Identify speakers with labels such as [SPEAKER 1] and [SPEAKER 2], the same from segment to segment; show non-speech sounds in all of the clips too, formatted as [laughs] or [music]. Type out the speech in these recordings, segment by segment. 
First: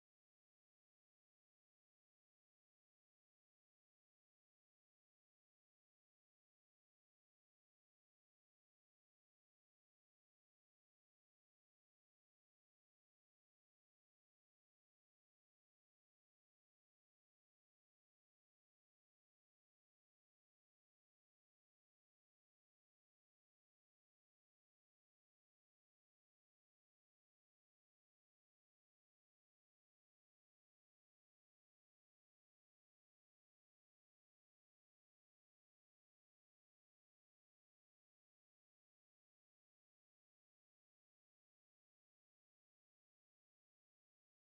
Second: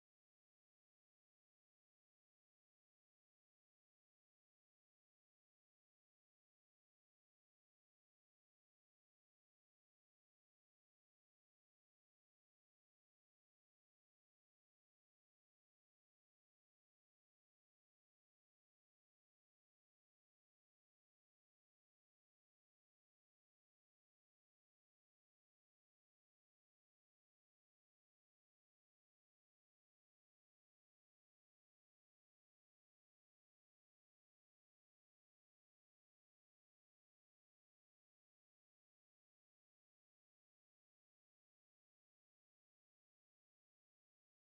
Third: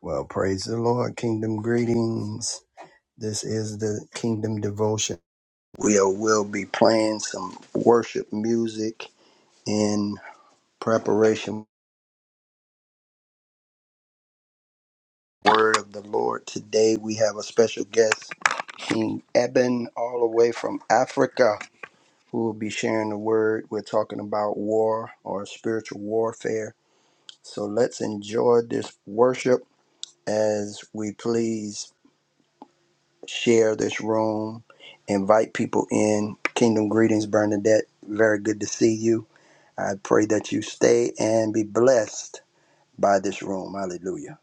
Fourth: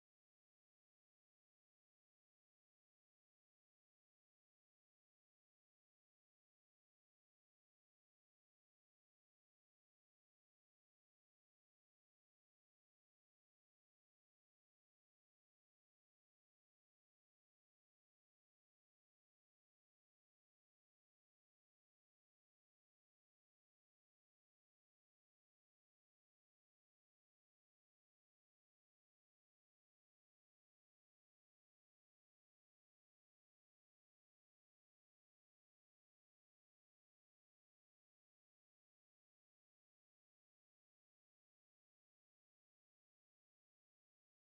[SPEAKER 1] Well, praise the Lord. Kingdom greetings. This is the Kingdom Devotion. We will will be playing some worship music in preparation for the word of the Lord. Today we have a special guest, King Eben, all the way from Africa, who will be sharing the word. We're talking about war or spiritual warfare. So let's enjoy this worship as we please. share this room, invite people in. Kingdom greetings, Bernadette. Very good to see you. I pray that you stay and be blessed by this room. Hallelujah.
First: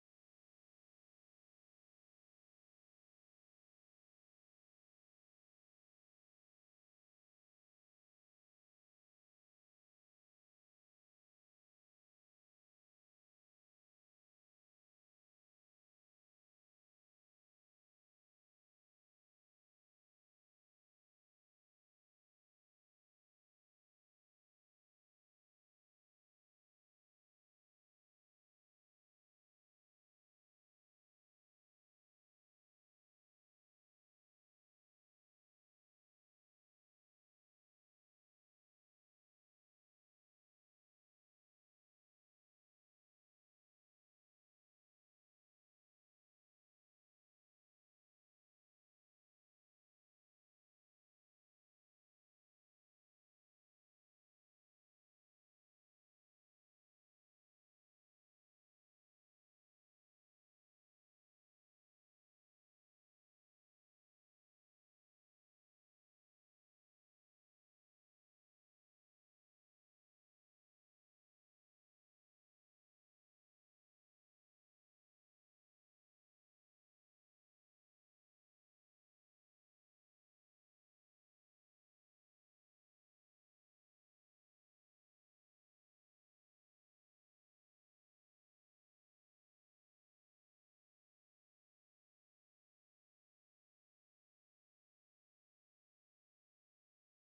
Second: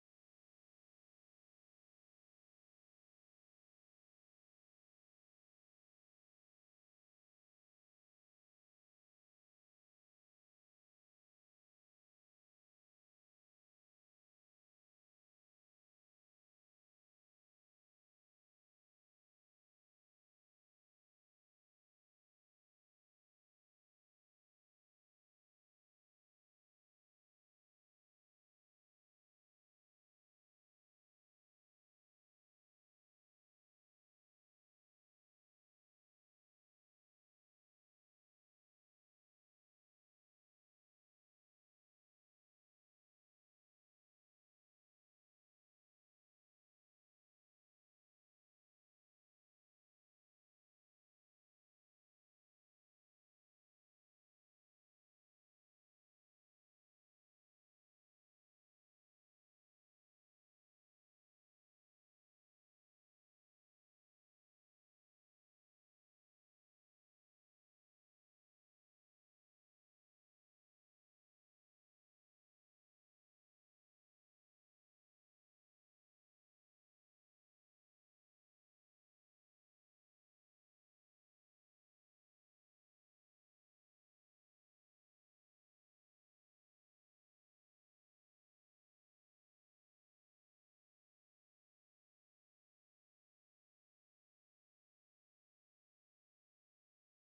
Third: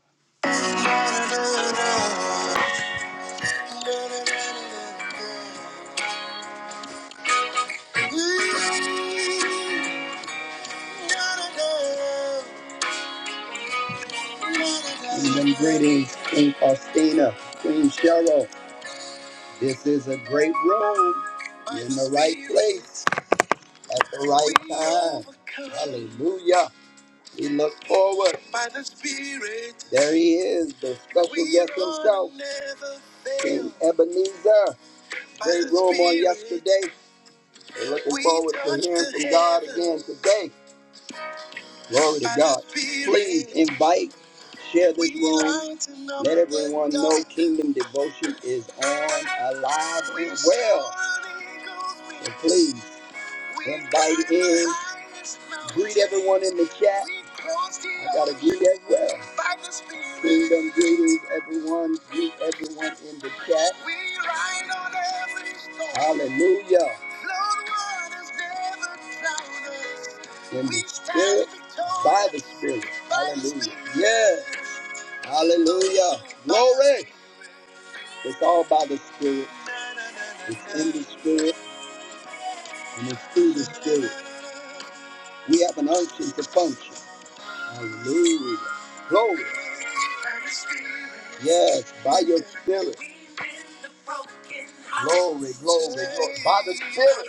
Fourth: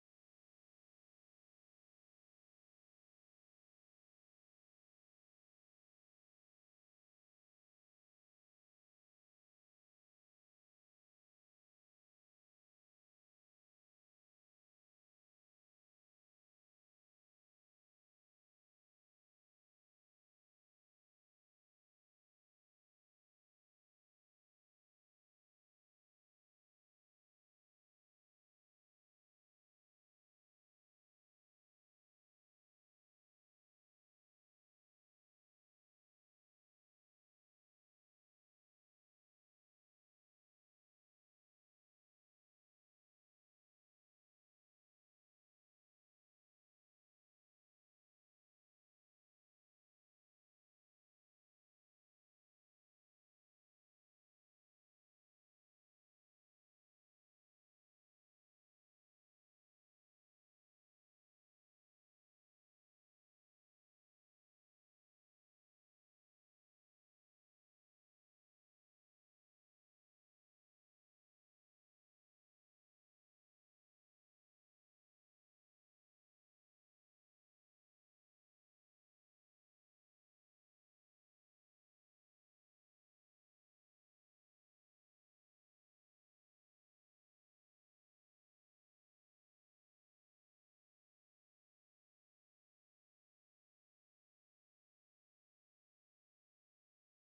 [SPEAKER 1] Kingdom greetings, Queen Faustina, Queen Cheryl. This is a great room. You're in the right place at the right time. Hallelujah. We look forward. By the Spirit. There he is, the special guest himself. King Ebenezer. Great room on yesterday. We're looking forward to hearing from God again today. Glory to God. Please invite, share this room. Let everyone know Kingdom Devotion is on, alive, and well. And please. Invite in. Greet everyone in the chat. I gotta greet as well. Kingdom greetings, everyone. Greet everyone in the chat. Hallelujah. In the spirit, by the spirit. Hallelujah. Yes. Hallelujah. Glory. It's all by the spirit. It's in the spirit and it's through the spirit. We have an unction to function. Hallelujah. Glory. Yes, by your spirit. Glory, glory, glory. By the spirit.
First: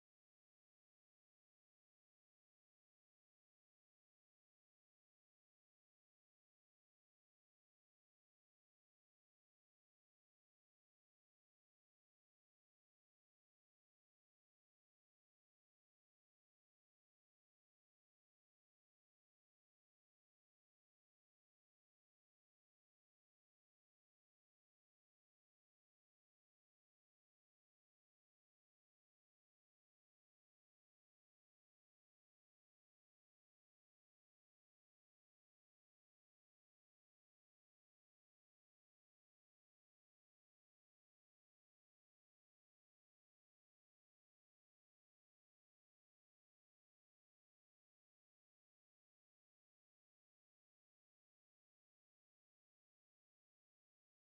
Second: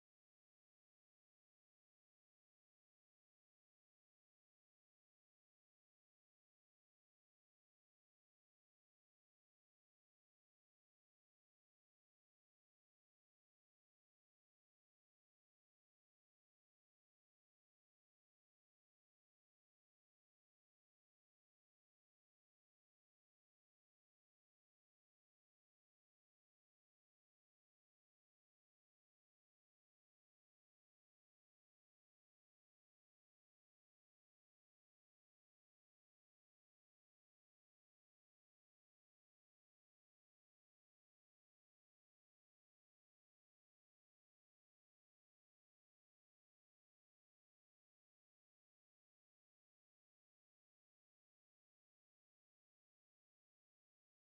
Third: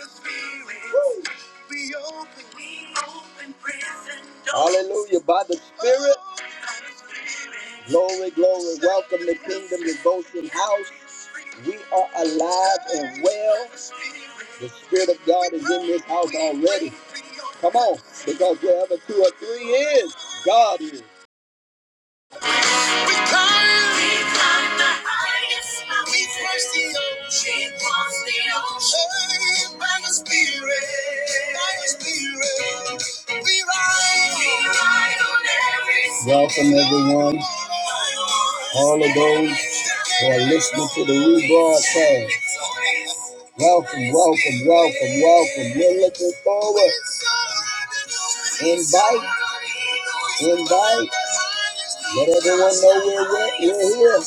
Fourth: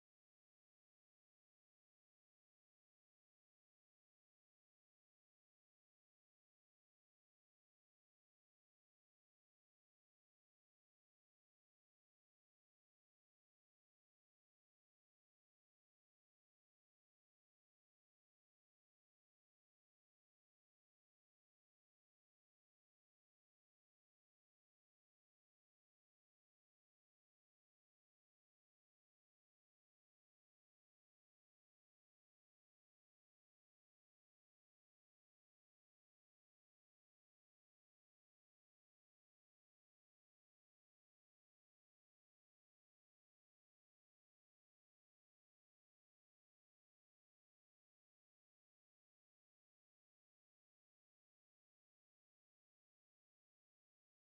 [SPEAKER 1] Woo. Hallelujah. By the spirit. Glory, glory. Welcome to Kingdom Devotion House. We are alive and well. The God is in this house already. Come on, because He is. God is. We climb. We climb the highest mountain. We cross the ocean. We cross the ocean. Hey, by the Spirit. By the Spirit. We ride. We ride on every sea. Welcome, everyone. All of those who are listening to the rebroadcast. Welcome, welcome, welcome, welcome. We're looking forward. Invite, invite. Let everyone know we're, we're, we're here.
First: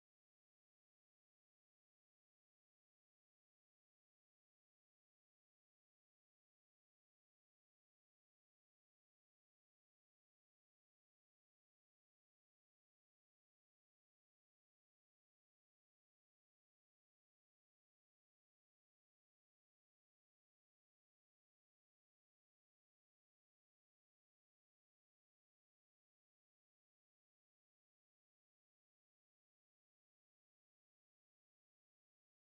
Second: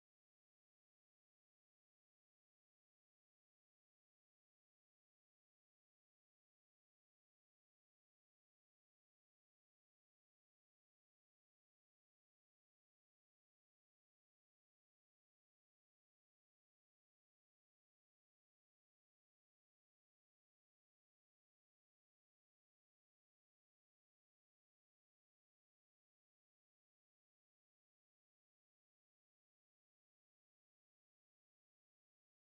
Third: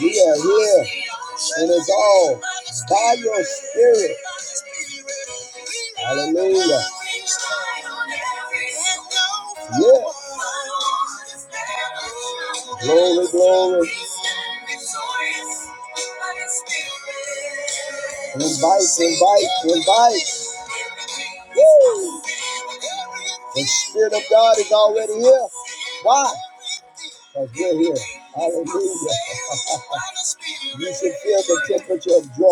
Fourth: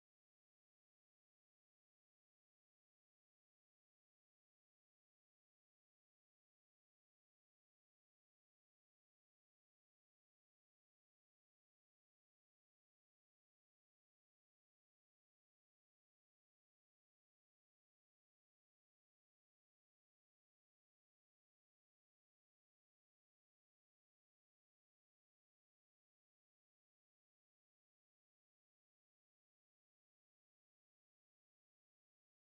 [SPEAKER 1] We are here. And it's all by your spirit. Hallelujah. Why? Because the aperture of joy,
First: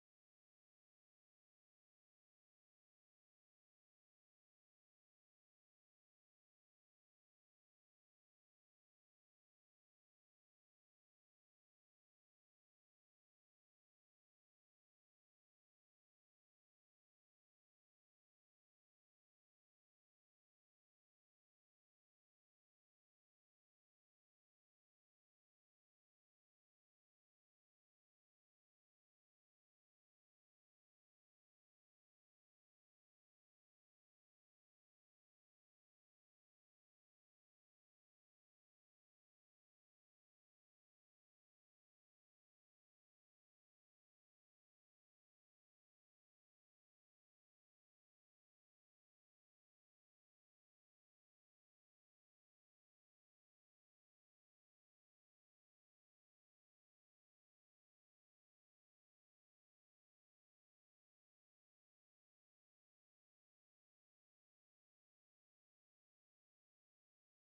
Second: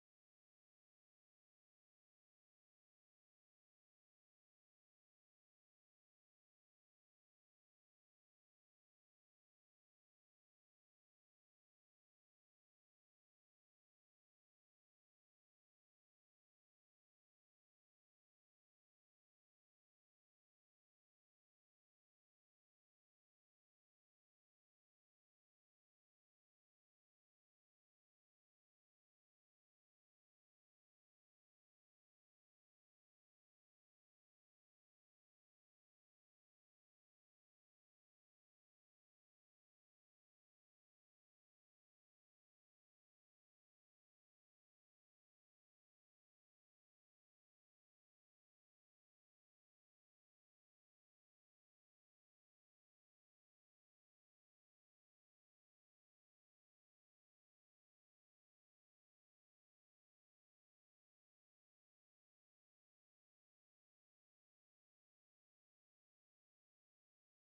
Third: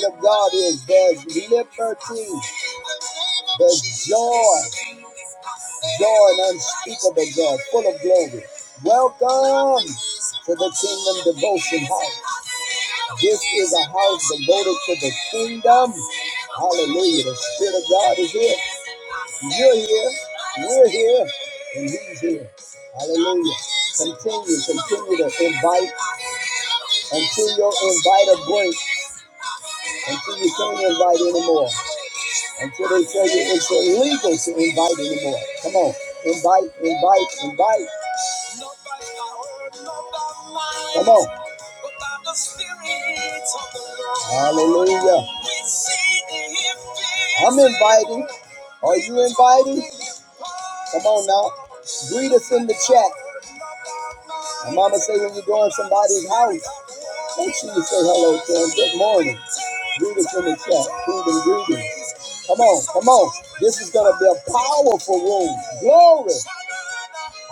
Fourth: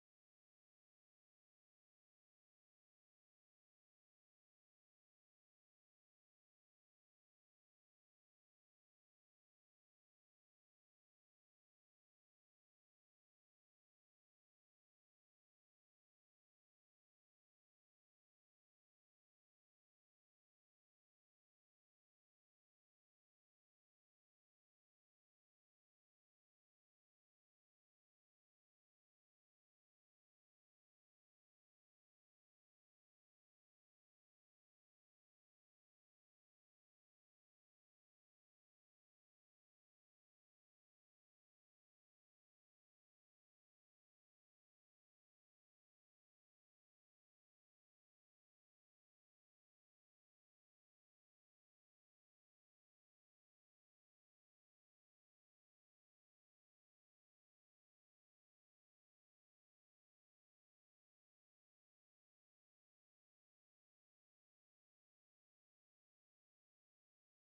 [SPEAKER 1] gift of God is, liberty. Welcome here. here. Hallelujah. Come on. Invite, invite. Are not? Greet us in the chat. My mama say when you go in somebody's house, make sure you say hello to them. Good morning. Greet us in the chat. Kingdom greetings. Come on, come on. This is gonna be a powerful room. Glory.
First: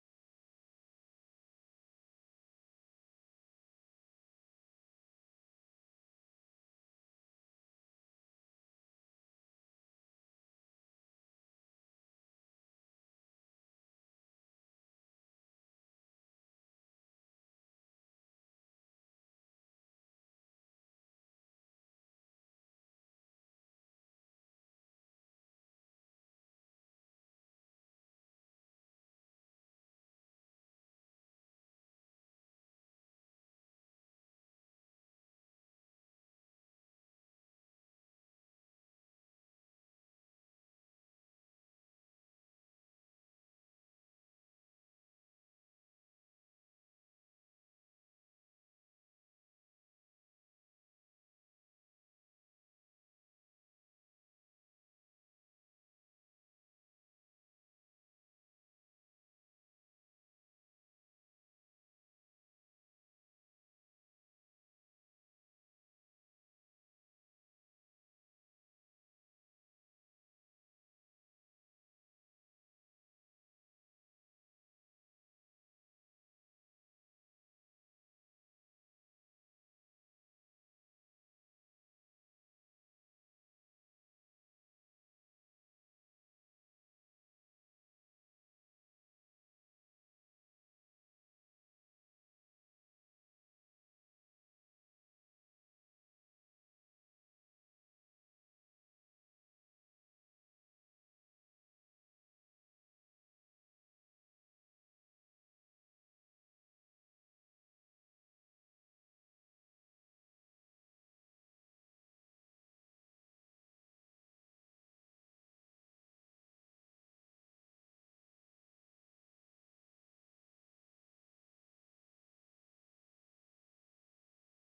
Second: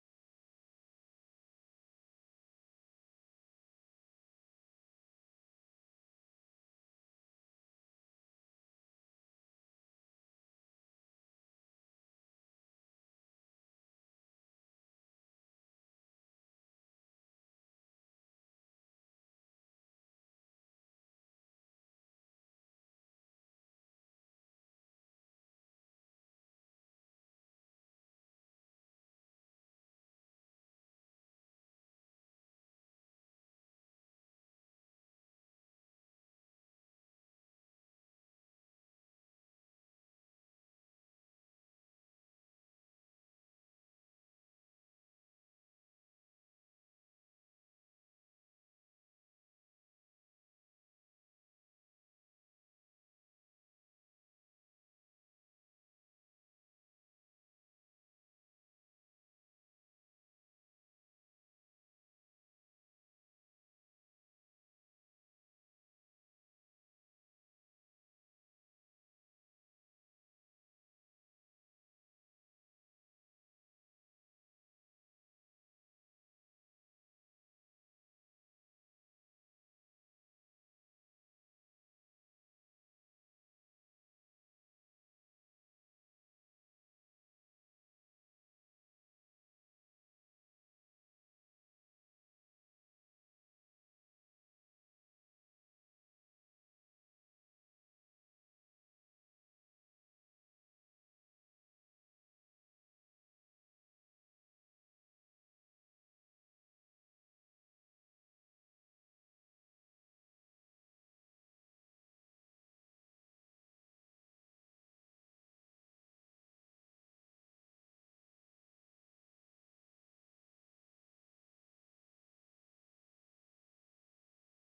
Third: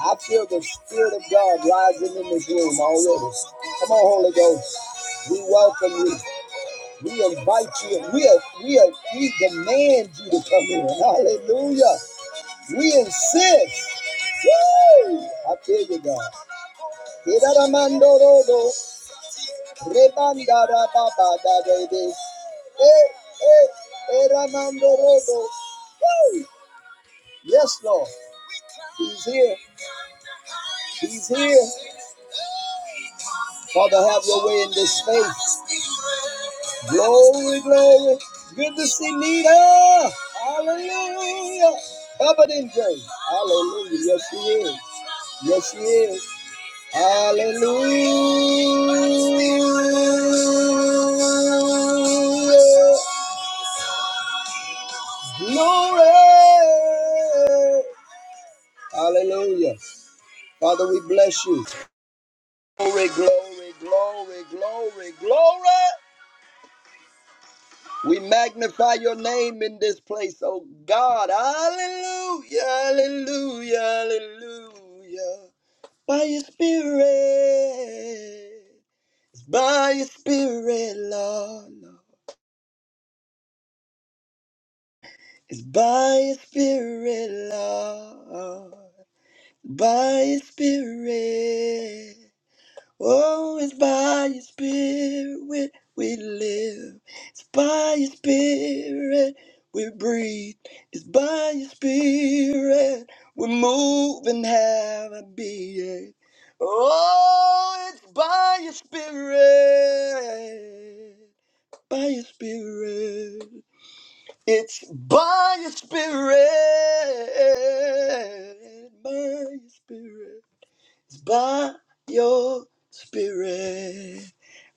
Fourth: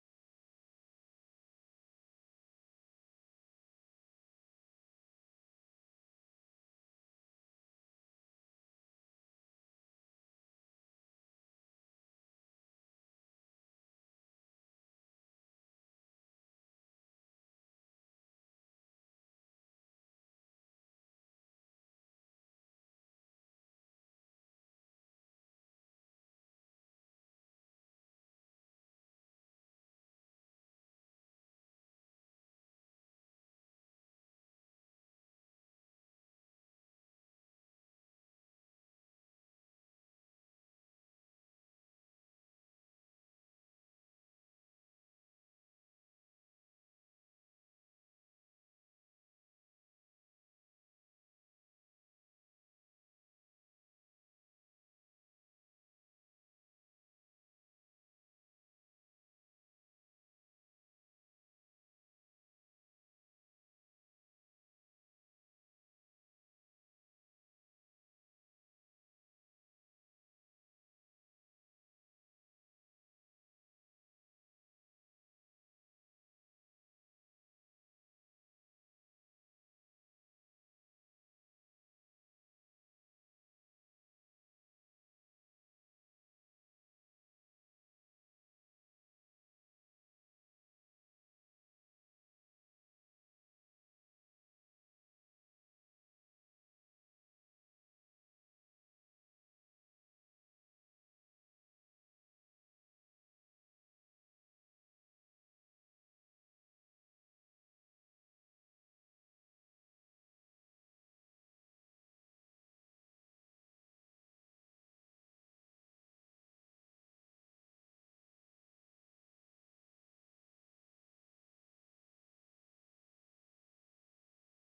[SPEAKER 1] I feel the spirit of God rising in this room already. Come on, Holy Ghost. We welcome you. We invite you. We are, we are, we demand you to come in. Hallelujah. We insist. Woo! I feel you, God. Rebanda da ba ba da de de. Eh, eh, eh, ramando Yes, Lord. He's here. Father, have your glory, glory. Good to see Nita. Hallelujah. Covered in grace. Hallelujah. Yes, she is. Yes, she is. Hallelujah. Glory. Hallelujah. Father, we bless you. Glory, glory, glory, glory, glory. We magnify your name in this place, oh God. Hallelujah, hallelujah, hallelujah. By your spirit, it's by your spirit, Lord. Lord. It's by your spirit, Lord. By your spirit. Oh, it's by your spirit we we live. It's by your spirit we breathe. It's by your spirit we move and have a being. Oh, it's by your spirit. By your spirit. It's by your spirit. By your spirit. It's by your spirit.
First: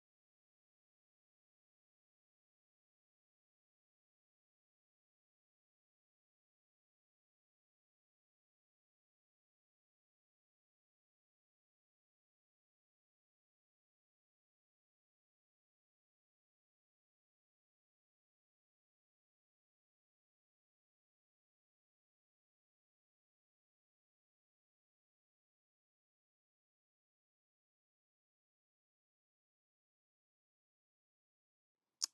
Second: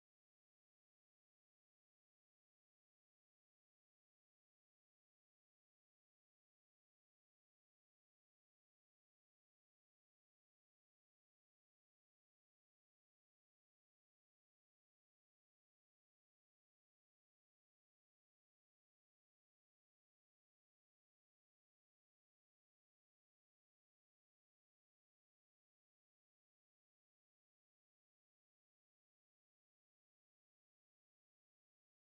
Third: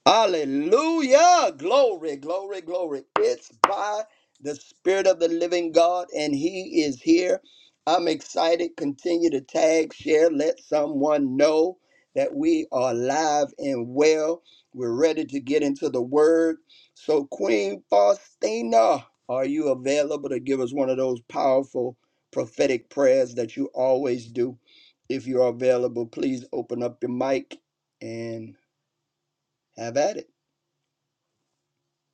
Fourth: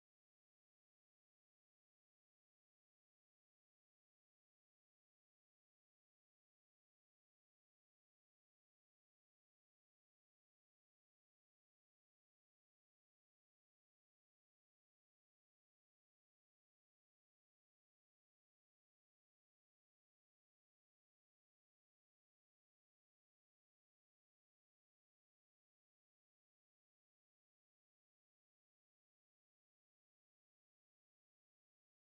[SPEAKER 1] Hallelujah. Glory, glory, glory. It's by the Spirit of the living God, and He is here. I'm excited. Continue to tag, share, let someone know that we are live and well. We're ready to get into the Word. So, Queen Faustina, are you available to give us one of those powerful prophetic prayers that you always do? If you are available, please open up your mic and have at it.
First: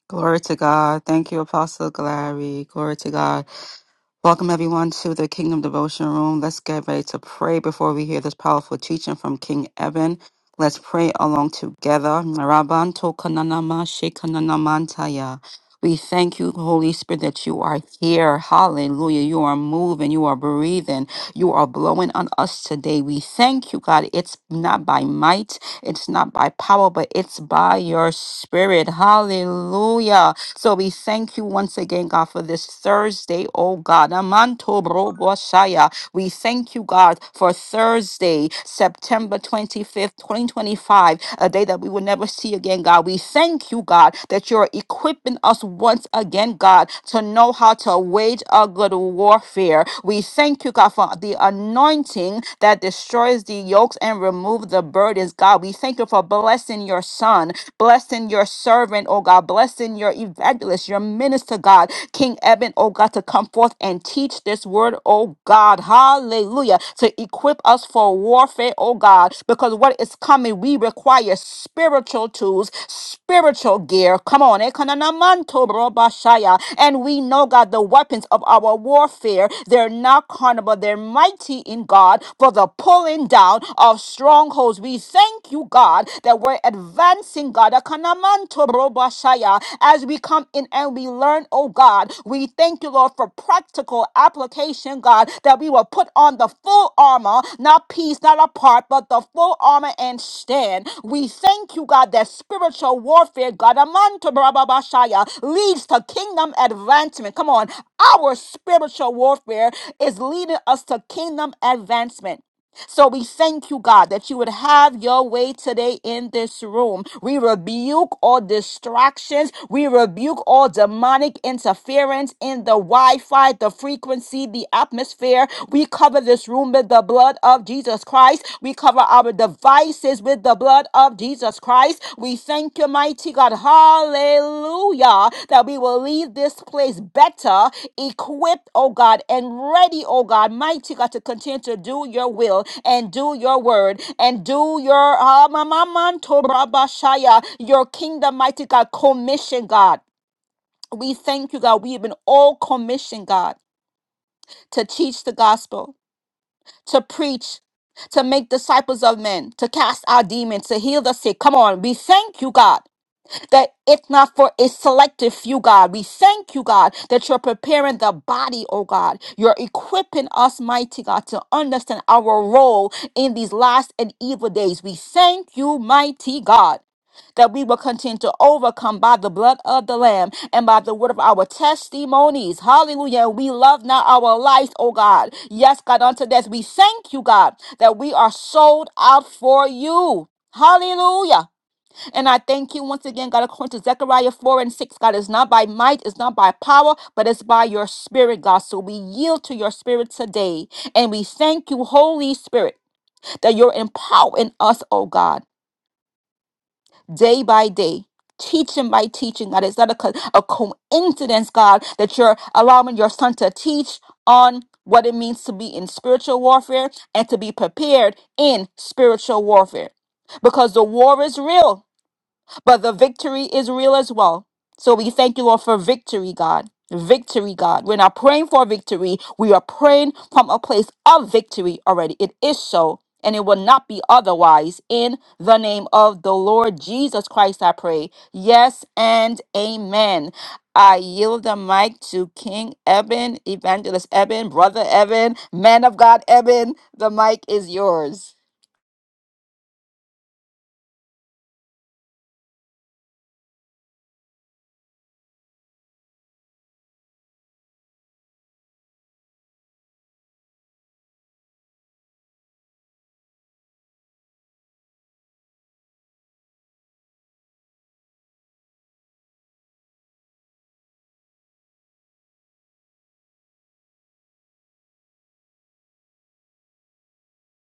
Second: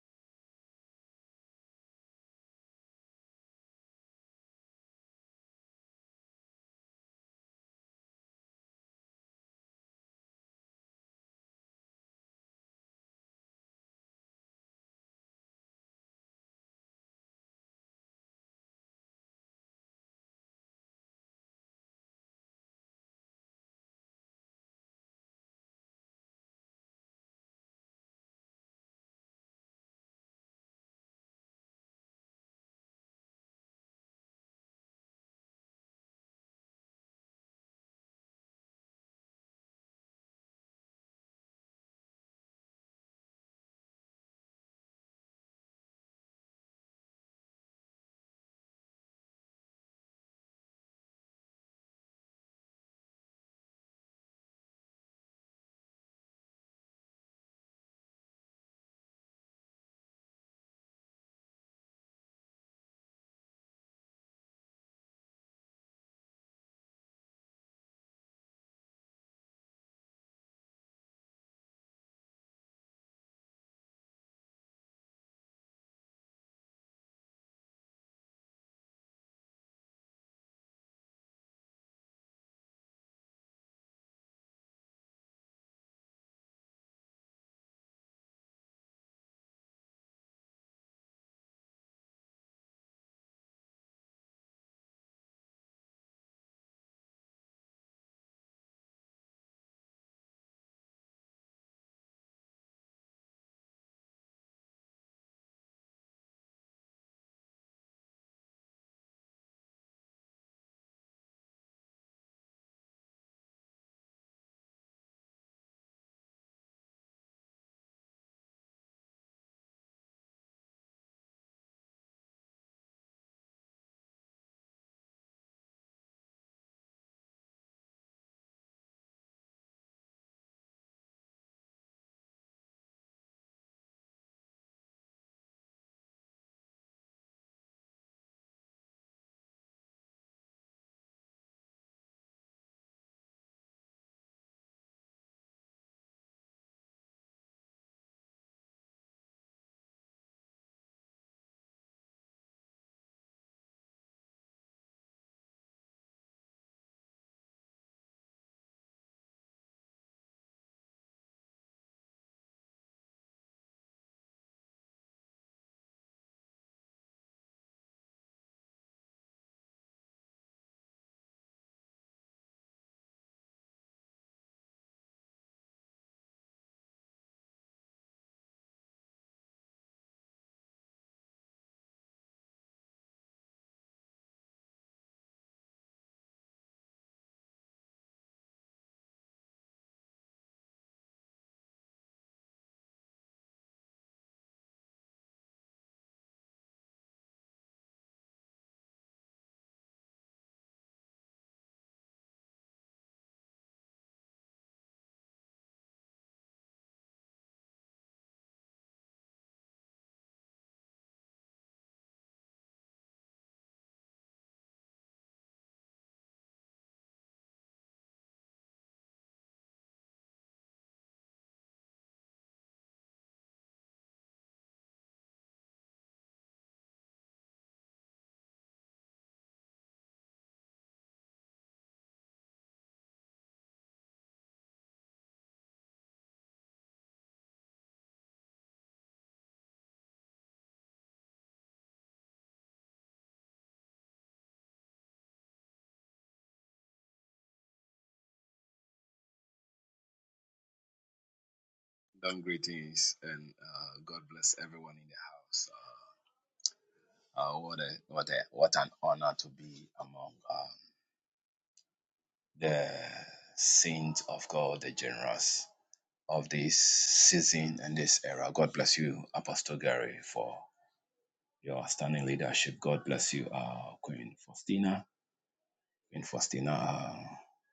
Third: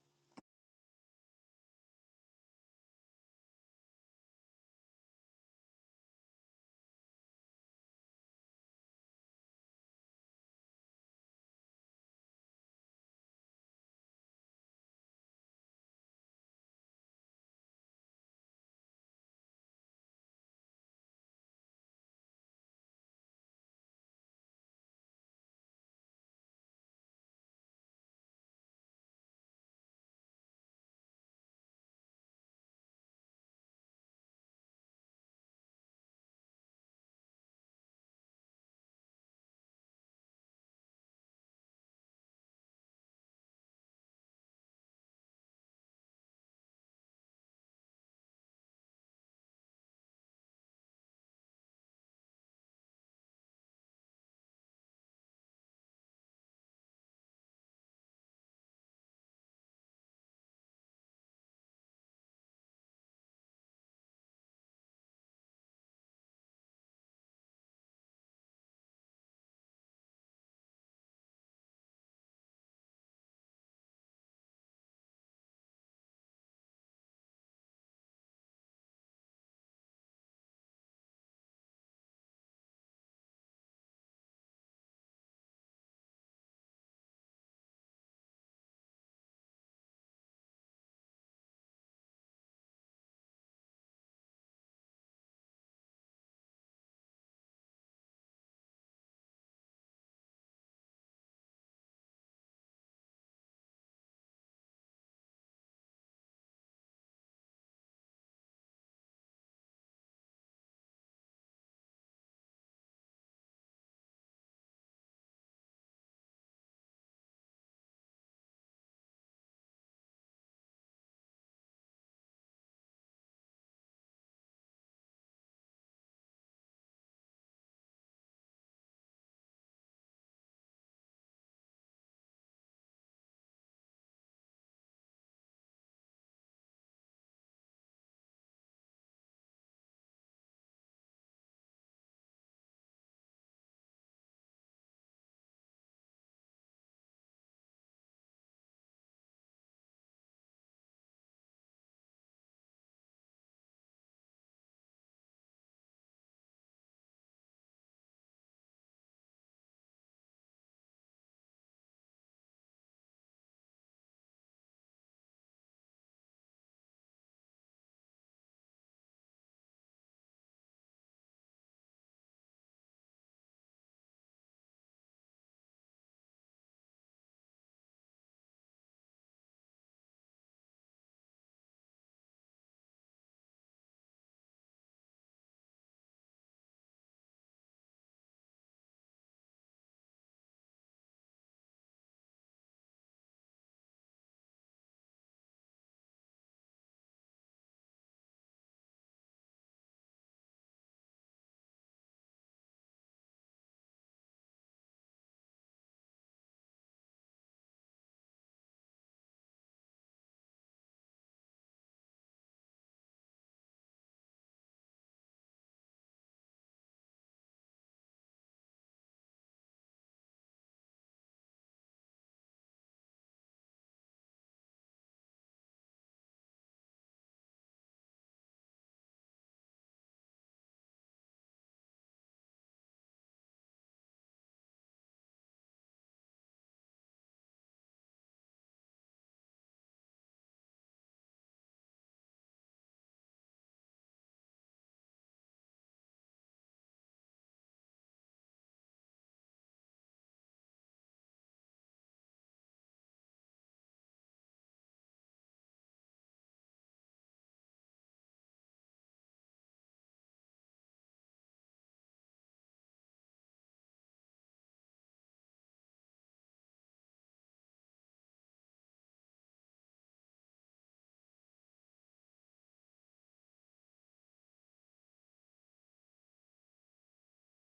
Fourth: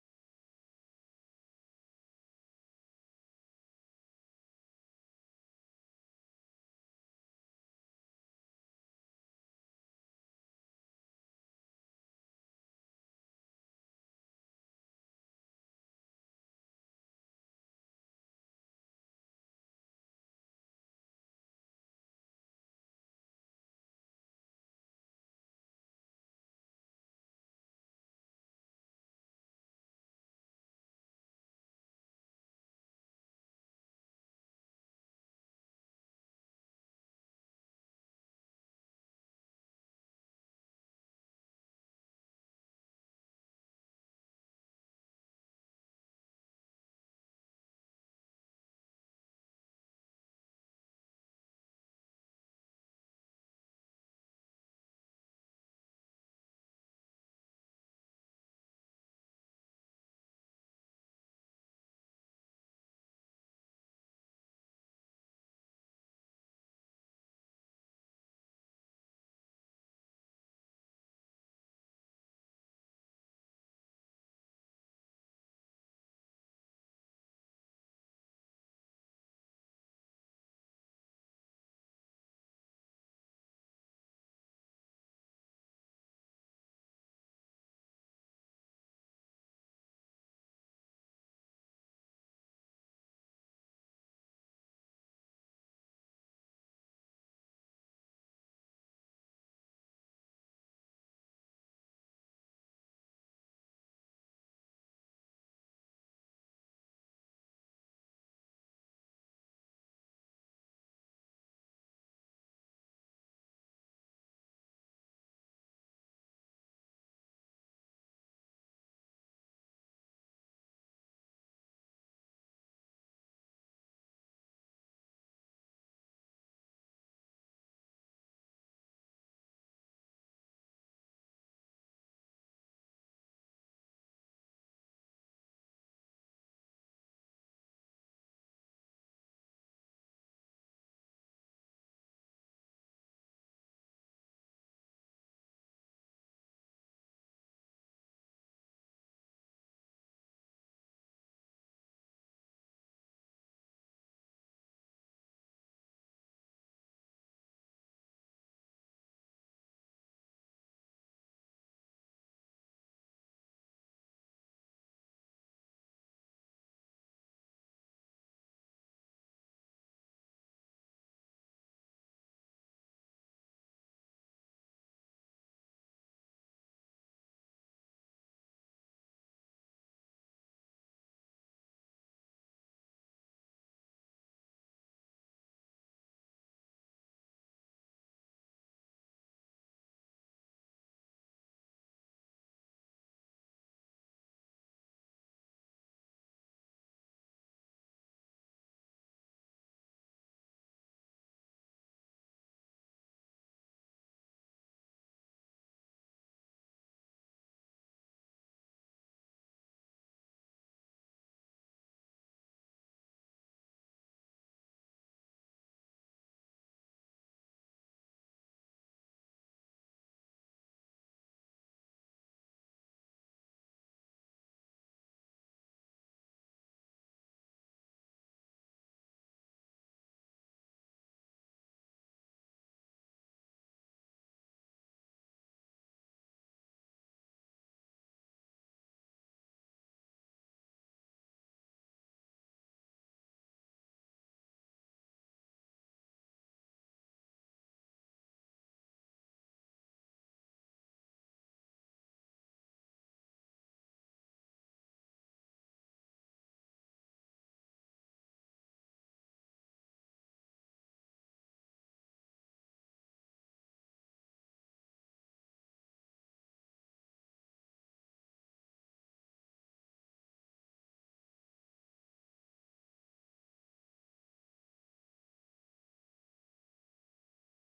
[SPEAKER 2] Glory to God. Thank you, Apostle Glory. Glory to God. Welcome everyone to the Kingdom Devotion Room. Let's get ready to pray before we hear this powerful teaching from King Evan. Let's pray along together. Marabanto kananama shekananamantaya. We thank you, Holy Spirit, that you are here. Hallelujah. You are moving. You are breathing. You are blowing on us today. We thank you, God. It's not by might, it's not by power, but it's by your spirit. Hallelujah. So we thank you once again, God, for this Thursday, oh God. Amanto bro we thank you, God, for Thursday, September 25th, 2025, a day that we will never see again, God. We thank you, God, that you're equipping us once again, God, to know how to wage a good warfare. We thank you, God, for the anointing that destroys the yokes and remove the burdens, God. We thank you for blessing your son, blessing your servant, oh God, blessing your evangelist, your minister to God. King Eben, oh God, to come forth and teach this word, oh God. Hallelujah. To equip us for warfare, oh God, because what is coming, we require spiritual tools, spiritual gear. Come on. Ekananamanto brobashaya. And we know, God, the weapons of our warfare, they're not carnal, but they're mighty in God for the pulling down of strongholds. We thank you, God, that we're advancing advancing, God. Akanamanto robashaya. As we come in and we learn, oh God, we thank you, Lord, for practical application, God, that we will put on the full armor, not piece, not apart, but the full armor and stand. We thank you, God, that spiritual warfare, God, amanto robashaya, leads to kingdom advancement. Come on. Our spiritual warfare is leading us to kingdom advancement. So we thank you, God, that you would have your way today in this room. We rebuke all distractions. We rebuke all demonic interference in the Wi Fi, the frequency, the atmosphere. We cover this room with the blood of Jesus Christ. We cover our devices with the blood of Jesus. Jesus Christ. We thank you, mighty God. Hallelujah. That we will leave this place better, equipped, oh God, and ready, oh God, mighty God, to continue to do your will and do your word and do your ah, ma- ma- man, to rabba shaya, your kingdom, mighty God, commission, God. We thank you, God. We have been all commissioned, God, to teach the gospel, to preach, to make disciples of men, to cast out demons, to heal the sick. Come on, we thank you, God that it's not for a selective few, God. We thank you, God, that you're preparing the body, oh God. You're equipping us, mighty God, to understand our role in these last and evil days. We thank you, mighty God that we will continue to overcome by the blood of the Lamb and by the word of our testimonies. Hallelujah. We love now our life, oh God. Yes, God, unto death. We thank you, God, that we are sold out for you. Hallelujah. And I thank you once again, God, according to Zechariah 4 and 6. God, it's not by might, it's not by power, but it's by your spirit, God. So we yield to your spirit today. And we thank you, Holy Spirit, that you're empowering us, oh God, day by day. Teaching by teaching, God. It's not a, co- a coincidence, God, that you're allowing your son to teach on what it means to be in spiritual warfare and to be prepared in spiritual warfare. Because the war is real but the victory is real as well. So we thank you, Lord, for victory, God. Victory, God. We're not praying for victory. We are praying from a place of victory already. It is so, and it will not be otherwise. In the name of the Lord Jesus Christ, I pray. Yes and amen. I yield the mic to King Eben, Evangelist Eben, Brother Eben, Man of God Eben. The mic is yours.
[SPEAKER 3] Kingdom greetings and uh, God bless everyone in the house. Uh, uh, what a what a what an honor to be among uh, the saints of God, the generous of this season and this era. God bless you, Apostle Gary, for your outstanding leadership. God bless you, uh, Queen Faustina. Queen Faustina, uh,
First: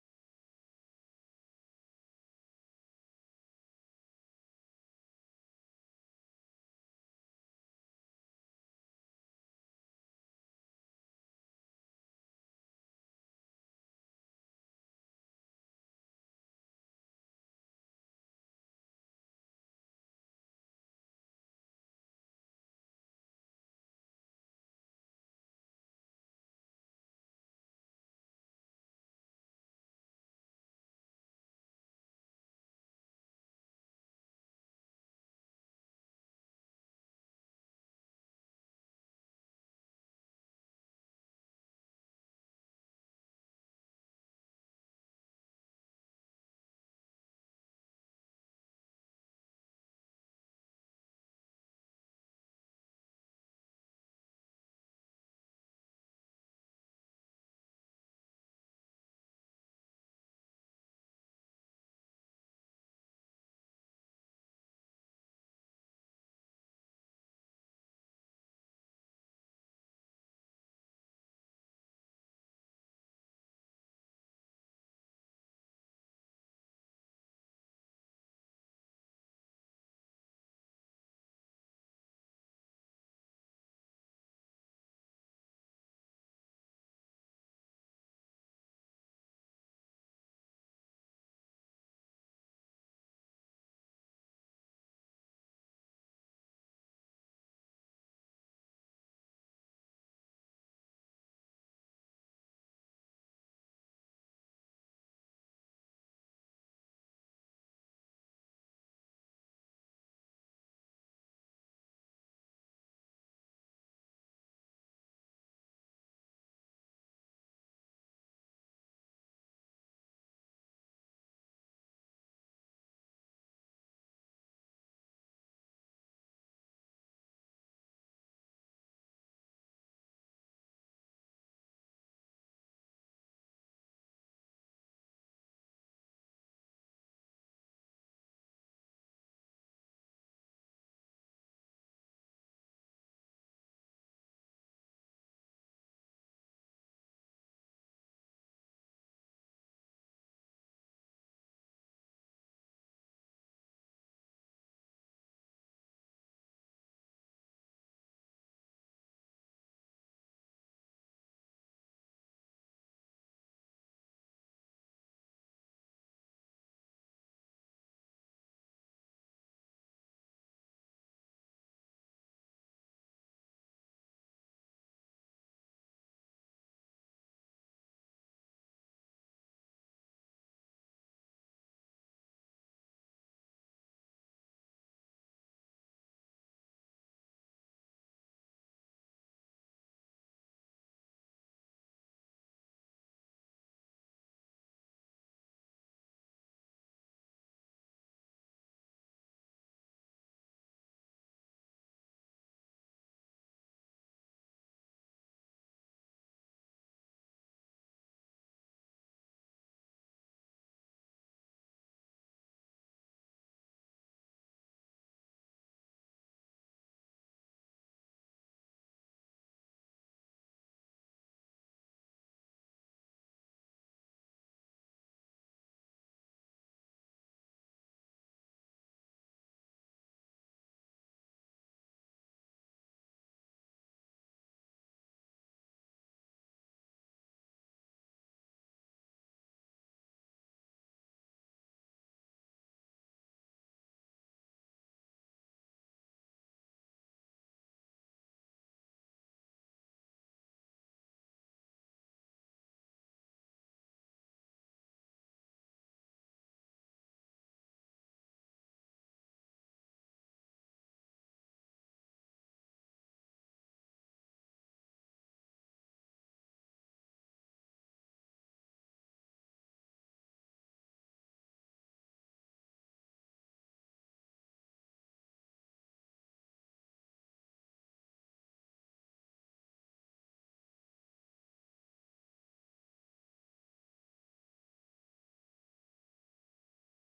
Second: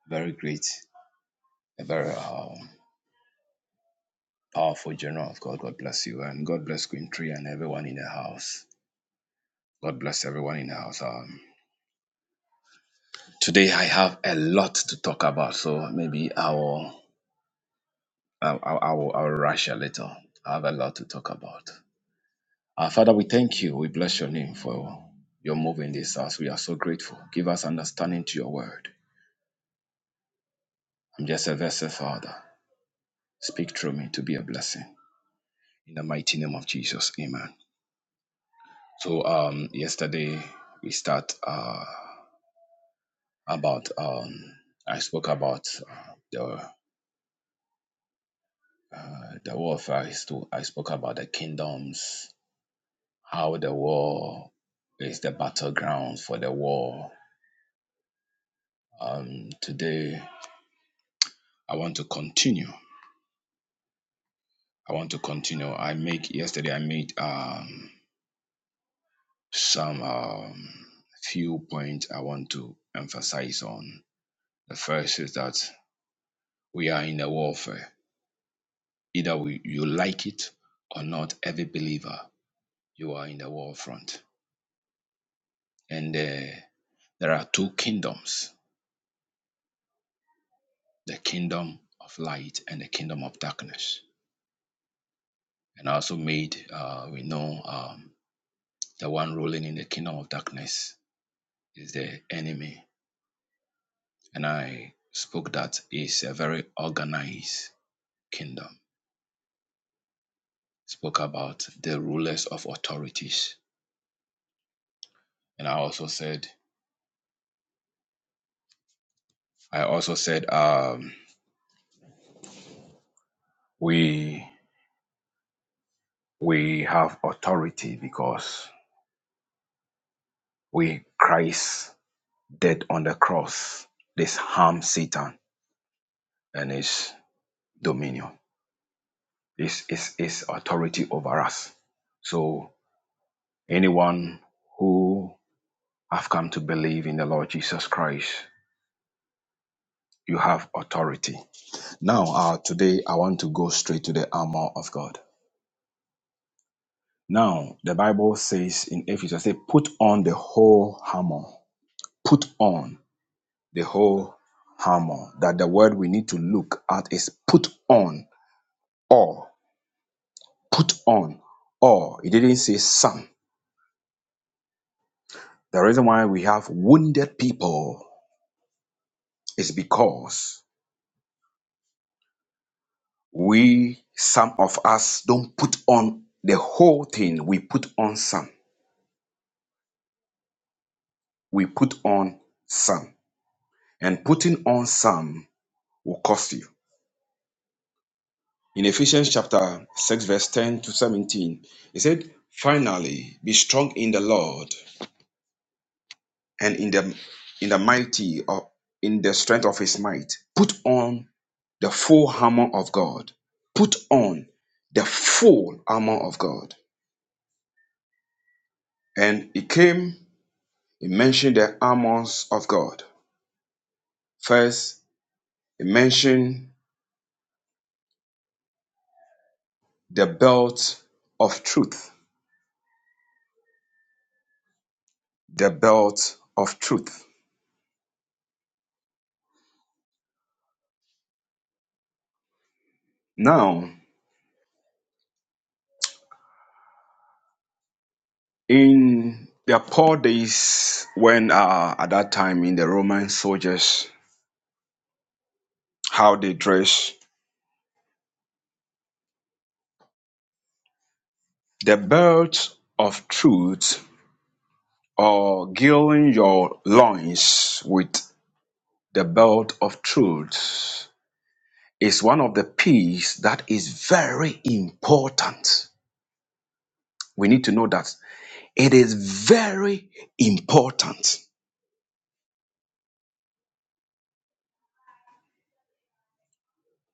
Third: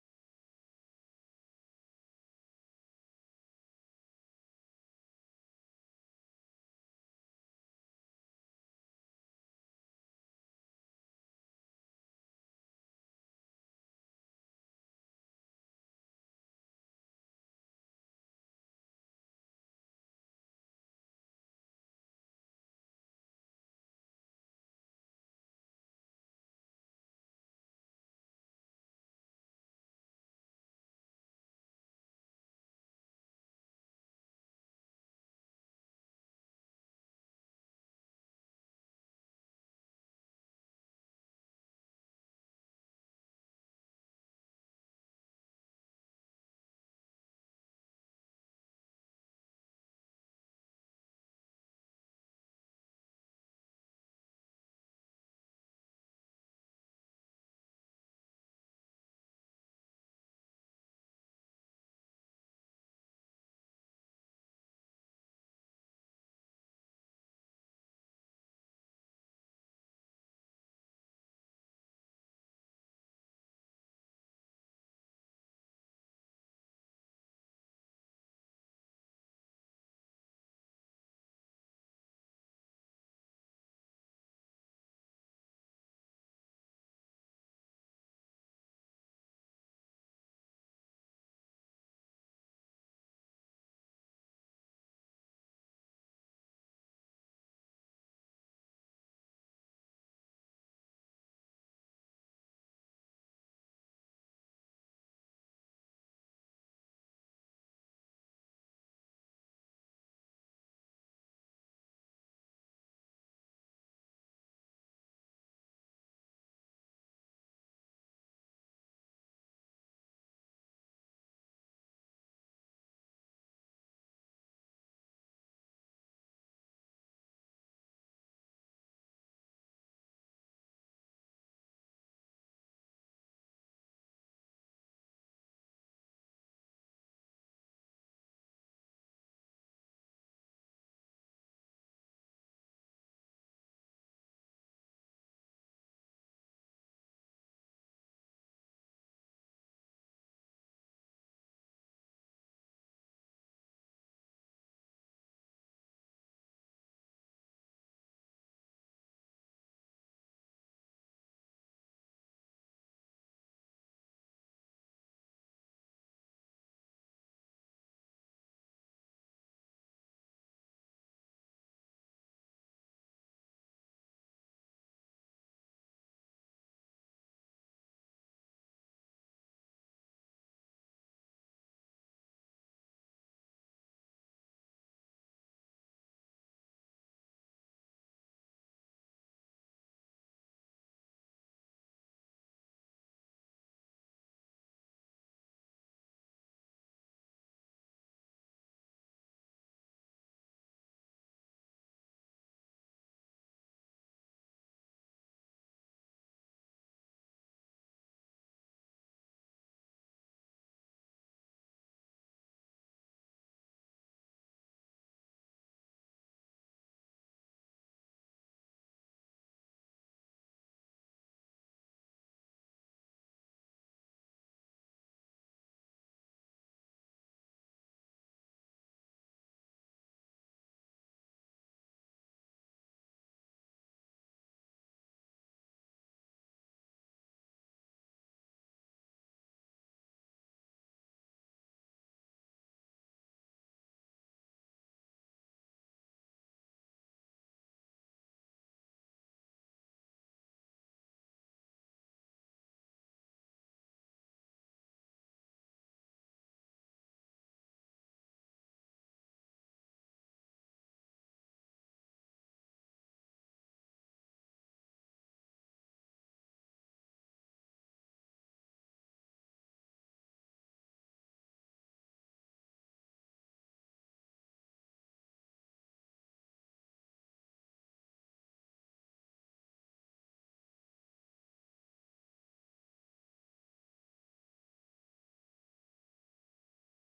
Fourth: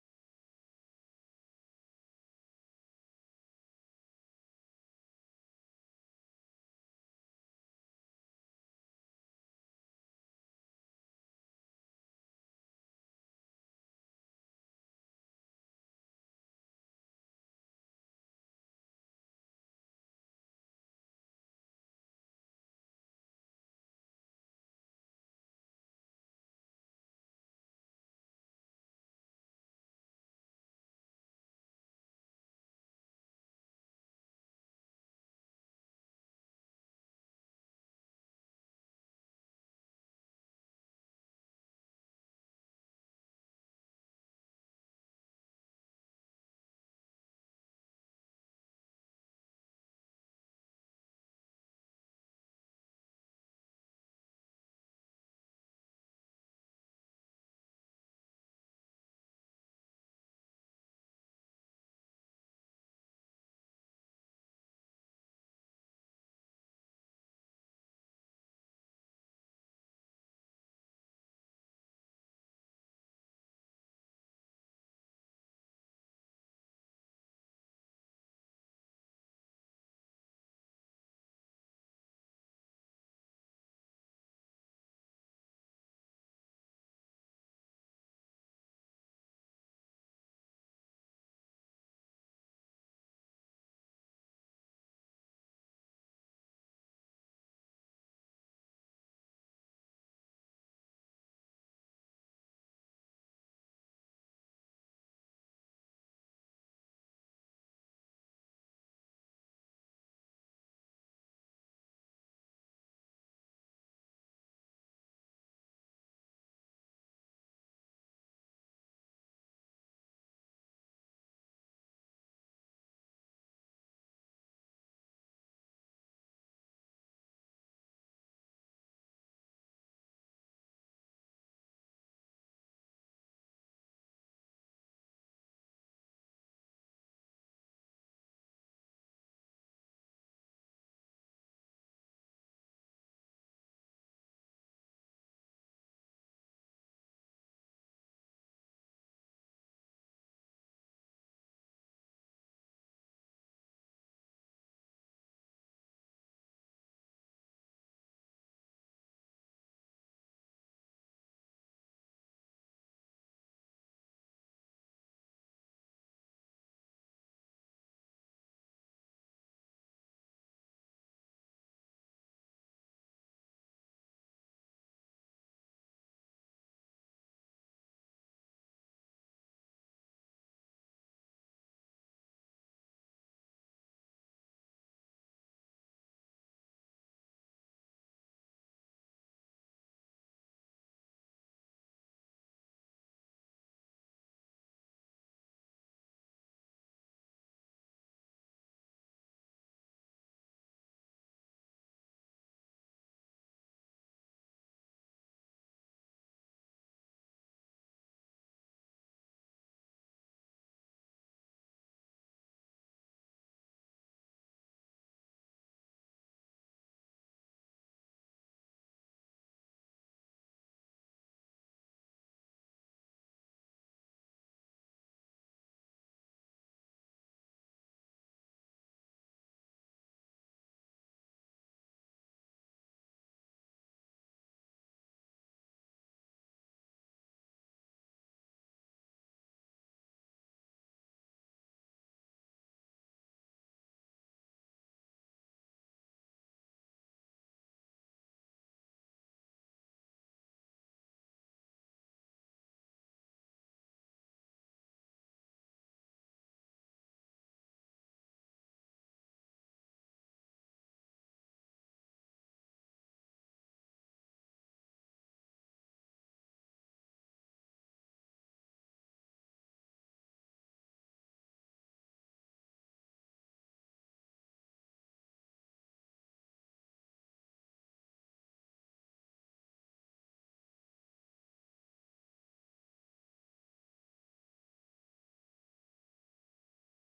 [SPEAKER 3] very great, a very um, powerful general of God. God bless you, and God bless Queen Tree and everyone in the house. God bless everyone in the house. Um, Today I have a lot to talk about, so maybe I will, I will, I will, I will rush a little. I have a lot to talk about. Our Father, we thank you. We bless your name for your move in this house. We are so grateful. Give us understanding to your word. I'm just a vessel, Father. Speak through me to be a blessing. In the mighty name of Jesus, Amen. So, um, yesterday we start uh, about um, I spoke about uh, the uh, the warfare. I, sto- I spoke about the kingdoms how the war is the battleground for the war. Um, today, I want to continue. I want to continue. I make yesterday. I made um, some um, few points I want to emphasize on. The first is that we are in a warfare. Either we, you like it or not, every believer you are in the war front. And uh, there are two kingdoms: the kingdom of light and the kingdom of darkness and also made uh, we know um, the one ruling in the kingdom of darkness is the enemy and i spoke that is a very organized kingdom spoke about the rulers of authorities and i also said i also said um, we we have authority because we christ dead on the cross this harm satan and his dominion his, his, his authority over us so Anyone who have come to believe in the Lord Jesus Christ, you have authority. Now, uh, today I want to go straight to the armor of God. Now, the Bible says in Ephesians, say, put on the whole armor. Put on the whole armor. That the word we need to look at is put on or put on or. It didn't say some. The reason why we have wounded people is because we some of us don't put on the whole thing we put on some we put on some and putting on some will cost you in ephesians chapter 6 verse 10 to 17 it said finally be strong in the lord and in the in the mighty or in the strength of his might put on the full armor of god put on the full armor of god and it came He mentioned the armors of God. First, he mentioned the belt of truth. The belt of truth. Now, in the Paul days, when uh, at that time in the Roman soldiers, how they dress, the belt of truth or girding your loins with the belt of truth is one of the piece that is very important. We need to know that It is very important.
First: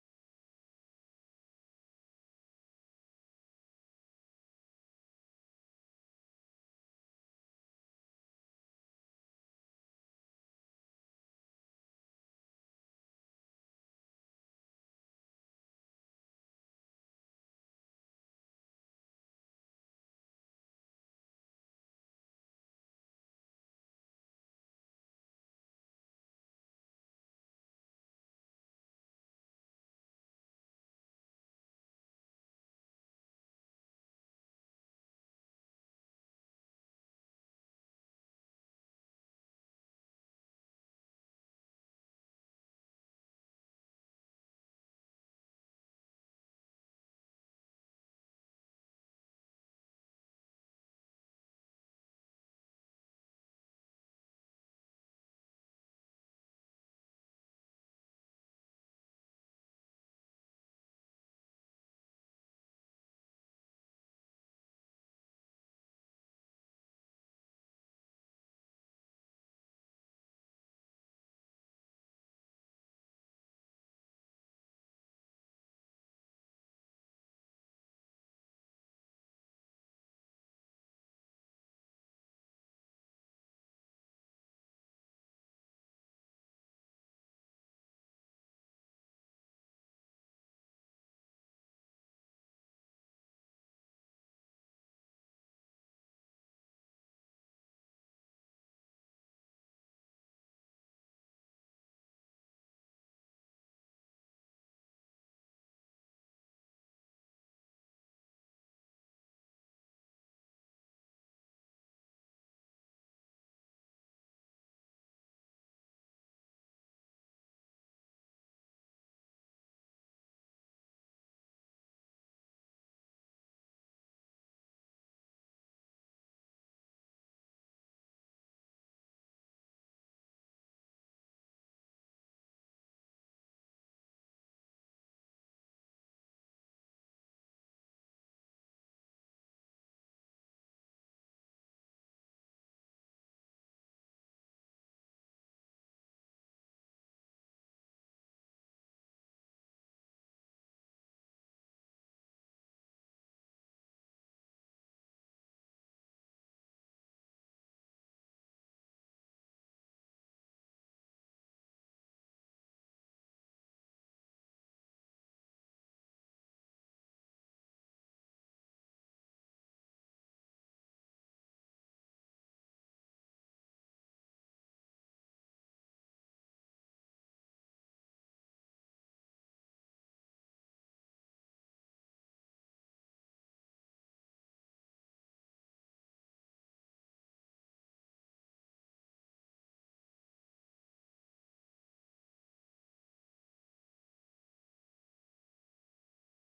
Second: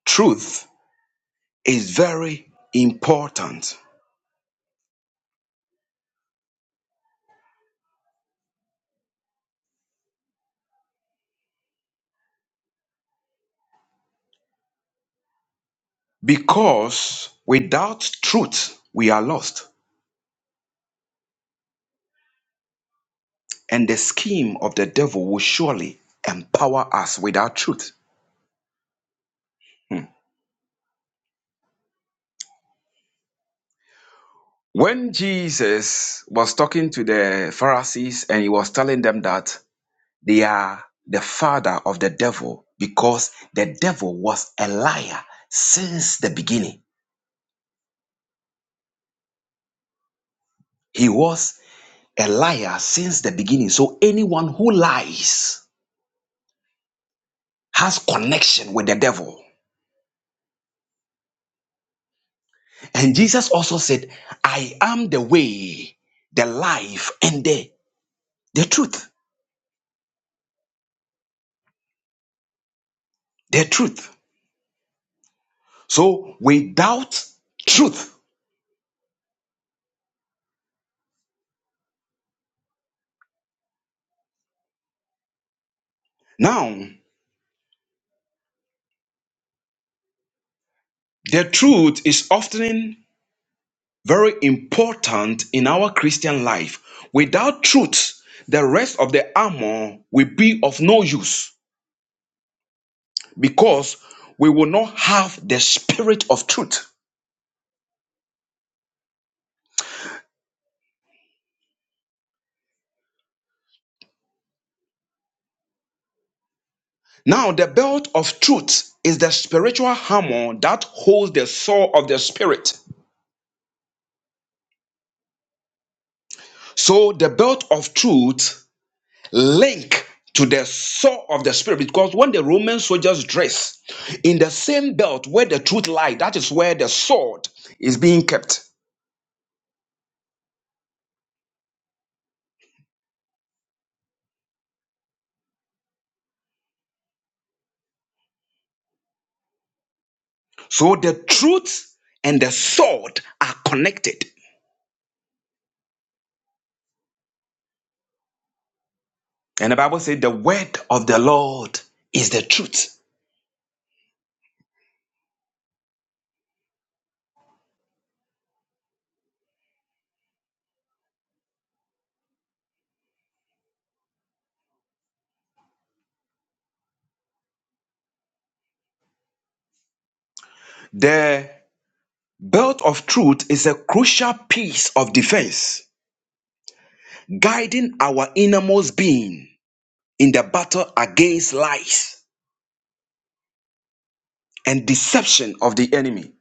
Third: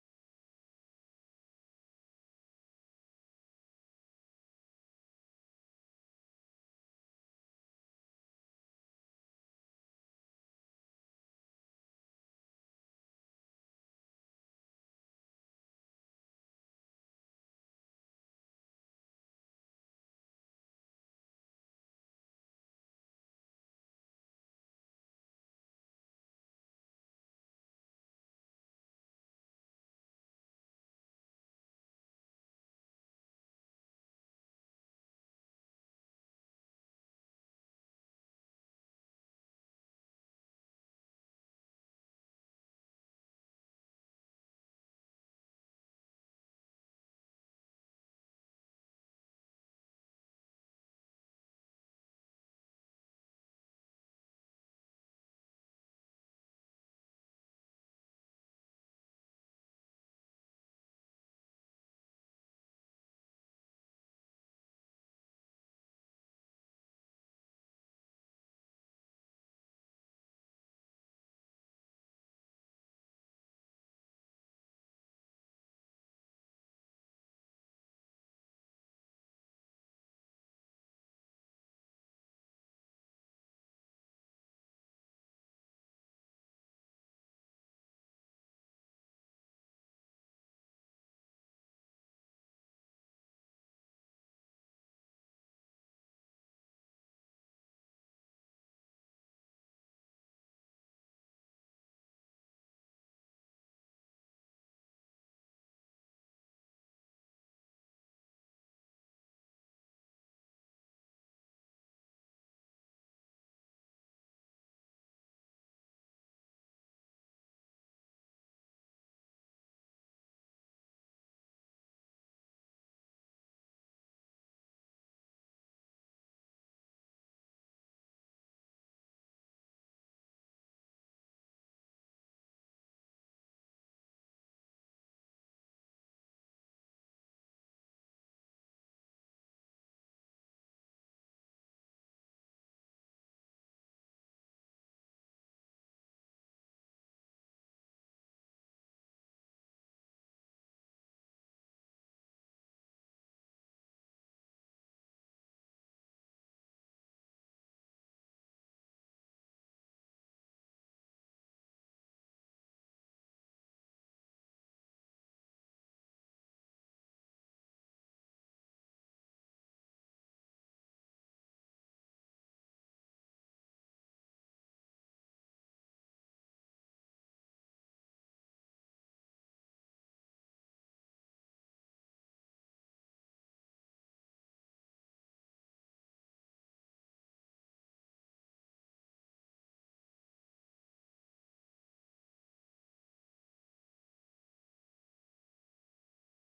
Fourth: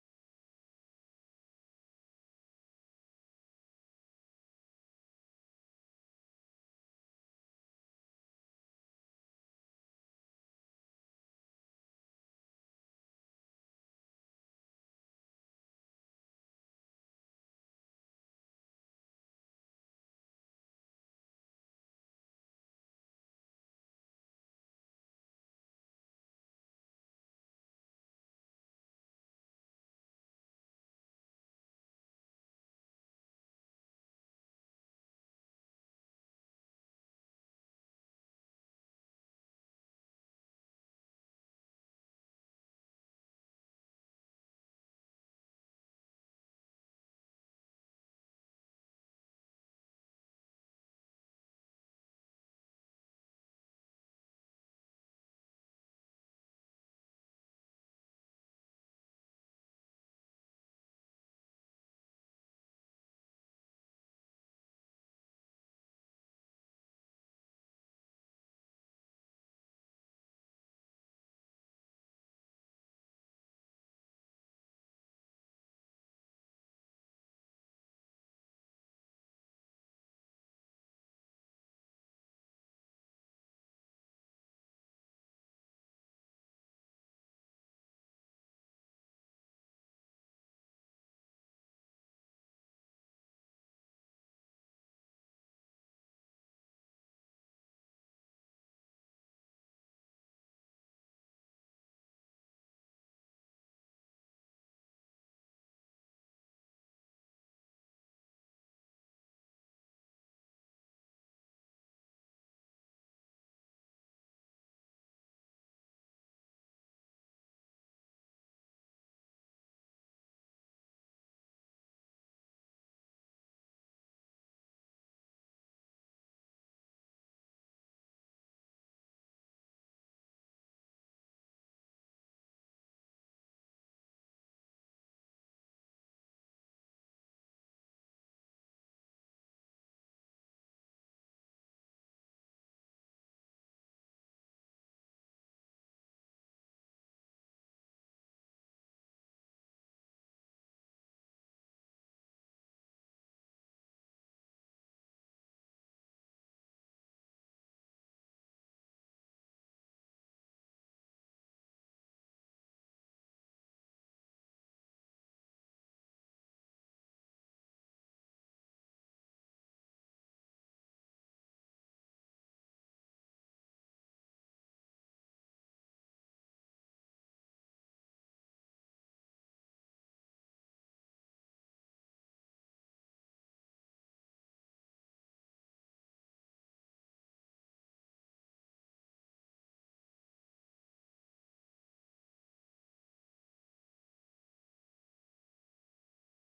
[SPEAKER 3] Truth is very important because without truth, we are lost. And the scheme of the devil will surely empower us without truth. Hmm. When Jesus was talking to the Pharisees and he was telling them that they are the father of the devil because the devil was a liar since the beginning. He was a liar since the beginning. So anyone who lies has connection with the devil. And Jesus also said, I am the way, the life, and the, the truth. The truth. So without truth. Now, the truth is often very important in our Christian life. Without truth, the rest of the armor will be of no use because we will not have the spirit of truth. Now, the belt of truth is the spiritual hammer that holds the sword of the spirit. So, the belt of truth link to the sword of the spirit because when the Roman soldiers dress in the same belt where the truth lies, that is where the sword is being kept. So, the truth and the sword are connected. And the Bible says, The word of the Lord is the truth. The belt of truth is a crucial piece of defense guiding our innermost being in the battle against lies and deception of the enemy.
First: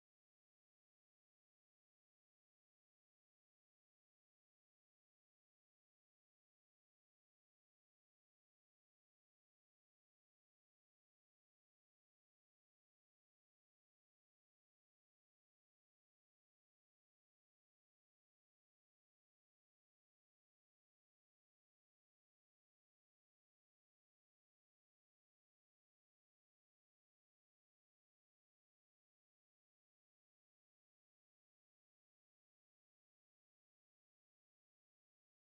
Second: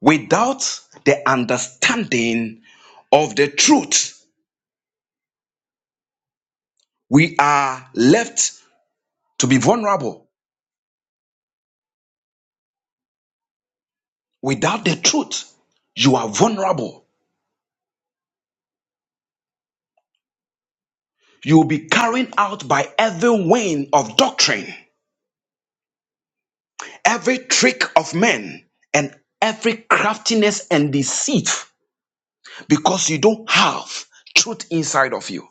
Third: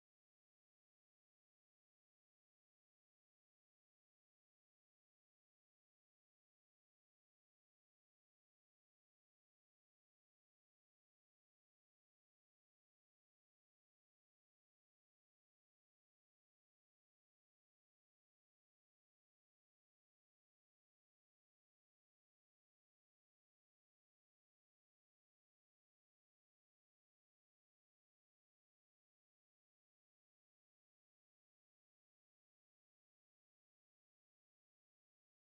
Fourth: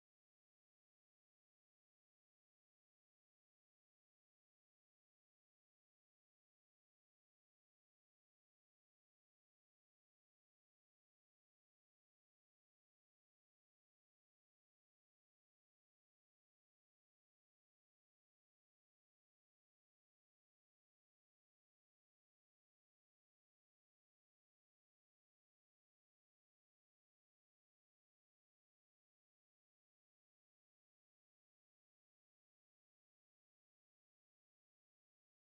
[SPEAKER 3] Without the understanding of the truth, we are left to be vulnerable. Without the truth, you are vulnerable. You will be carried out by every wind of doctrine, every trick of men, and every craftiness and deceit because you don't have truth inside of you.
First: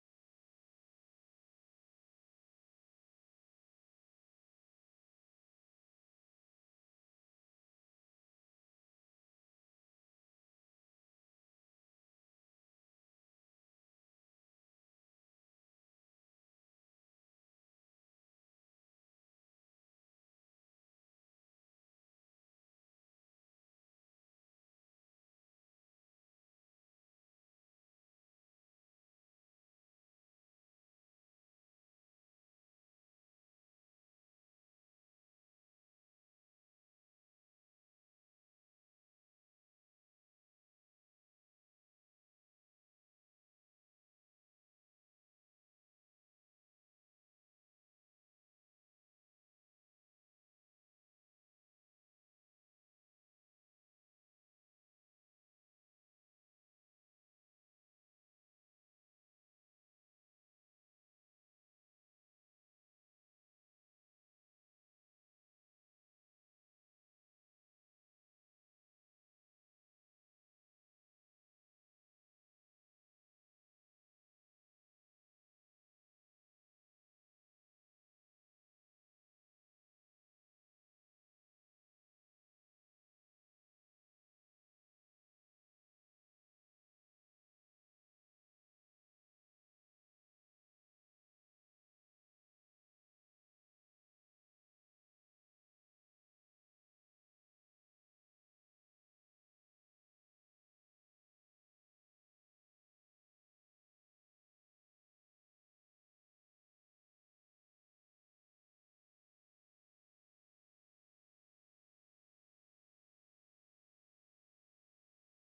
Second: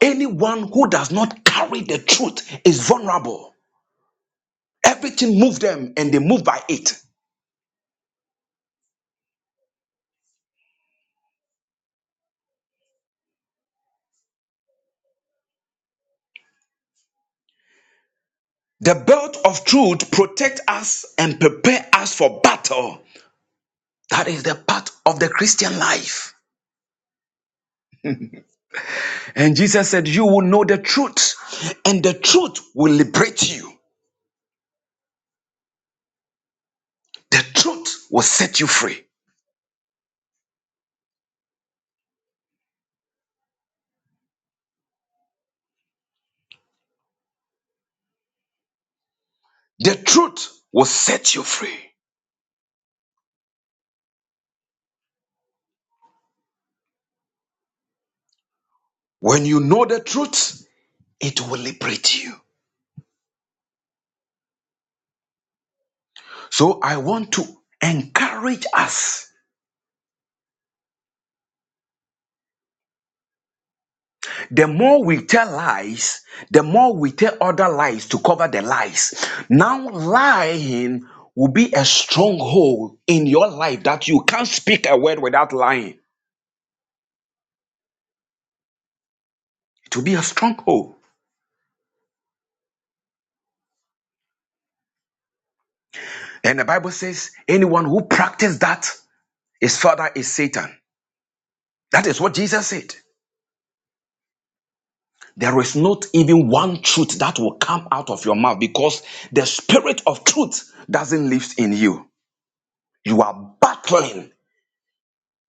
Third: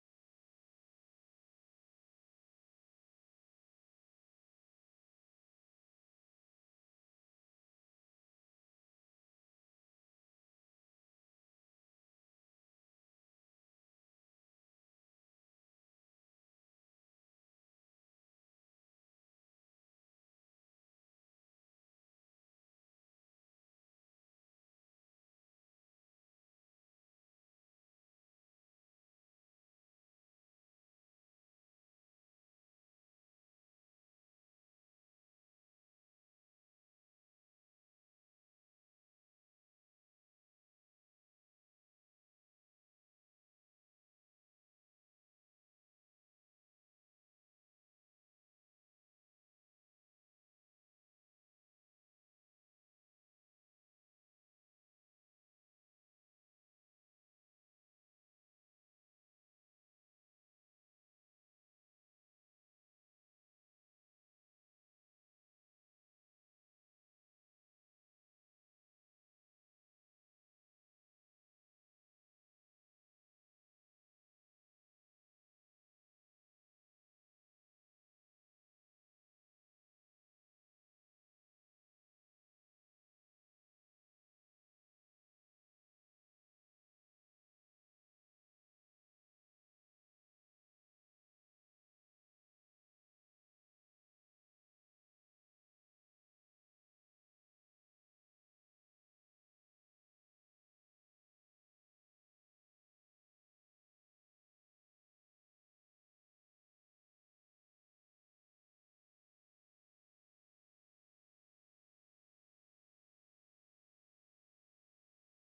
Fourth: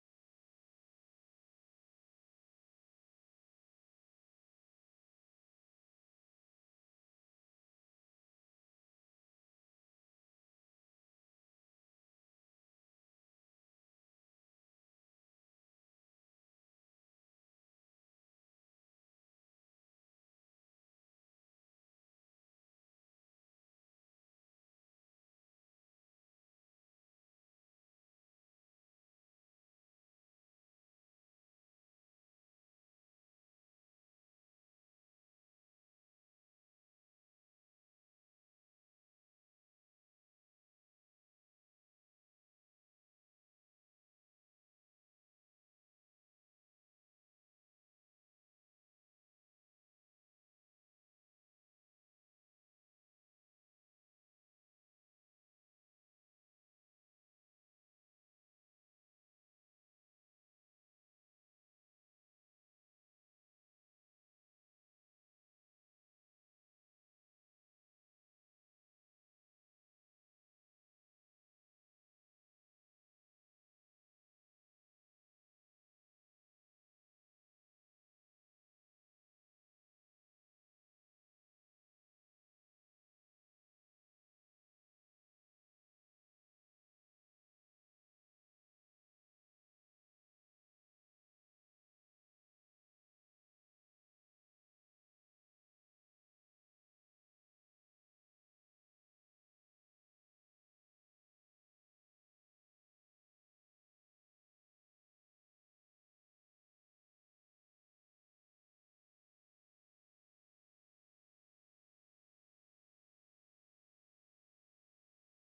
[SPEAKER 3] Anyone who does not carry the truth is vulnerable. Everything moves them and they move by it. The belt of truth protects us and prepare us for battle. That is the part of the Christian life. And Jesus said, You will know the truth, and the truth will liberate you. The truth will set you free. The truth will set you free. When you know the truth, it will liberate you. So I want to encourage us The more we tell lies, the more we tell other lies to cover the lies. Now, lying will be a stronghold in your life that you can't speak a word without lying. It will be a stronghold. And the Bible says, anyone who practices that, his father is Satan. That is what Jesus said. There is not even one truth that will come out of your mouth because the spirit of truth doesn't live in you. You are battling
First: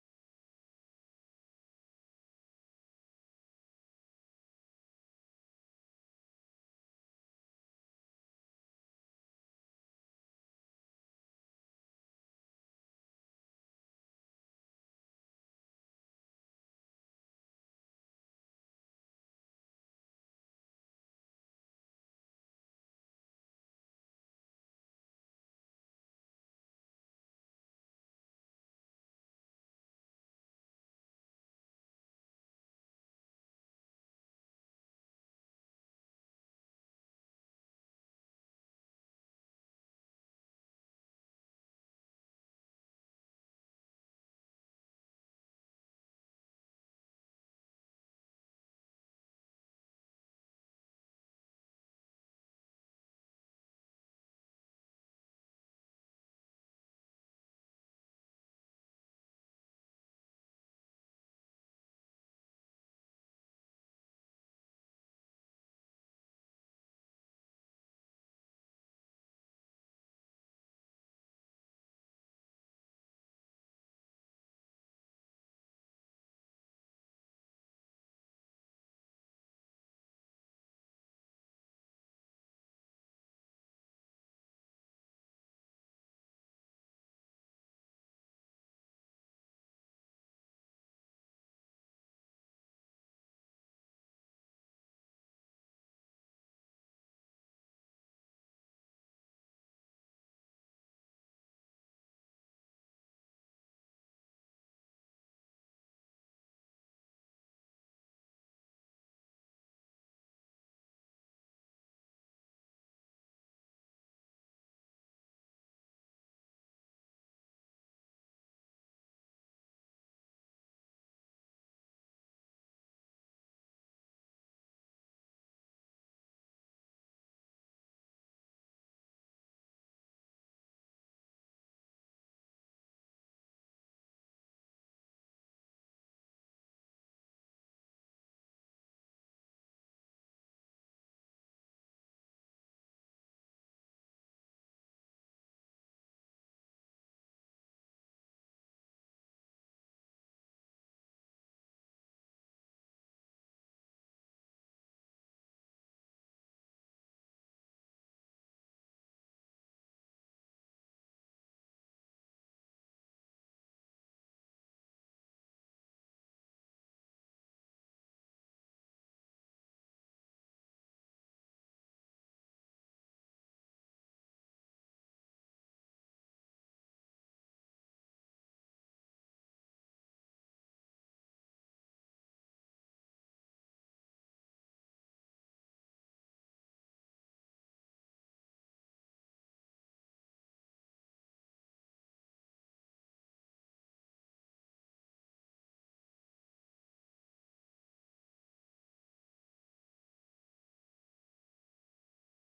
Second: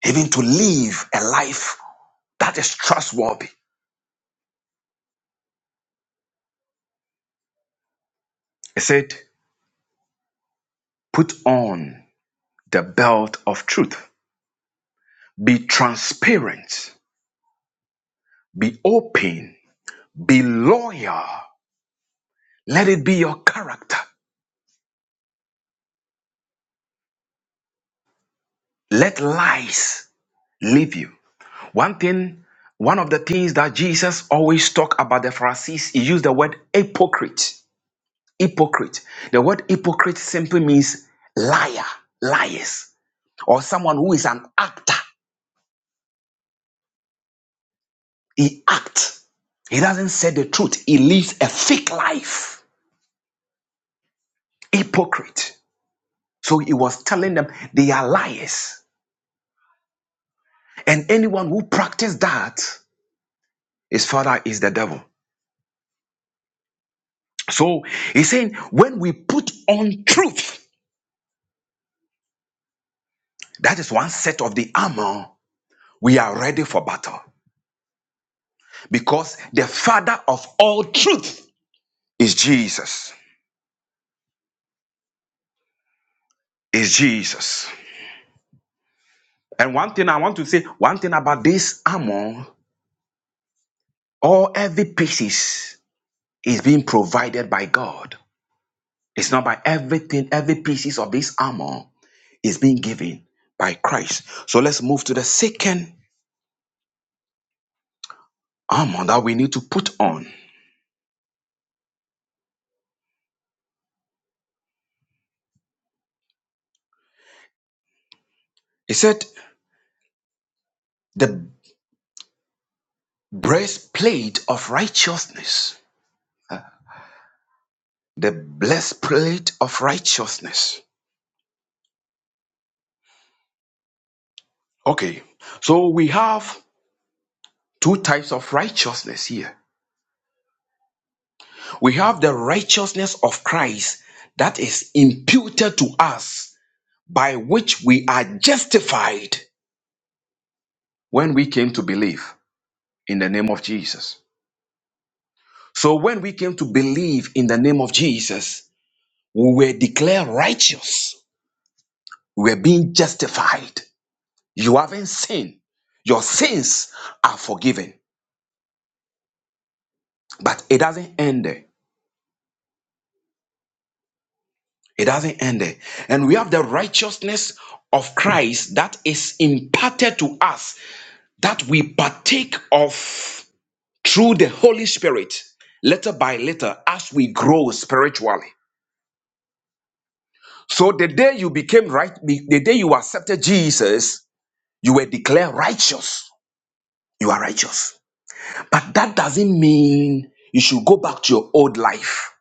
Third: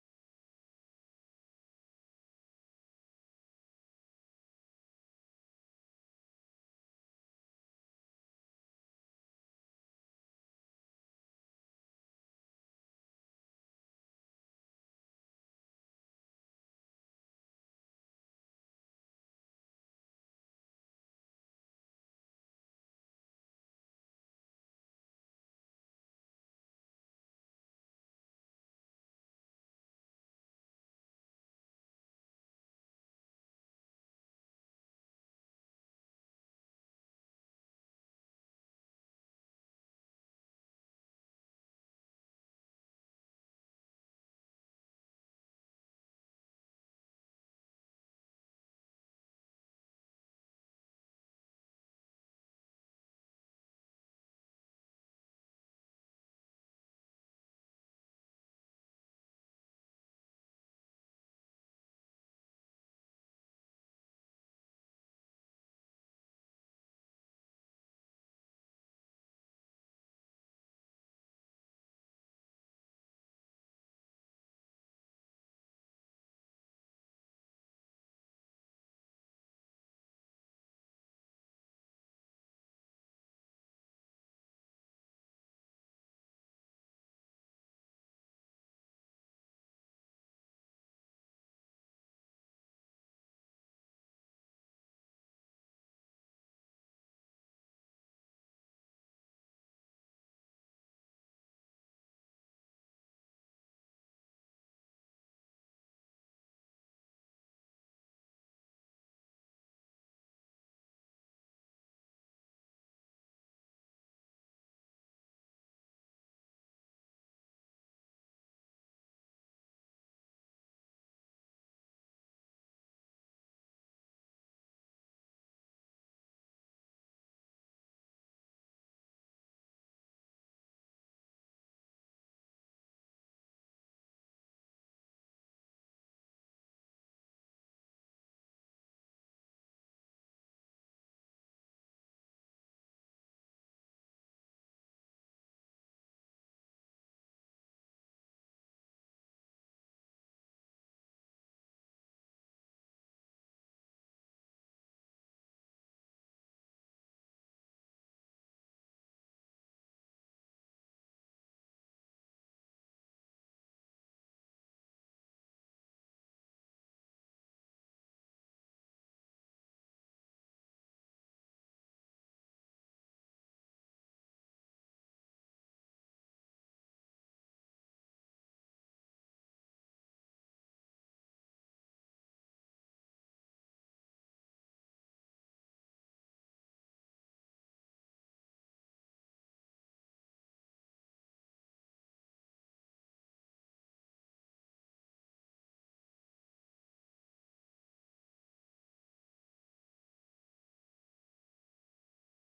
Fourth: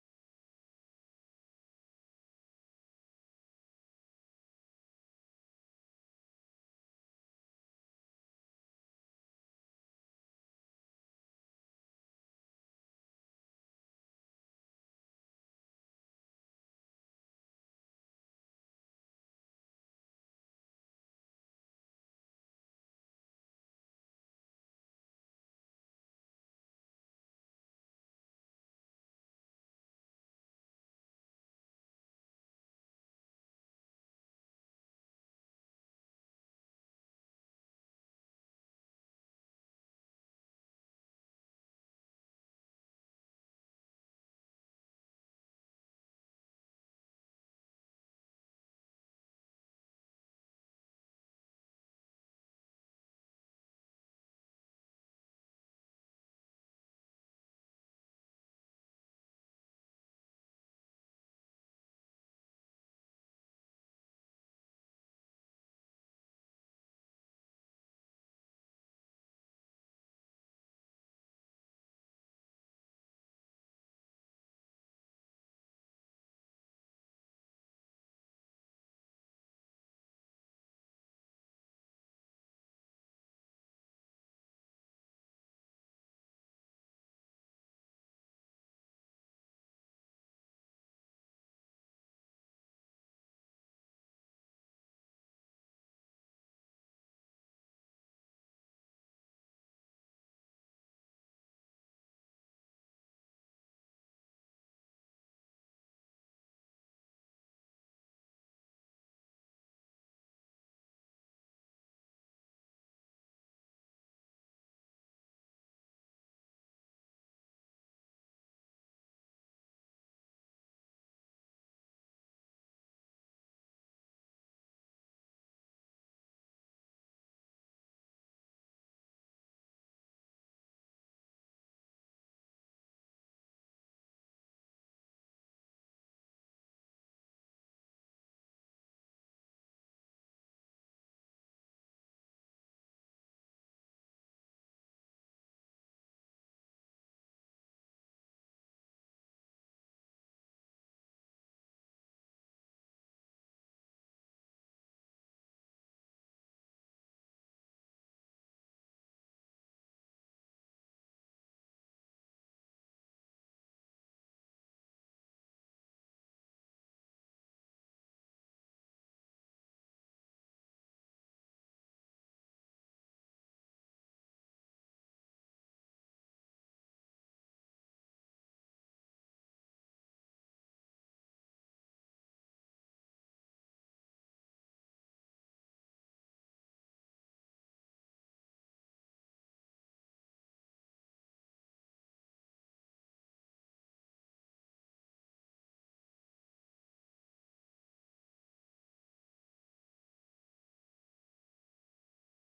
[SPEAKER 3] even to live a life That is trustworthy. It said, put on the belt of truth. Be transparent. Be open. Be loyal. Let it be your character. Let lies leave you. One thing, one of the things that Jesus always talk about the Pharisees, he used the word hypocrite. Hypocrite. The word hypocrite simply means liar, liars, or someone who is an actor. He acts. He doesn't say the truth. He lives a fake life. Hypocrite. So he was telling them they are liars. And anyone who practices that, his father is the devil. So he's saying when we put on truth, that is one set of the armor, we are ready for battle. Because the father of all truth is Jesus. Is Jesus. And one thing I want to say, one thing about this armor, all every pieces is being provided by God. It's not by everything, every pieces of this armor is being given by Christ. So let's move to the second armor that we need to put on. He said, the breastplate of righteousness. The breastplate of righteousness. Okay, so we have two types of righteousness here. We have the righteousness of Christ that is imputed to us by which we are justified when we came to believe in the name of Jesus. So when we came to believe in the name of Jesus, we were declared righteous. We were being justified. You haven't sinned. Your sins are forgiven. But it doesn't end there. It doesn't end there. And we have the righteousness of Christ that is imparted to us that we partake of through the Holy Spirit little by little as we grow spiritually. So the day you became right, the day you accepted Jesus, you were declared righteous. You are righteous. But that doesn't mean you should go back to your old life.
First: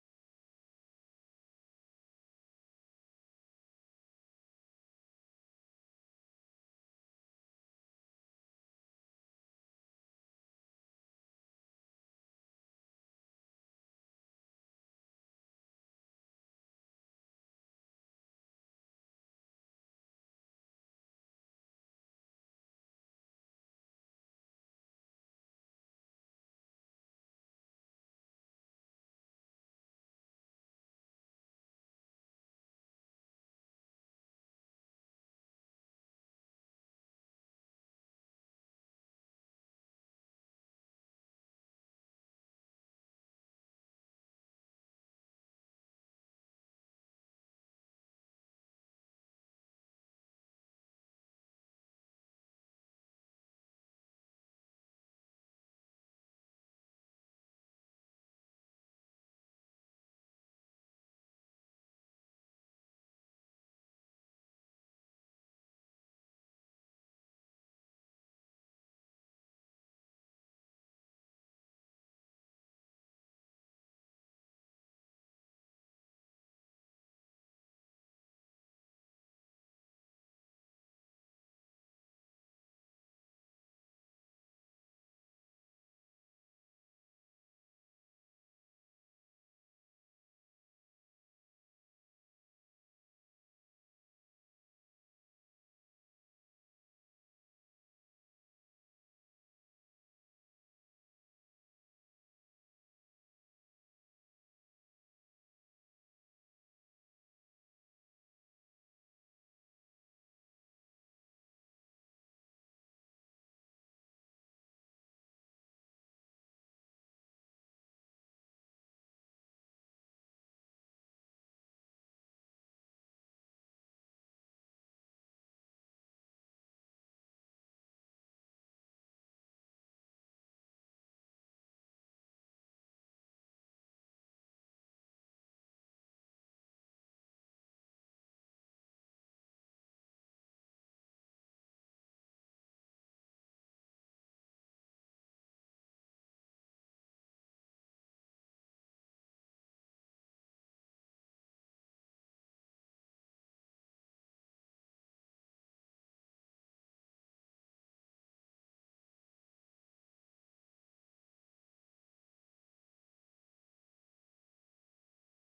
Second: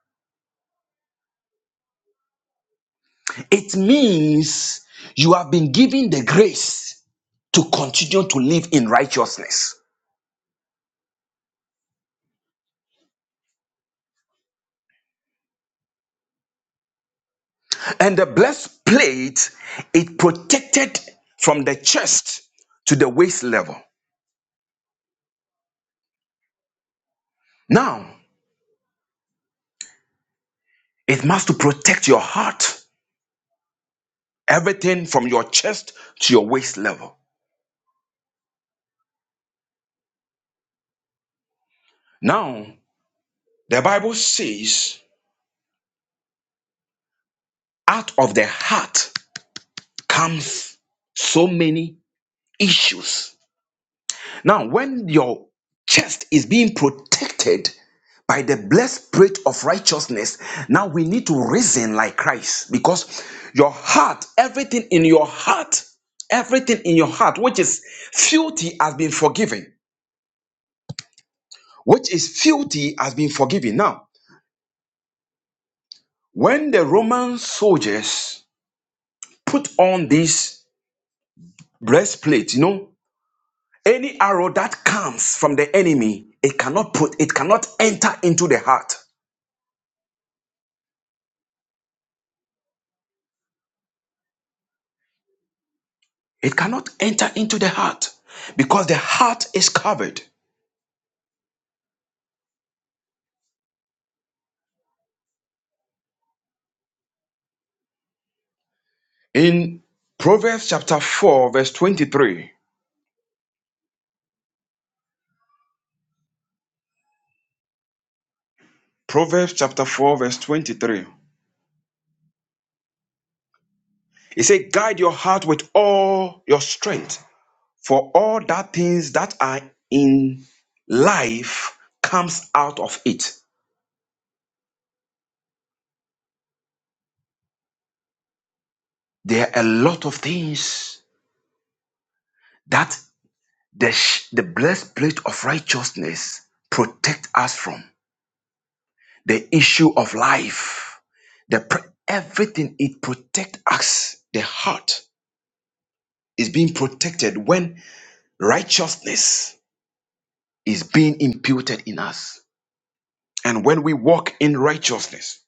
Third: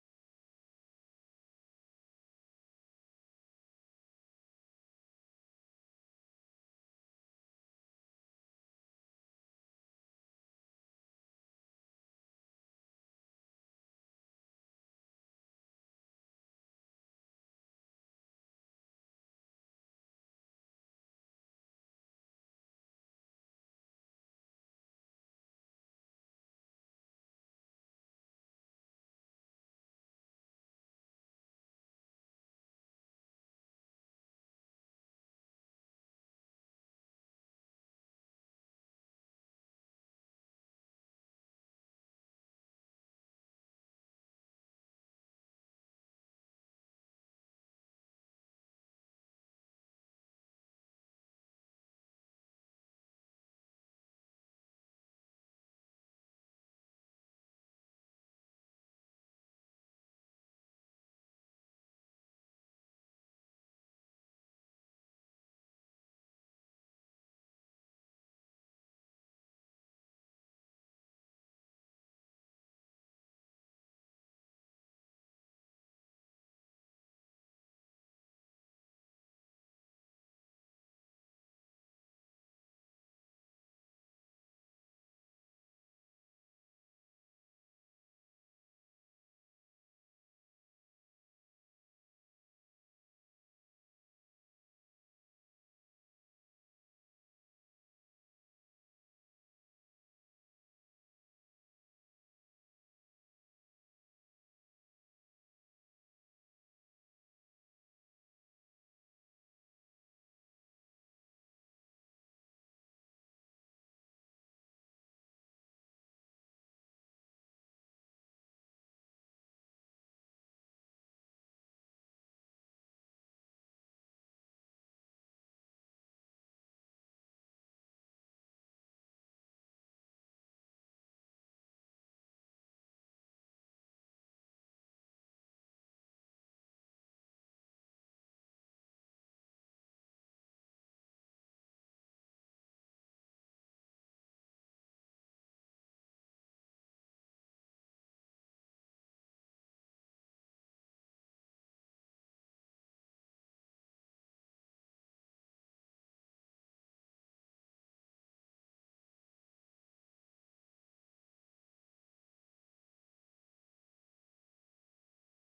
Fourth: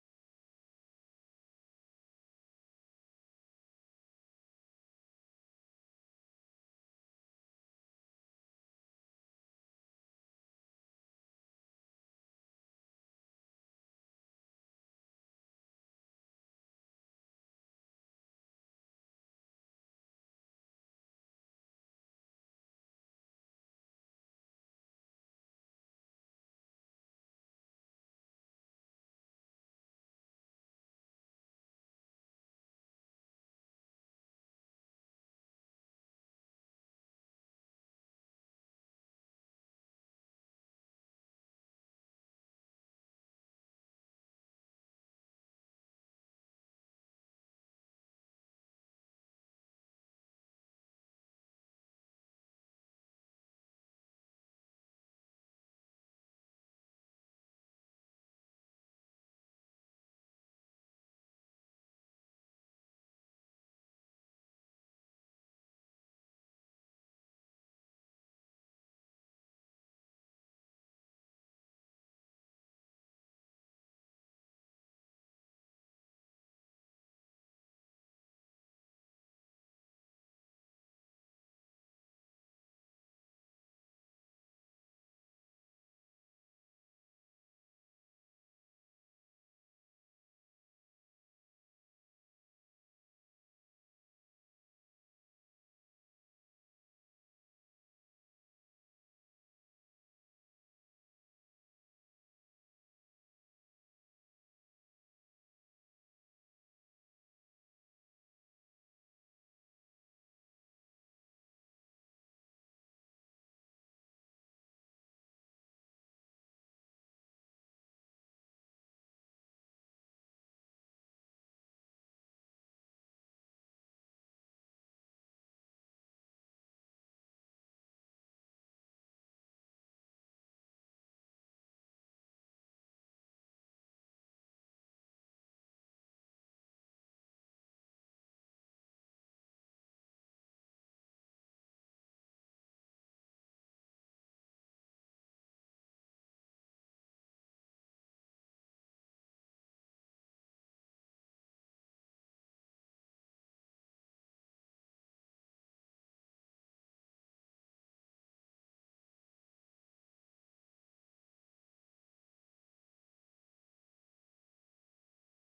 [SPEAKER 3] It means you have been given the grace to continue to live in righteousness. And the blessed plate, it protected from the chest to the waist level. Now, it must to protect your heart, everything from your chest to your waist level. Now, The Bible says, out of the heart comes so many issues. Now, when your chest is being protected by the blessed spirit of righteousness, now we need to reason like Christ because your heart, everything in your heart, everything in your heart which is filthy has been forgiven. Which is filthy has been forgiven. Now, when the Roman soldiers put on this breastplate, you know, Any arrow that comes from the enemy, it cannot put, it cannot enter into the heart. It cannot enter into the heart because the heart is covered. In Proverbs chapter 4, verse 23, Proverbs chapter 4, verse 23, it says, Guide your heart with all your strength, for all that things that are in life comes out of it. There are a lot of things that. The, sh- the blessed plate of righteousness protect us from the issue of life. The pr- everything it protect us. The heart is being protected when righteousness is being imputed in us, and when we walk in righteousness.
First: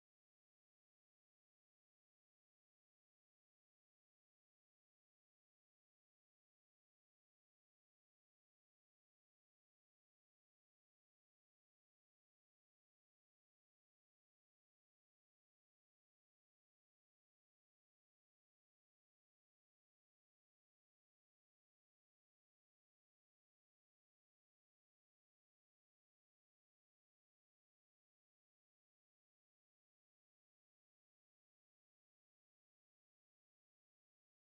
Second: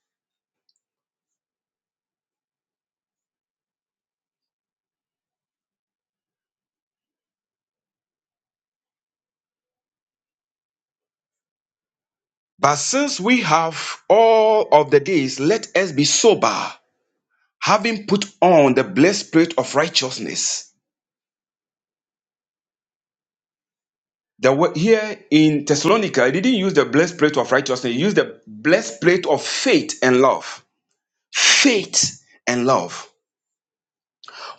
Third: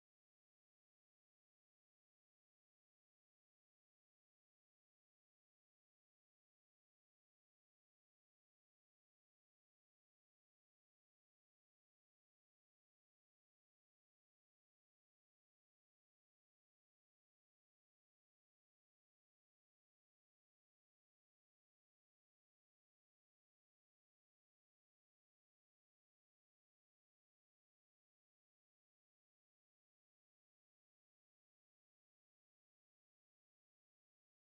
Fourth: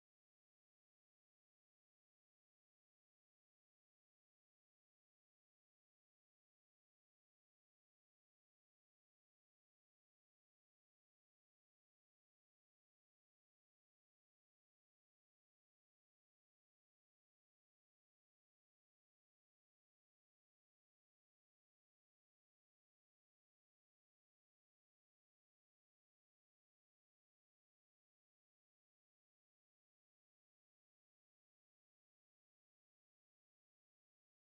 [SPEAKER 3] But since we have all of the days, let us be sober, having put on the blessed plate of righteousness The wo- here in Thessalonica, he didn't use the breastplate of righteousness. He used the breastplate of faith and love. Faith and love.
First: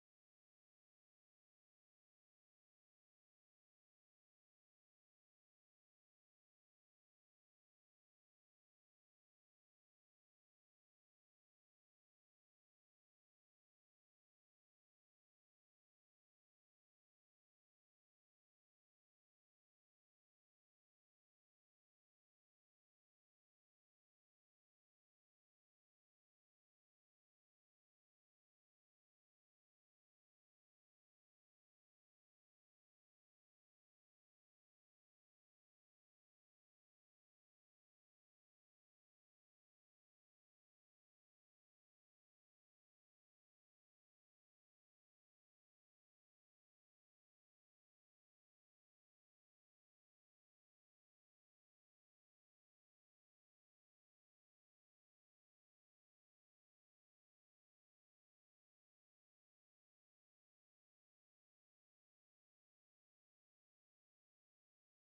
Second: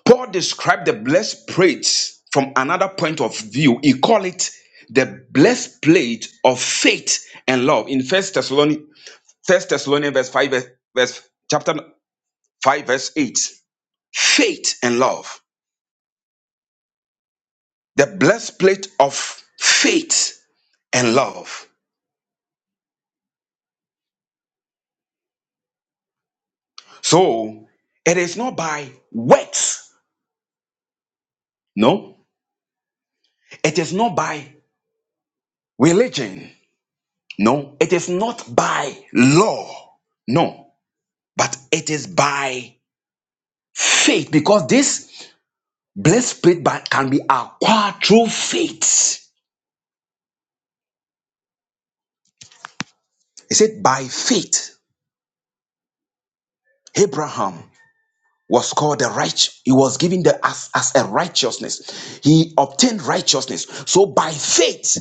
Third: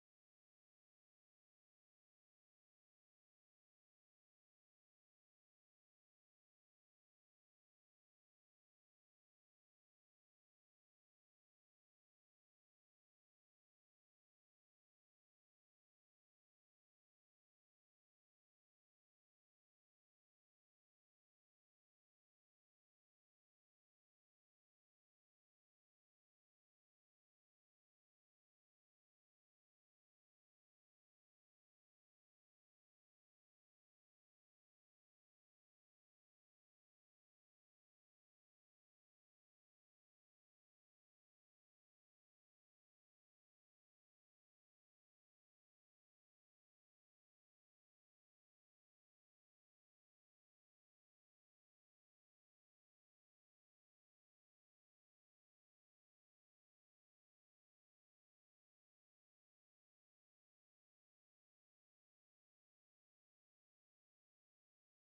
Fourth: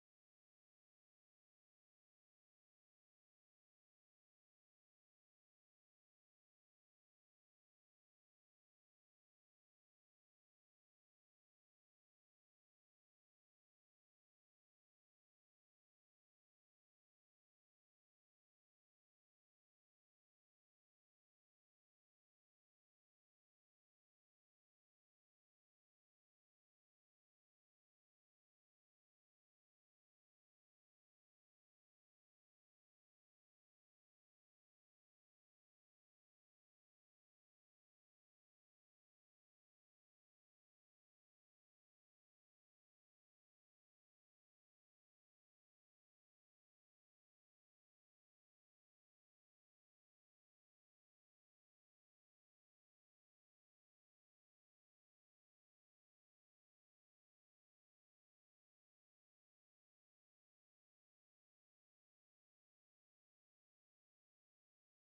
[SPEAKER 3] Paul described the breastplate from another point of view. He called it the breastplate of faith and love in First Thessalonians, First Thessalonians, verse five, verse, verse- chapter five, verse eight. Faith and love. The breastplate of faith and love. So it is not by works No, it is not by religion. No, it is not by law. No, but it is by faith because this blessed spirit by- can be acquired through faith. It said, by faith, Abraham was called the righteous. He was given the as, as a righteousness. He obtained righteousness. So by faith,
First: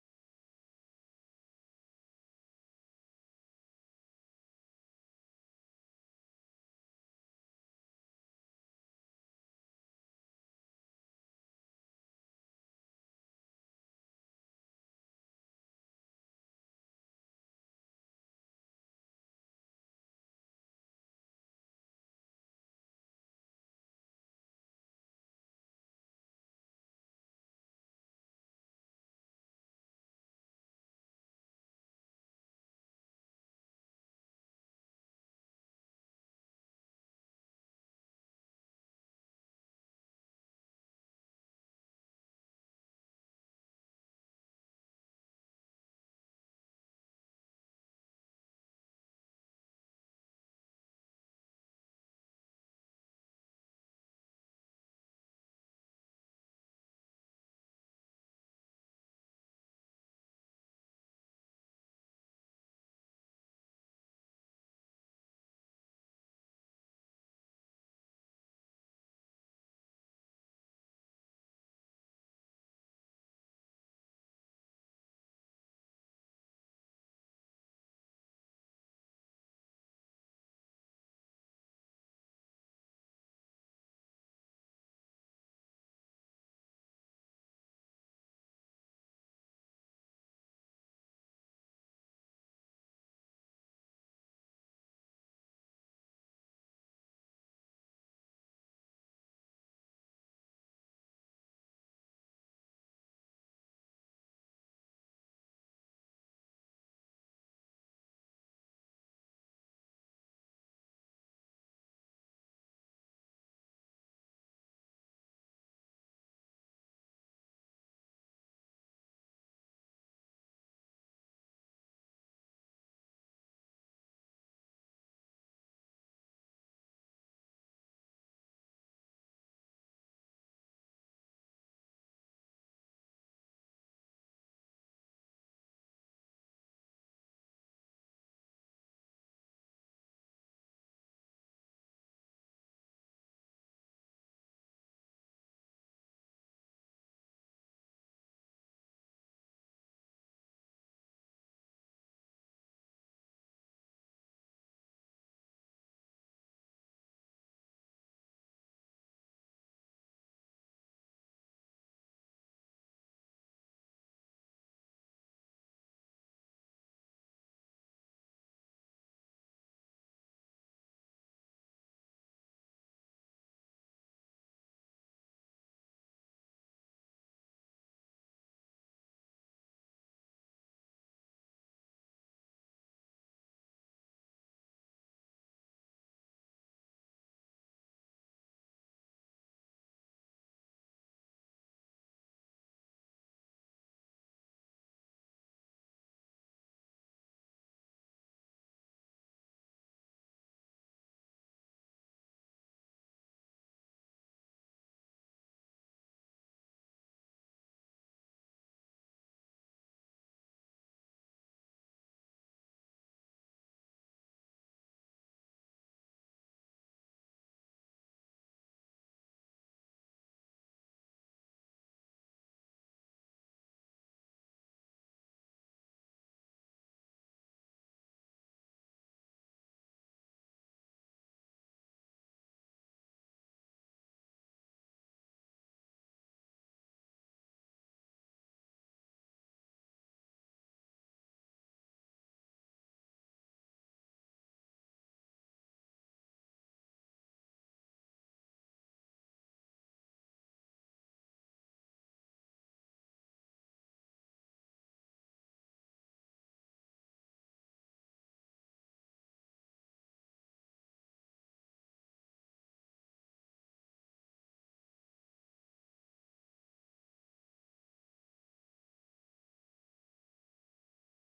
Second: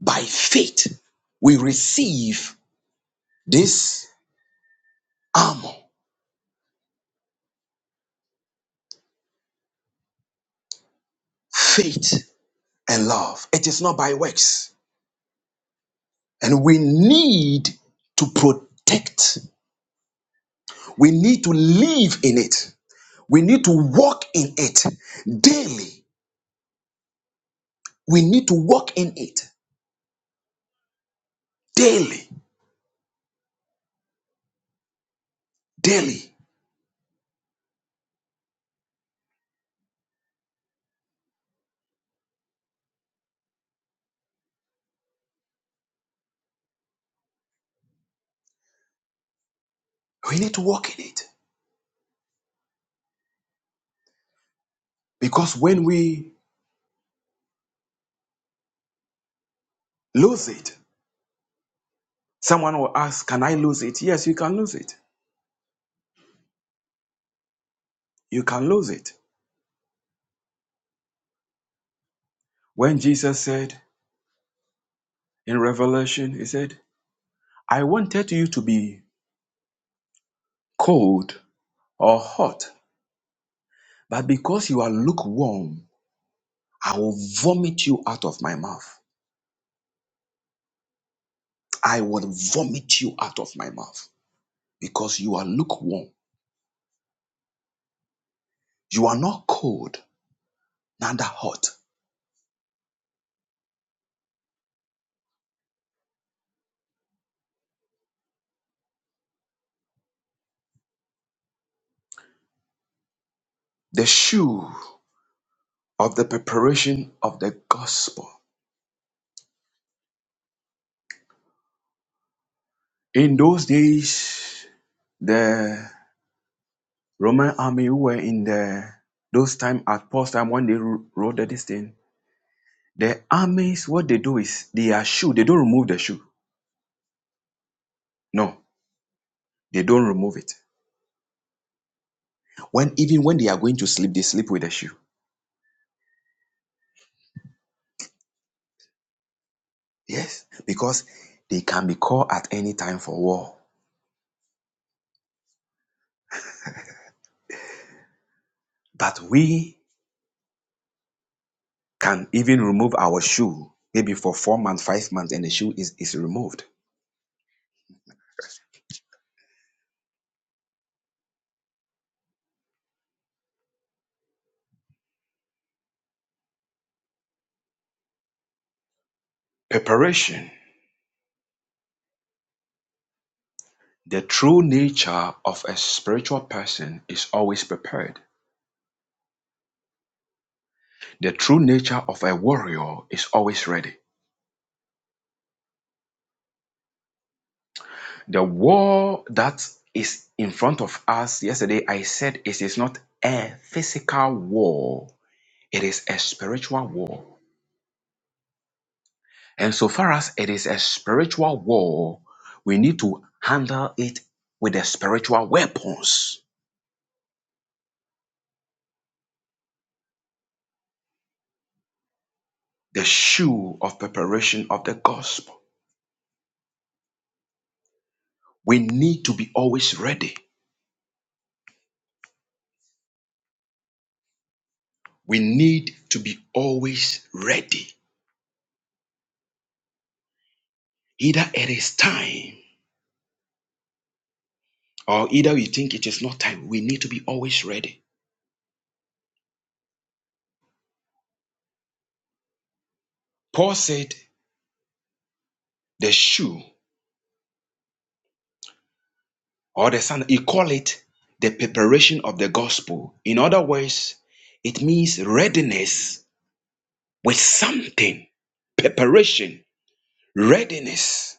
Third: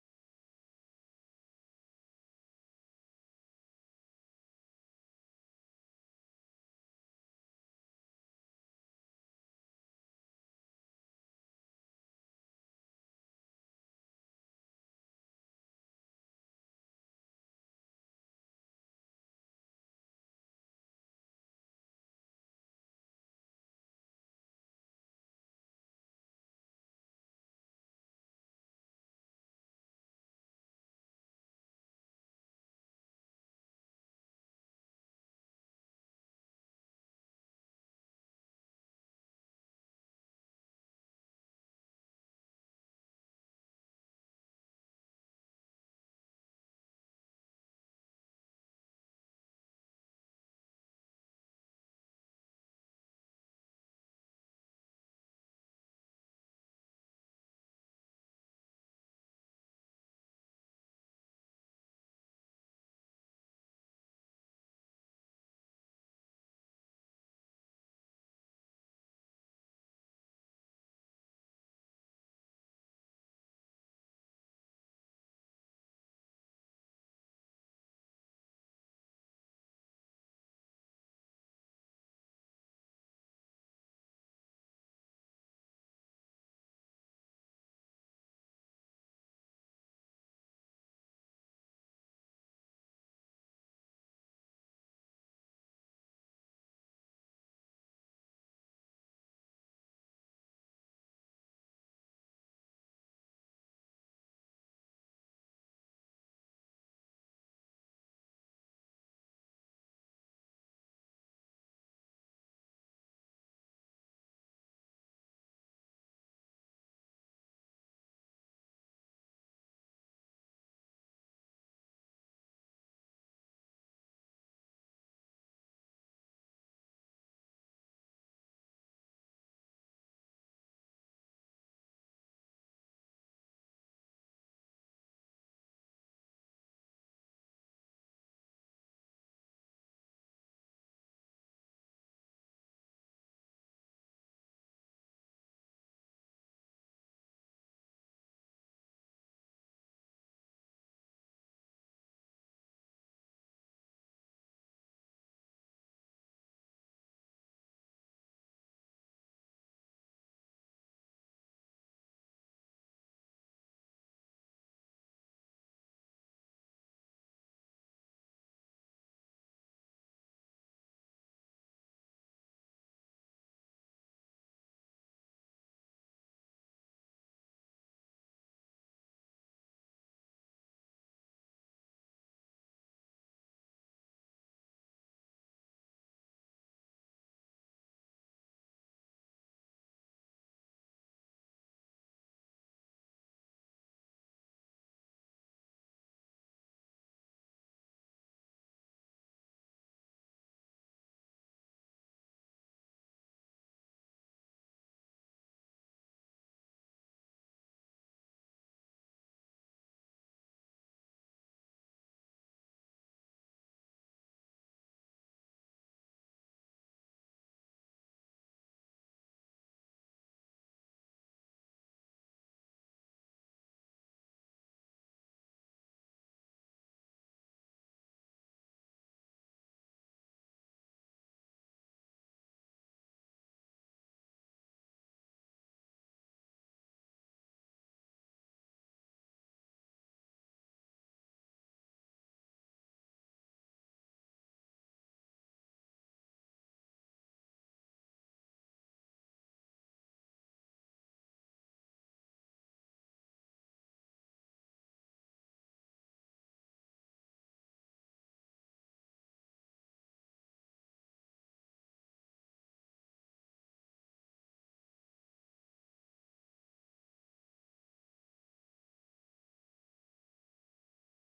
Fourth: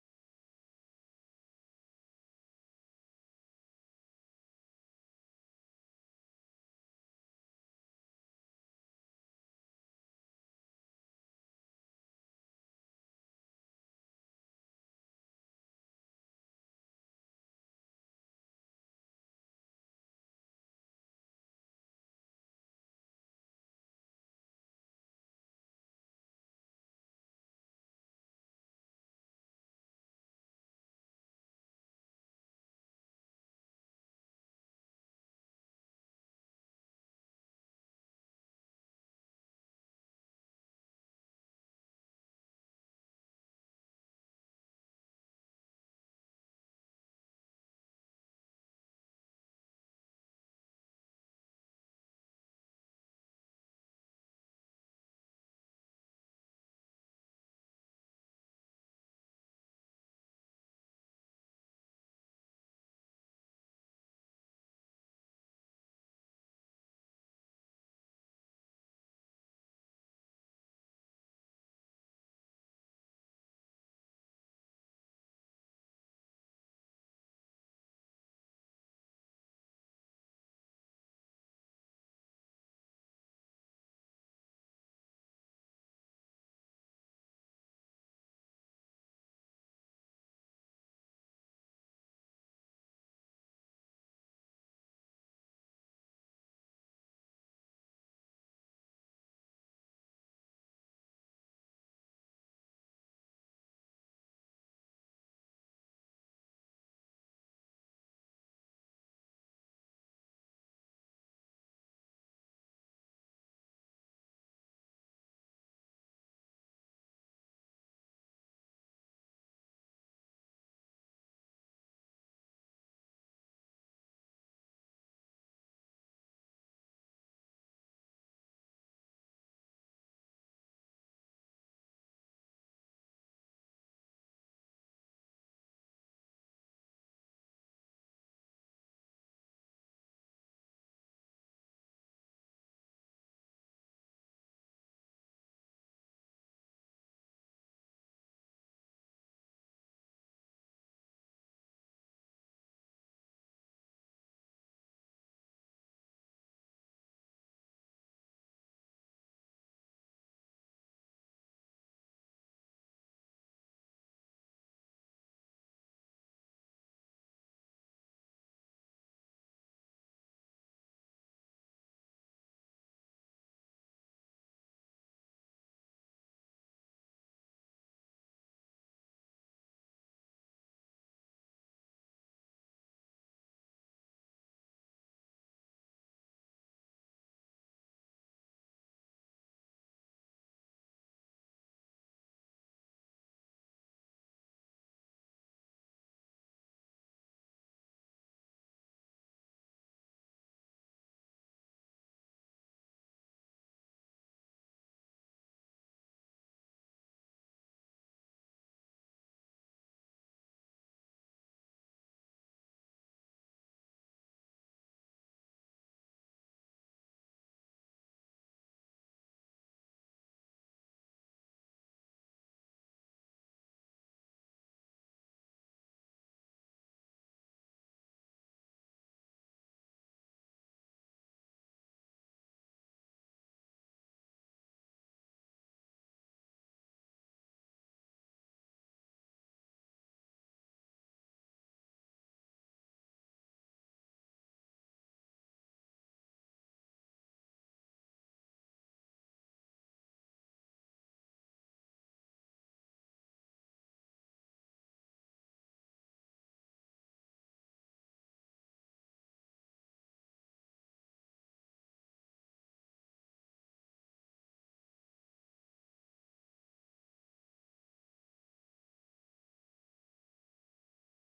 [SPEAKER 3] by faith, we receive this armor, faith. and love. It is not by works. And we need to protect, we need to live in it, we need to walk in it daily. We need to walk in it daily, daily. We need to walk in it because when we lose it, someone will ask, Can I lose it? Yes, you can lose it. You can lose it. When Jesus said in Revelation, He said, I wanted you to be cold or hot, But because you are lukewarm, I will vomit you out of my mouth. I will vomit you out of my mouth because you are lukewarm. You are not cold, neither hot. The shoe of the preparation of the gospel. In those days, the Roman army who were in the those time at Paul's time when they ro- roaded this thing, the armies what they do is they are shoe. They don't remove the shoe. No, they don't remove it. When even when they are going to sleep, they sleep with a shoe. Yes, because they can be called at any time for war. But we can even remove our shoe, maybe for four months, five months, and the shoe is, is removed. Preparation. The true nature of a spiritual person is always prepared. The true nature of a warrior is always ready. The war that is in front of us yesterday, I said it is not a physical war, it is a spiritual war. And so far as it is a spiritual war, we need to handle it with the spiritual weapons, the shoe of preparation of the gospel. We need to be always ready. We need to be always ready. Either it is time or either we think it is not time. We need to be always ready. Paul said the shoe or the sandal, he call it the preparation of the gospel. In other words, it means readiness with something preparation, readiness.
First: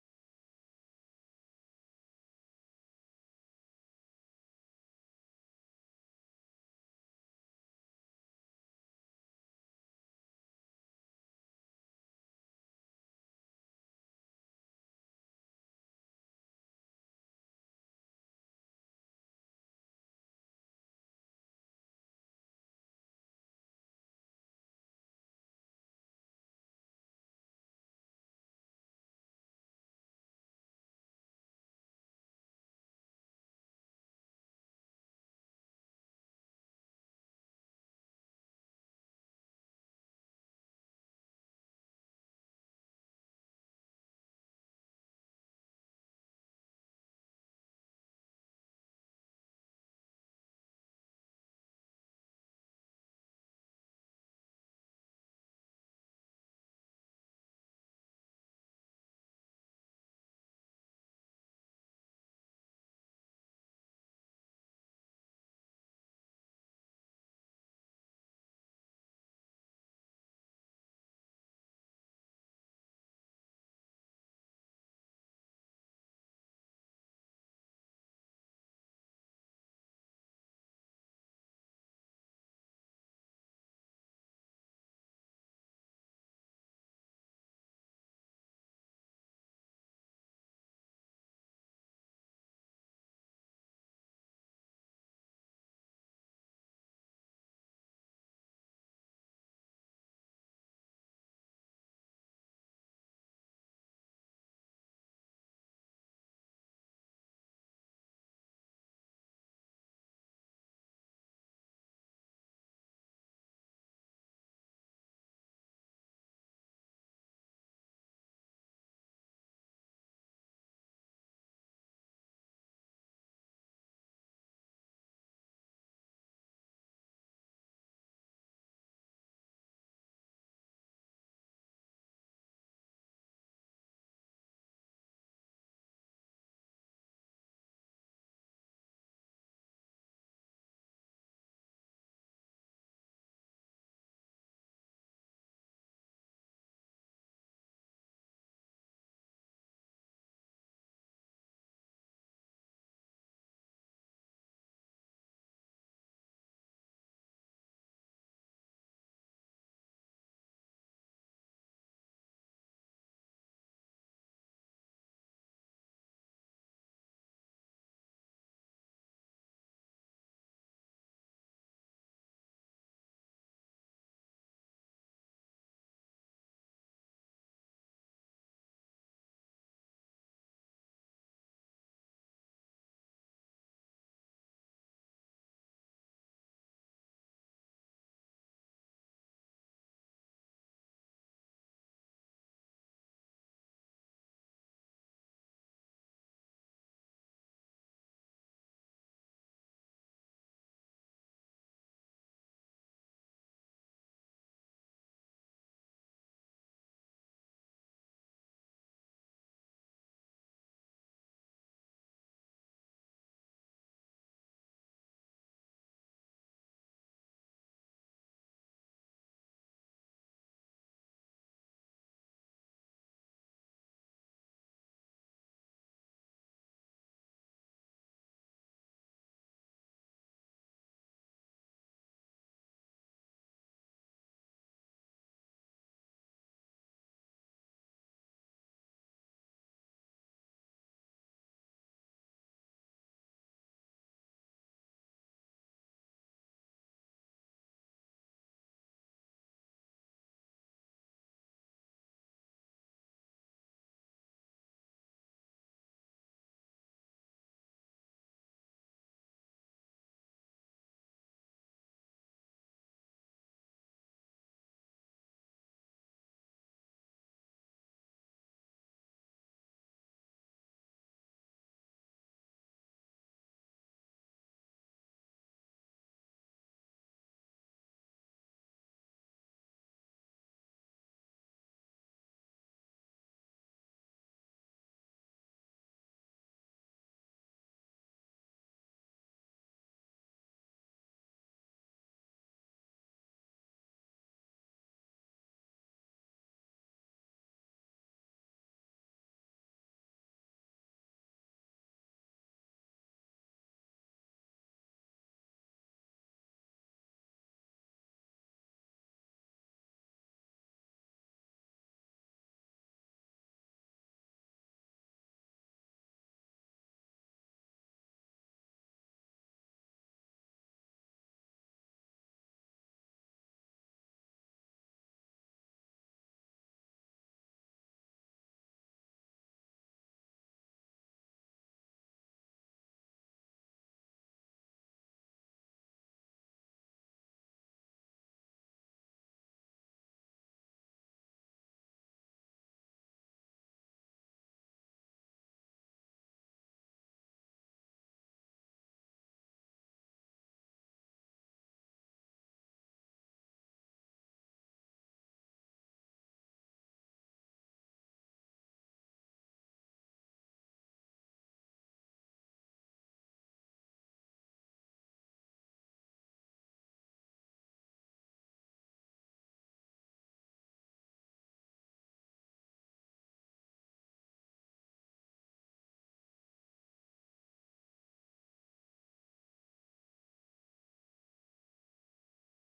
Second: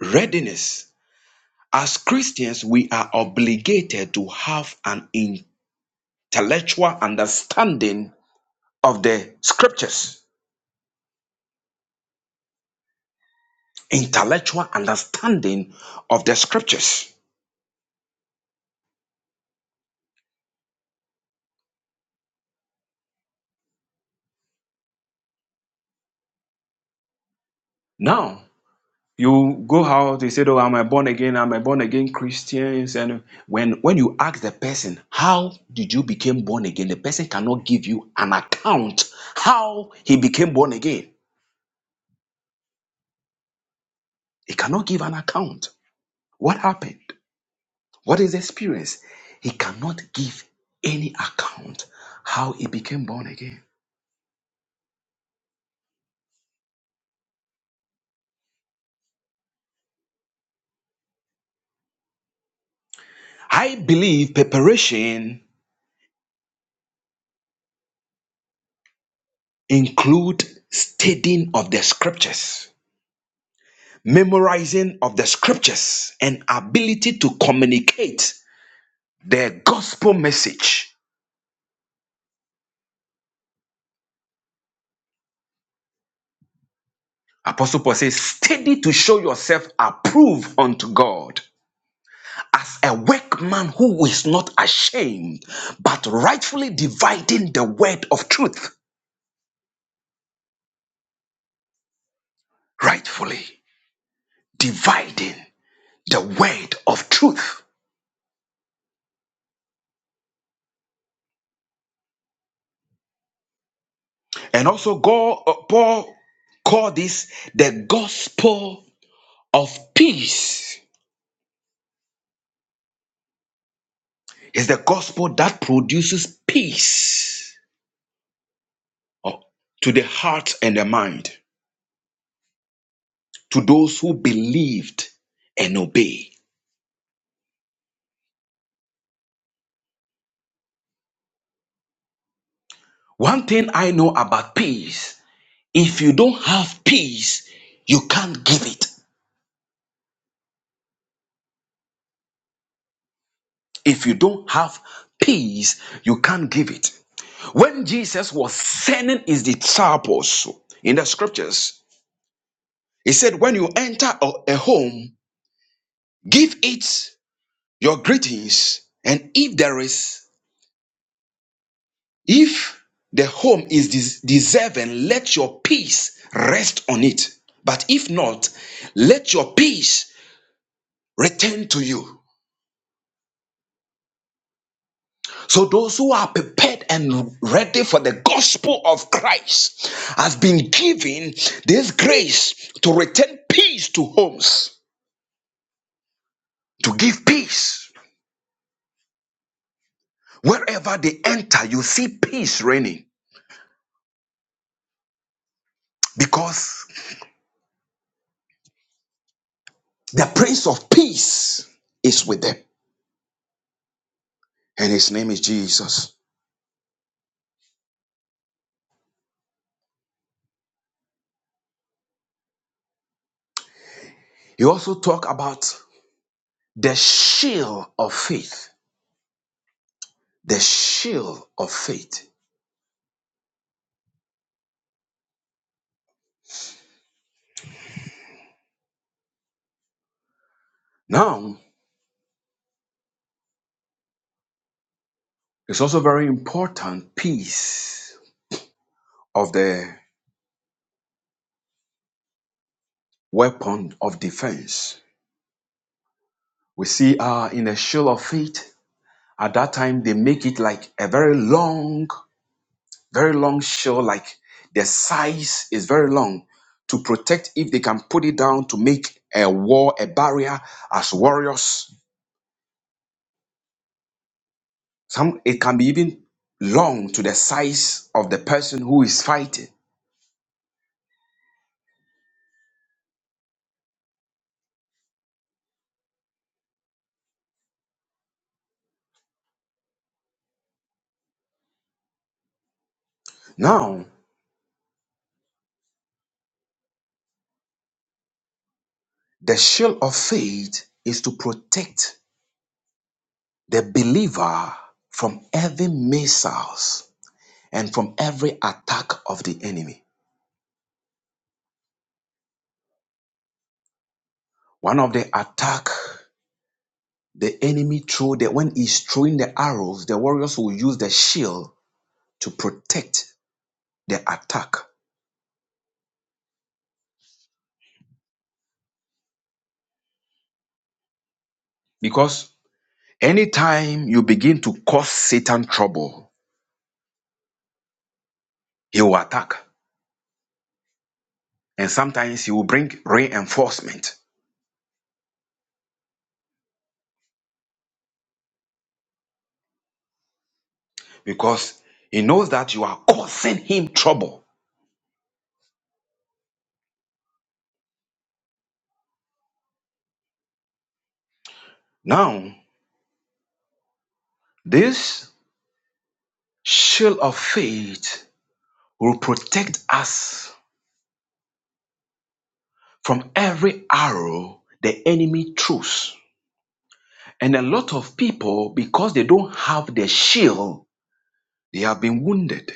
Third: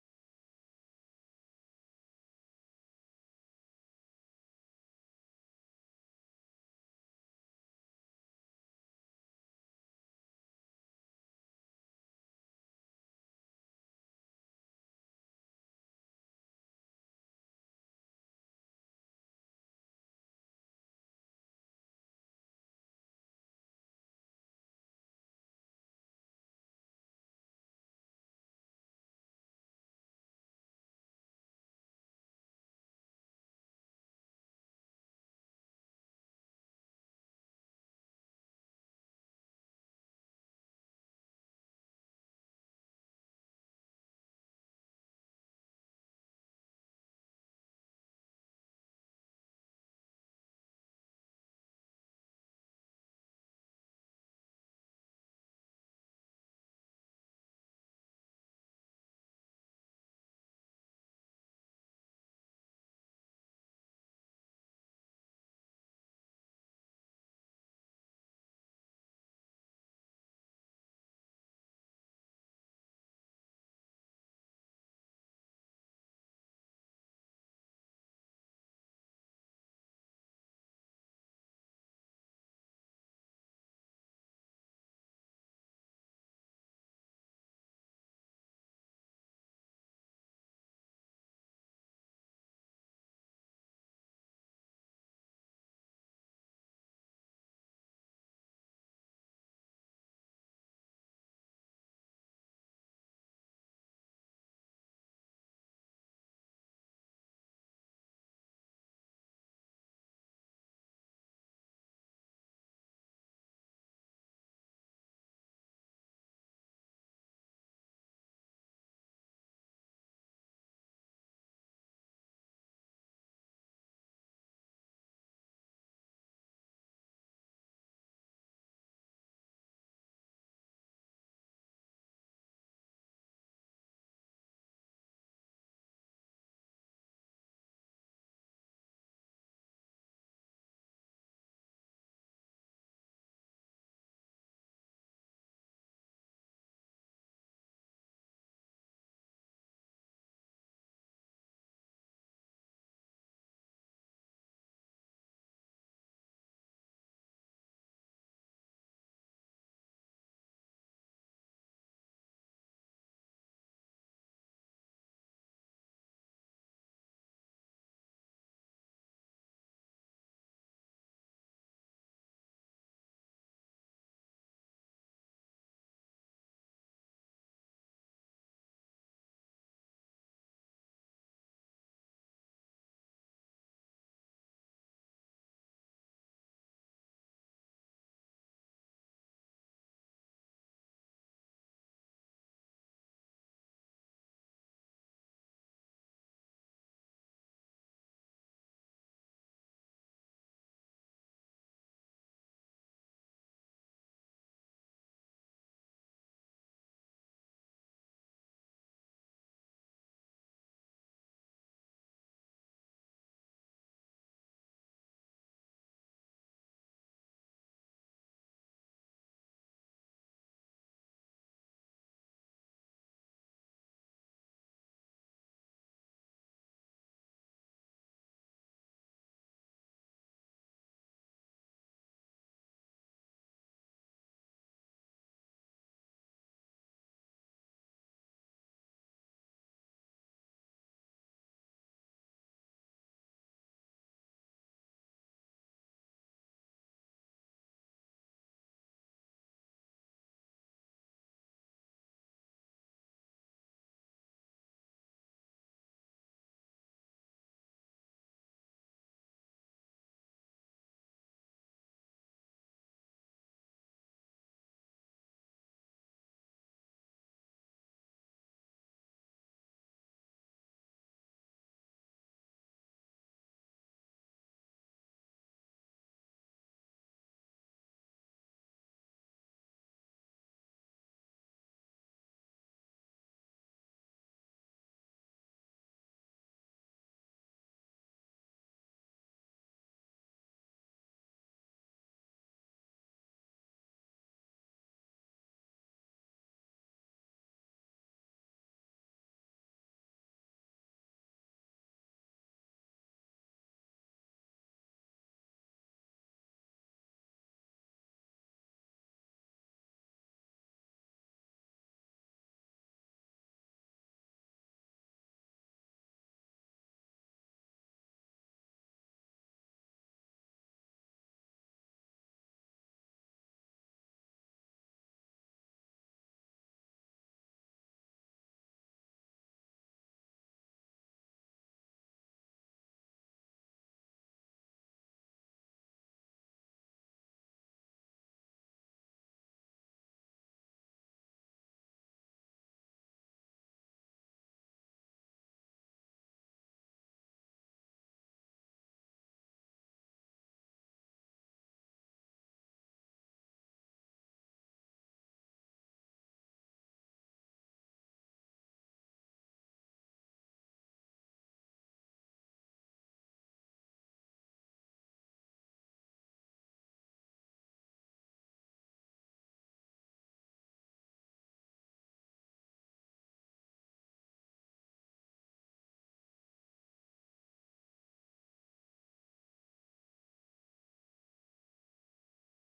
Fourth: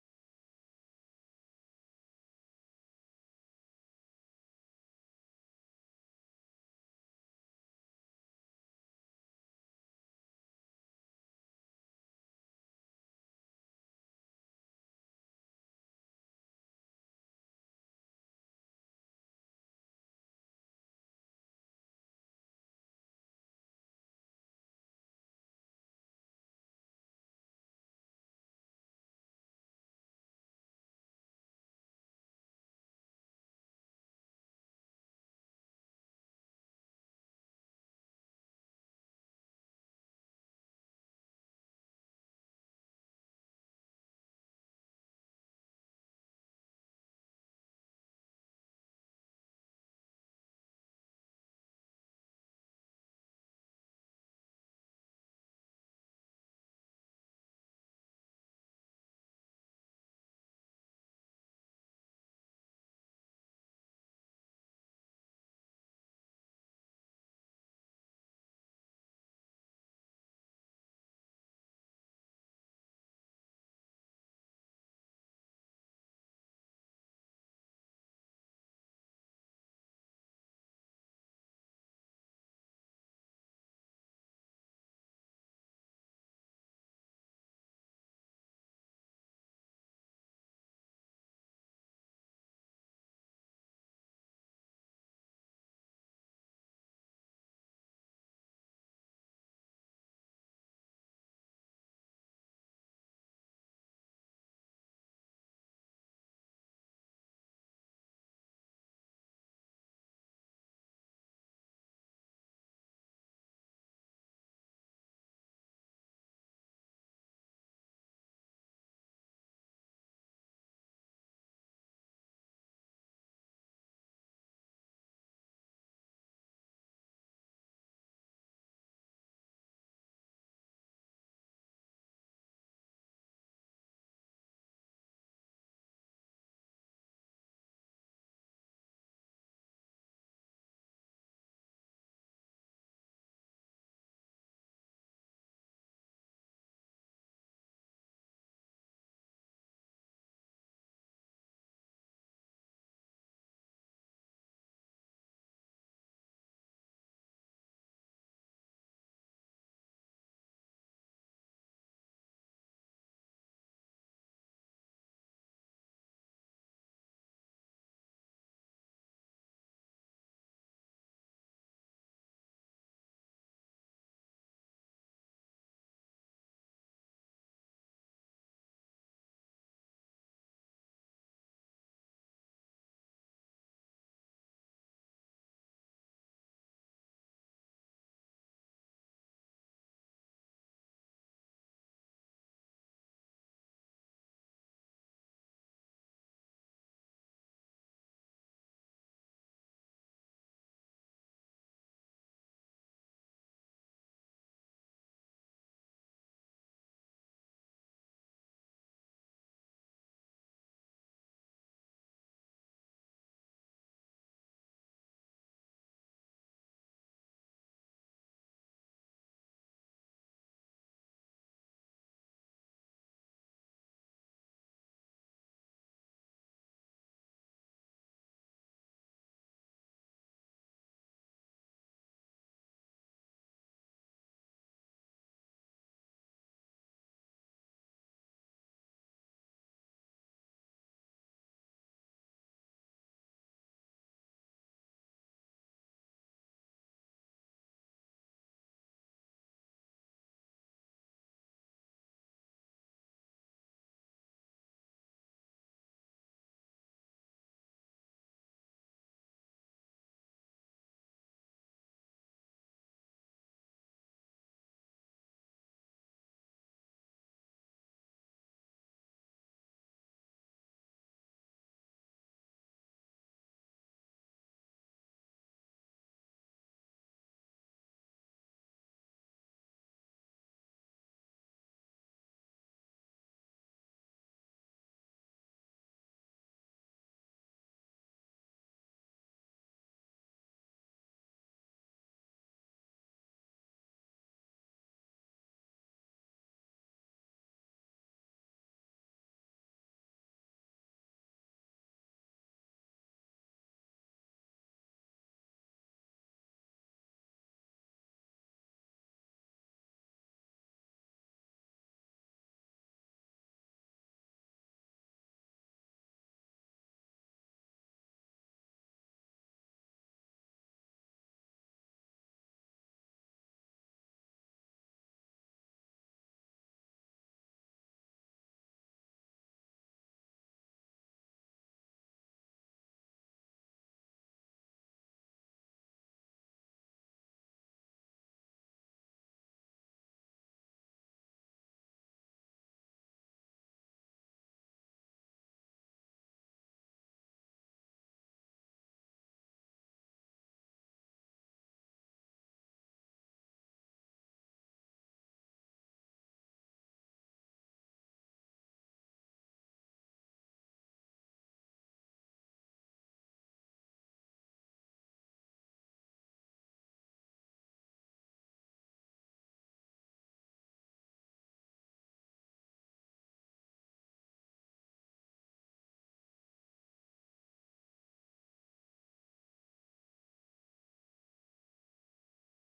[SPEAKER 3] Readiness. As Christians, we are obligated to have an intellectual understanding of the scriptures. Intellectual understanding of the scriptures. Now, you go out, they say, Oh, am I born again? Am I born again Christians? And when, when you ask the person, How did you become born again? The person cannot give you an account how he became born again He cannot give an account. What happened? What is the experience? He cannot give any account how he became born again. I believe preparation include studying of the scriptures, memorizing of the scriptures, and ability to communicate the gospel message. Apostle Paul says, study to show yourself approved unto God as a workman who is not ashamed, but rightfully dividing the word of truth. Rightfully dividing the word of truth. And also, God, uh, Paul called this the gospel of peace. It's the gospel that produces peace uh, to the heart and the mind, to those who believed and obey. One thing I know about peace If you don't have peace, you can't give it. If you don't have peace, you can't give it. When Jesus was sending his disciples in the scriptures, he said, When you enter a a home, give it your greetings. And if there is, if the home is des- deserving, let your peace rest on it. But if not, let your peace return to you. So those who are prepared and ready for the gospel of Christ have been given this grace to return peace to homes, to give peace. Wherever they enter, you see peace reigning because the Prince of Peace is with them, and his name is Jesus. He also talk about the shield of faith, the shield of faith. Now, it's also very important piece of the weapon of defense. We see uh, in a shield of faith, at that time they make it like a very long, very long shield, like the size is very long to protect if they can put it down to make a wall, a barrier as warriors. Some it can be even long to the size of the person who is fighting. Now, the shield of faith is to protect the believer from every missiles and from every attack of the enemy. One of the attack the enemy threw that when he's throwing the arrows, the warriors will use the shield to protect the attack. Because anytime you begin to cause Satan trouble, he will attack. And sometimes he will bring reinforcement because he knows that you are causing him trouble. Now, this shield of faith will protect us from every arrow the enemy throws. And a lot of people, because they don't have the shield, they have been wounded.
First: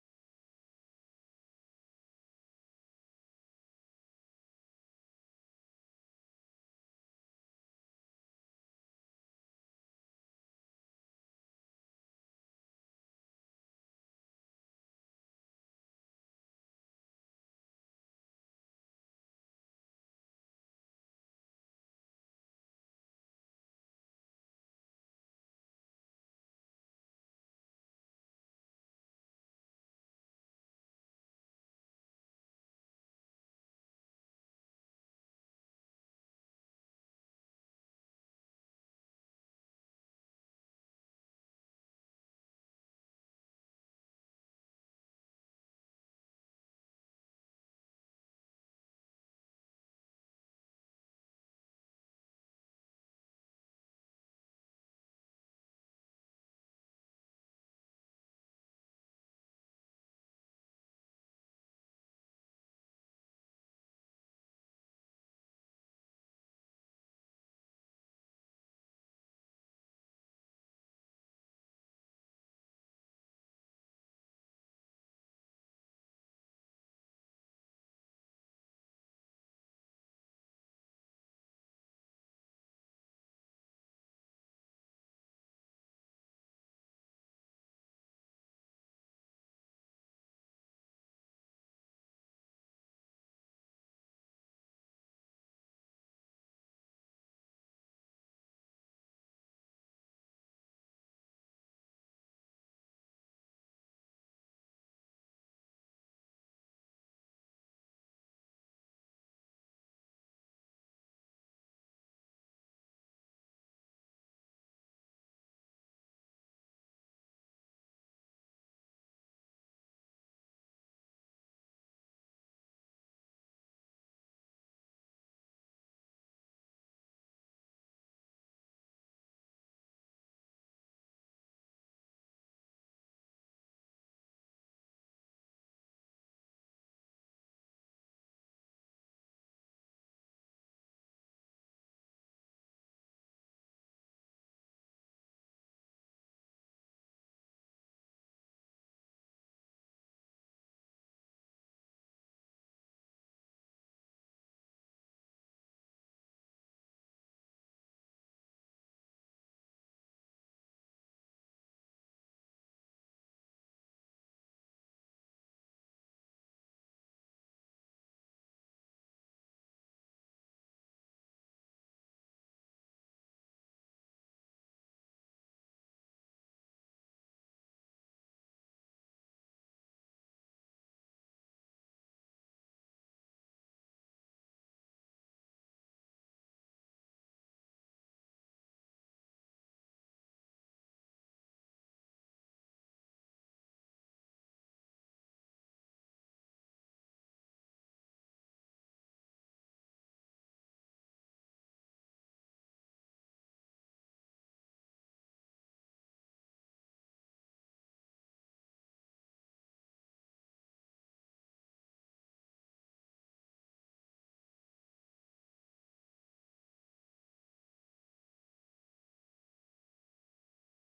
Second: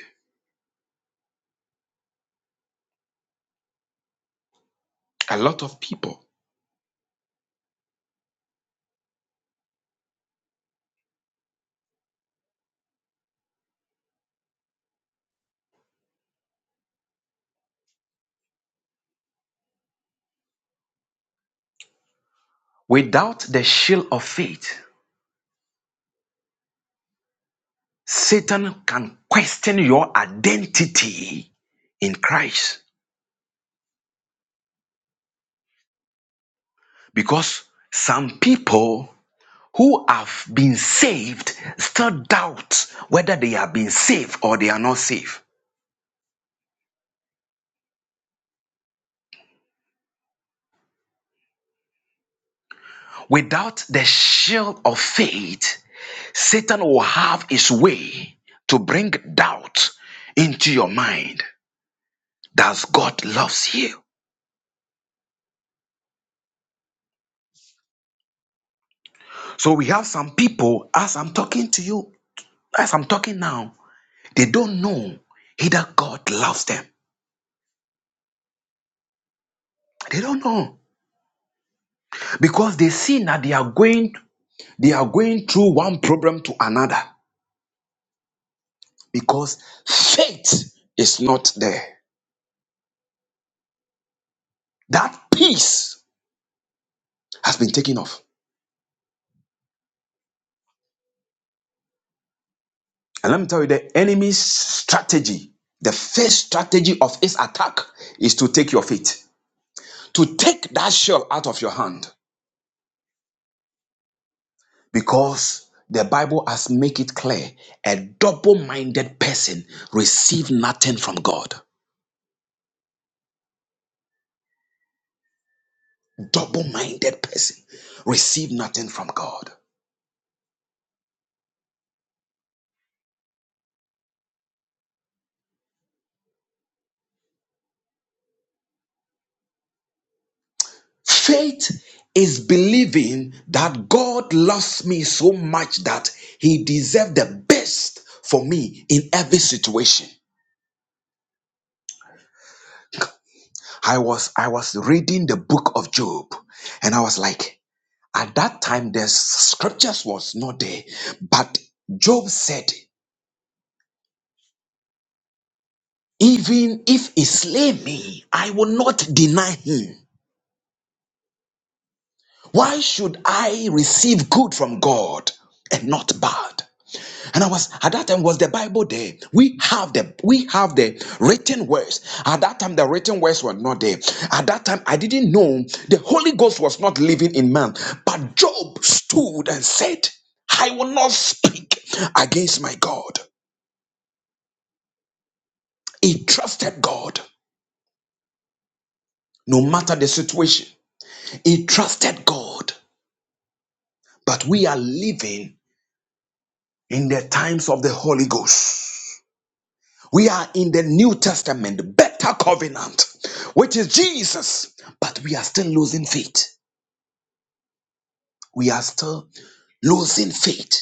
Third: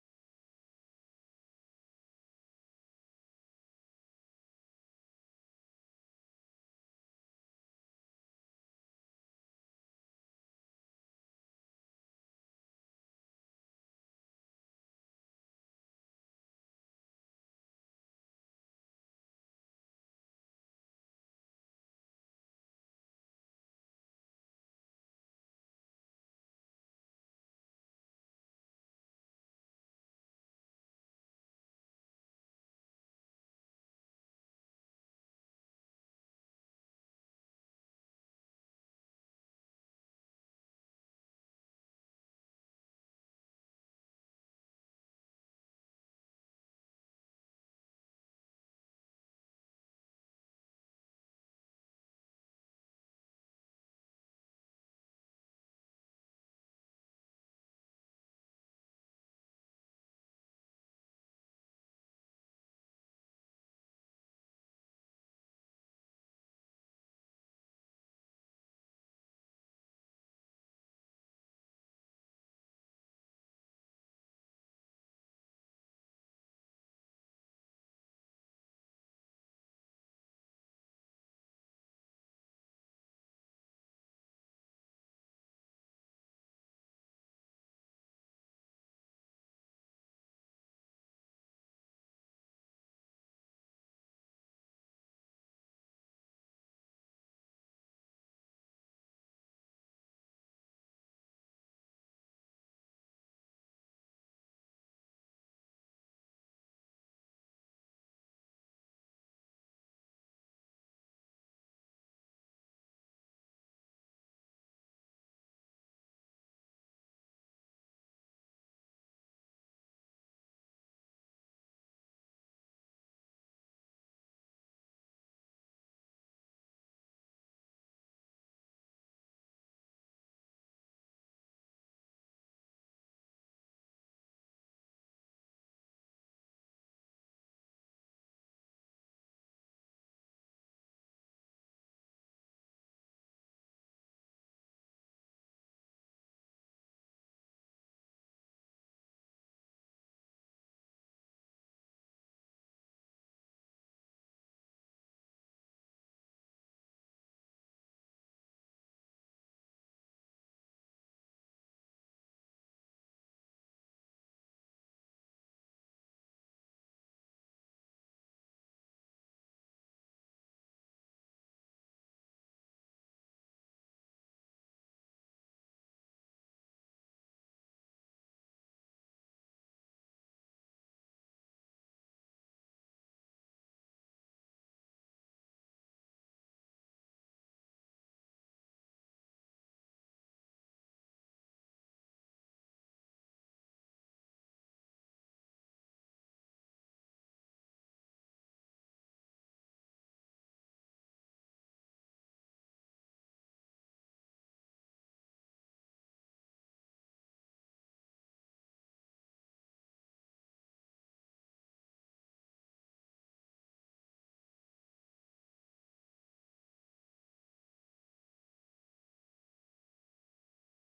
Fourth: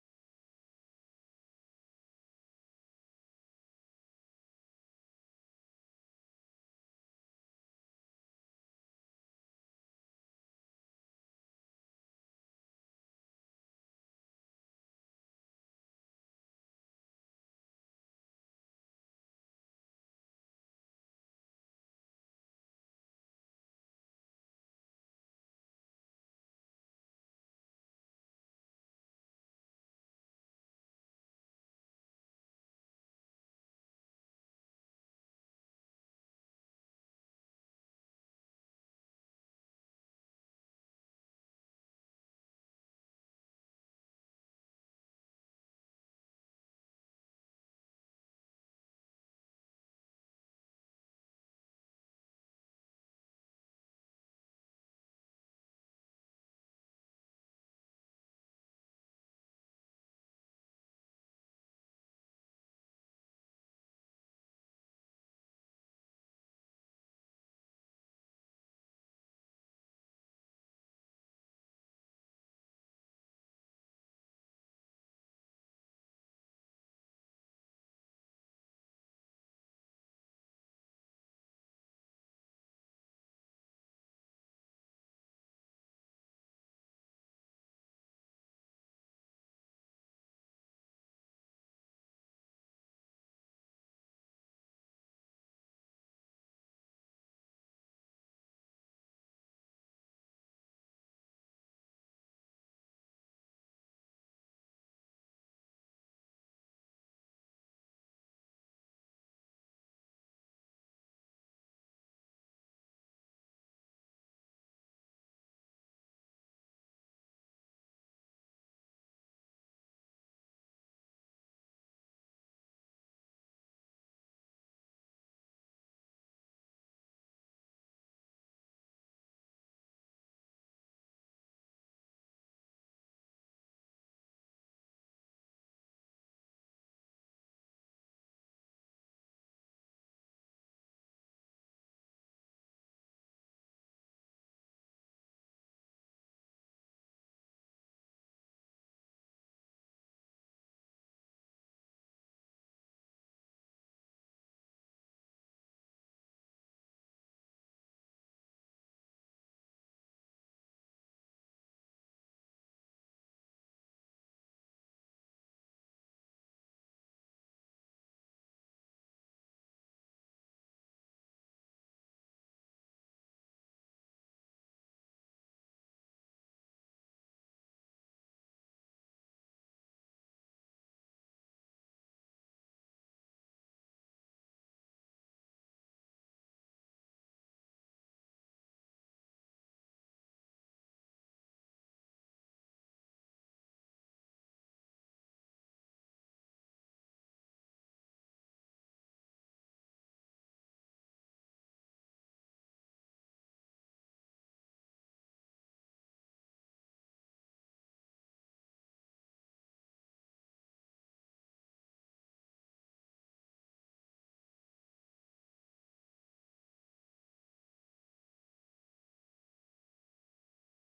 [SPEAKER 3] A lot of people. Without the shield of faith, Satan can question your identity in Christ. Because some people who have been saved still doubt whether they have been saved or they are not saved. Without the shield of faith, Satan will have his way to bring doubt into your mind that God loves you. So we have some people, as I'm talking to you, as I'm talking now, they don't know either God loves them. They don't know because they see that they are going, they are going through one problem to another because faith is not there. That peace has been taken off. And let me tell you, the enemy's strategy, the first strategy of his attack is to take your faith, to take that shell out of your hand. Because the Bible has made it clear a double minded person receive nothing from God. Double minded person receive nothing from God. Faith is believing that God loves me so much that he deserves the best for me in every situation. I was I was reading the book of Job and I was like at that time the scriptures was not there but Job said even if he slay me I will not deny him why should I receive good from God and not bad And I was at that time was the Bible there. We have the we have the written words. At that time, the written words were not there. At that time, I didn't know the Holy Ghost was not living in man. But Job stood and said, I will not speak against my God. He trusted God, no matter the situation. He trusted God. But we are living in the times of the Holy Ghost. We are in the New Testament, the better covenant, which is Jesus, but we are still losing faith. We are still losing faith,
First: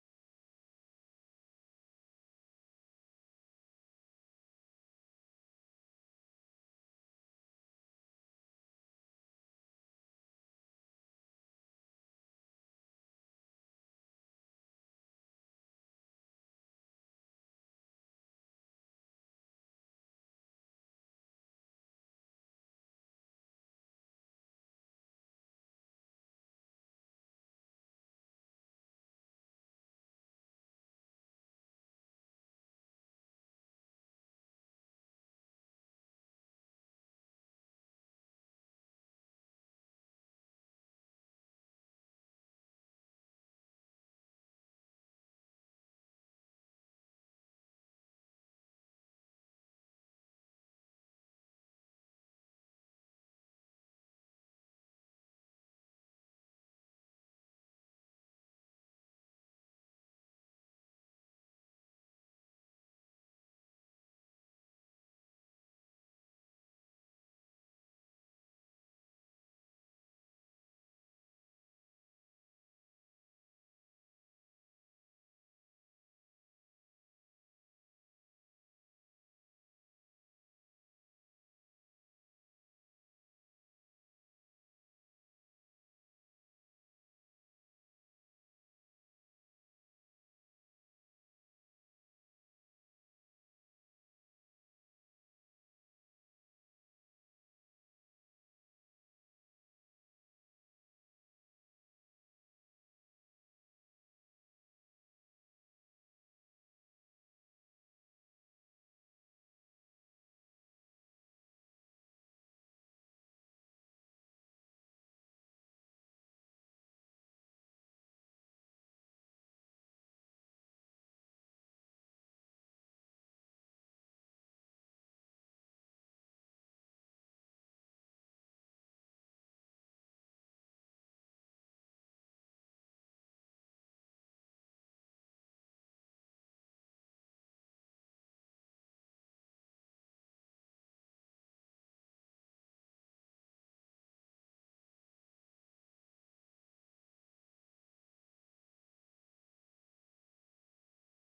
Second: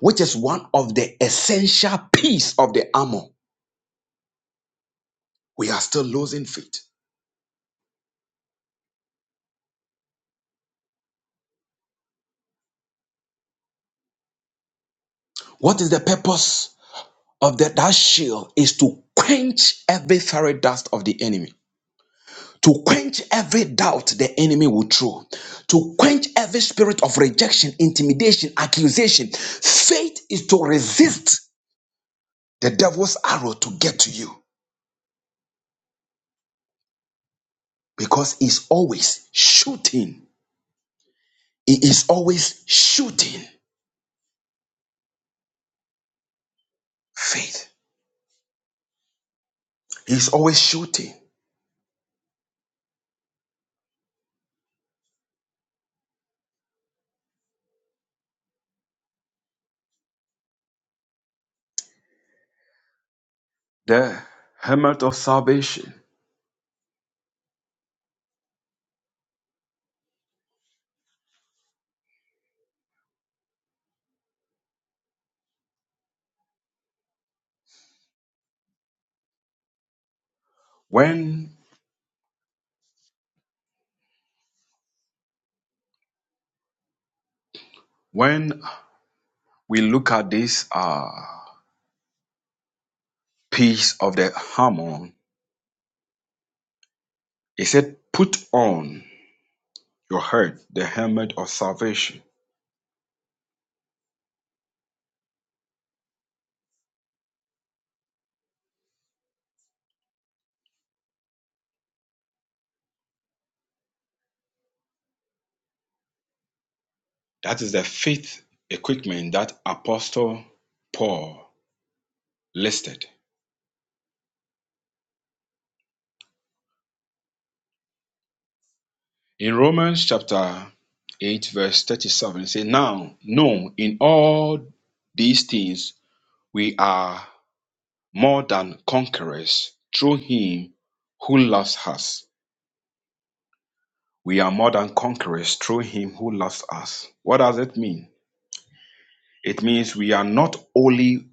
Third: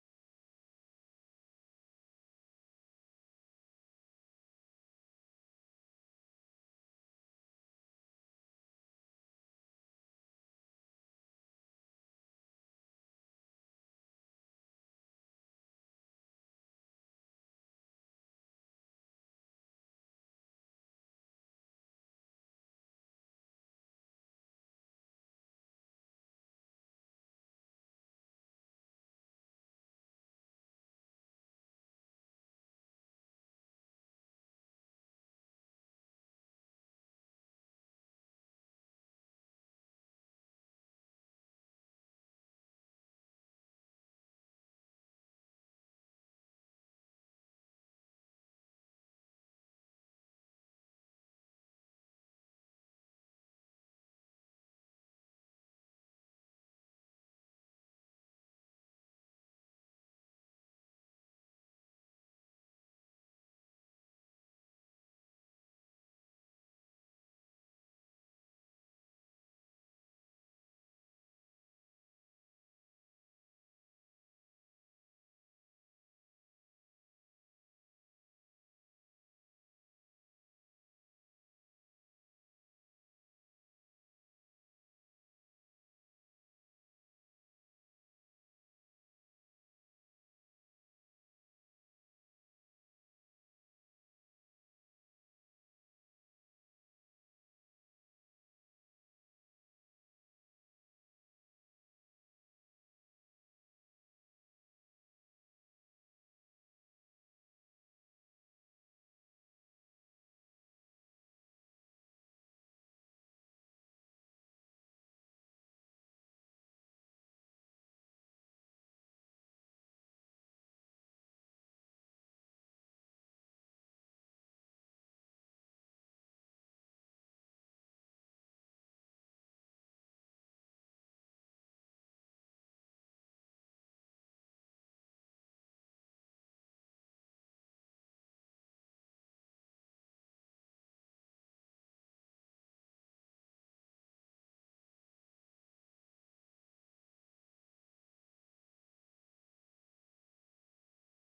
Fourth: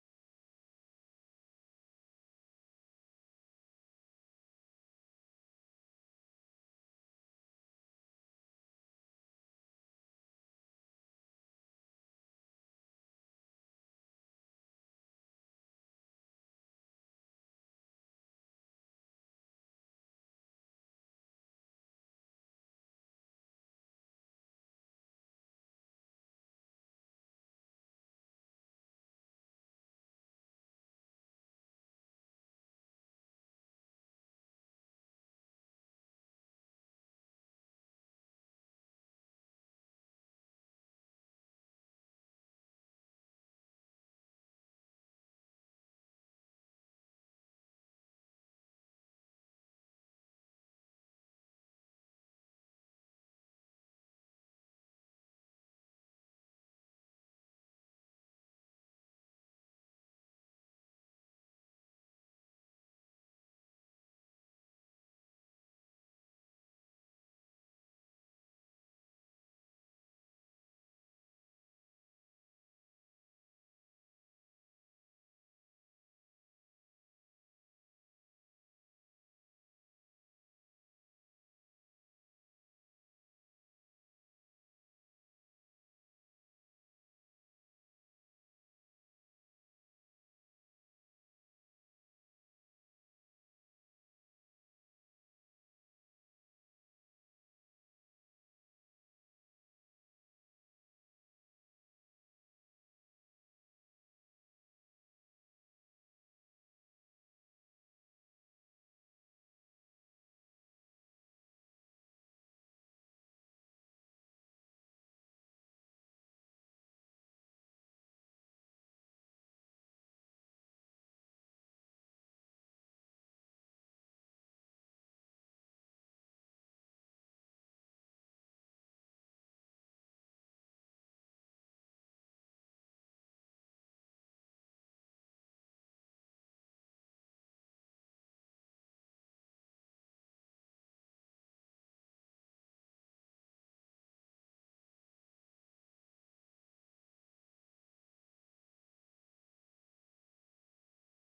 [SPEAKER 3] which is one of the essential piece of the armor. We are still losing faith. What is the purpose of that, that shield? Is to quench every fiery dust of the enemy, to quench every doubt the enemy will throw, to quench every spirit of rejection, intimidation, accusation. Faith is to resist the devil's arrow to get to you because he's always shooting. He is always shooting faith. He's always shooting the helmet of salvation. When when we look at this uh, piece of the hammer, it said, "Put on your head the helmet of salvation." That is the faith equipment that Apostle Paul listed. In Romans chapter 8, verse 37, it says, Now, no, in all these things we are more than conquerors through him who loves us. We are more than conquerors through him who loves us. What does it mean? It means we are not only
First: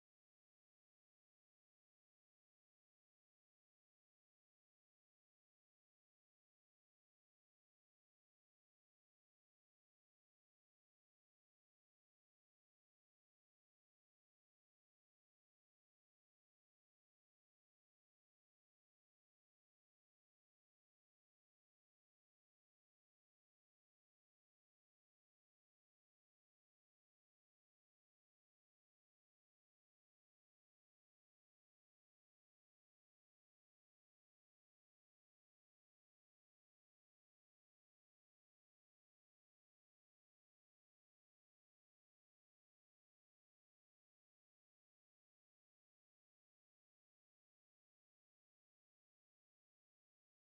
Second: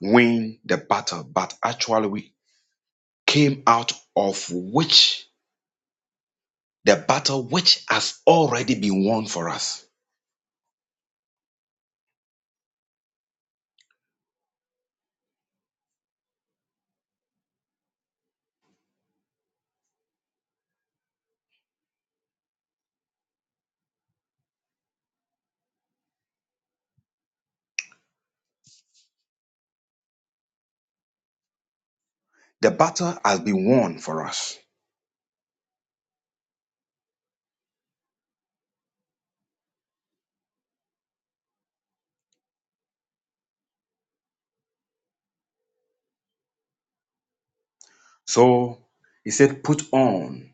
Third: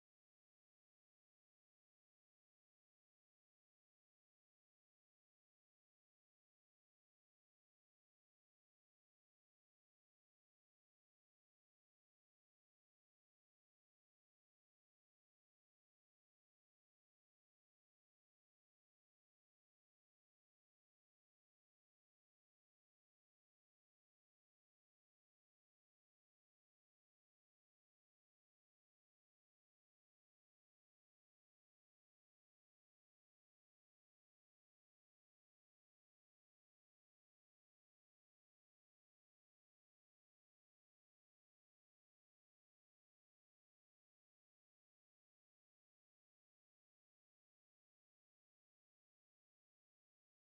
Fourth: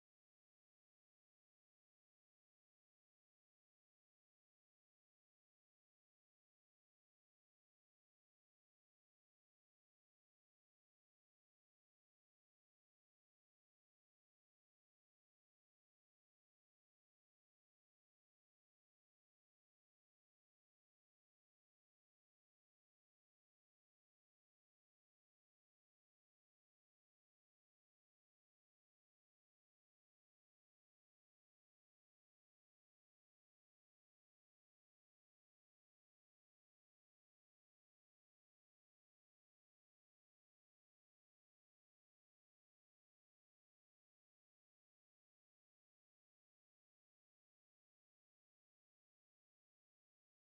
[SPEAKER 3] win the battle, but actually we came out of which the battle which has already been won for us. The battle has been won for us So he said, put on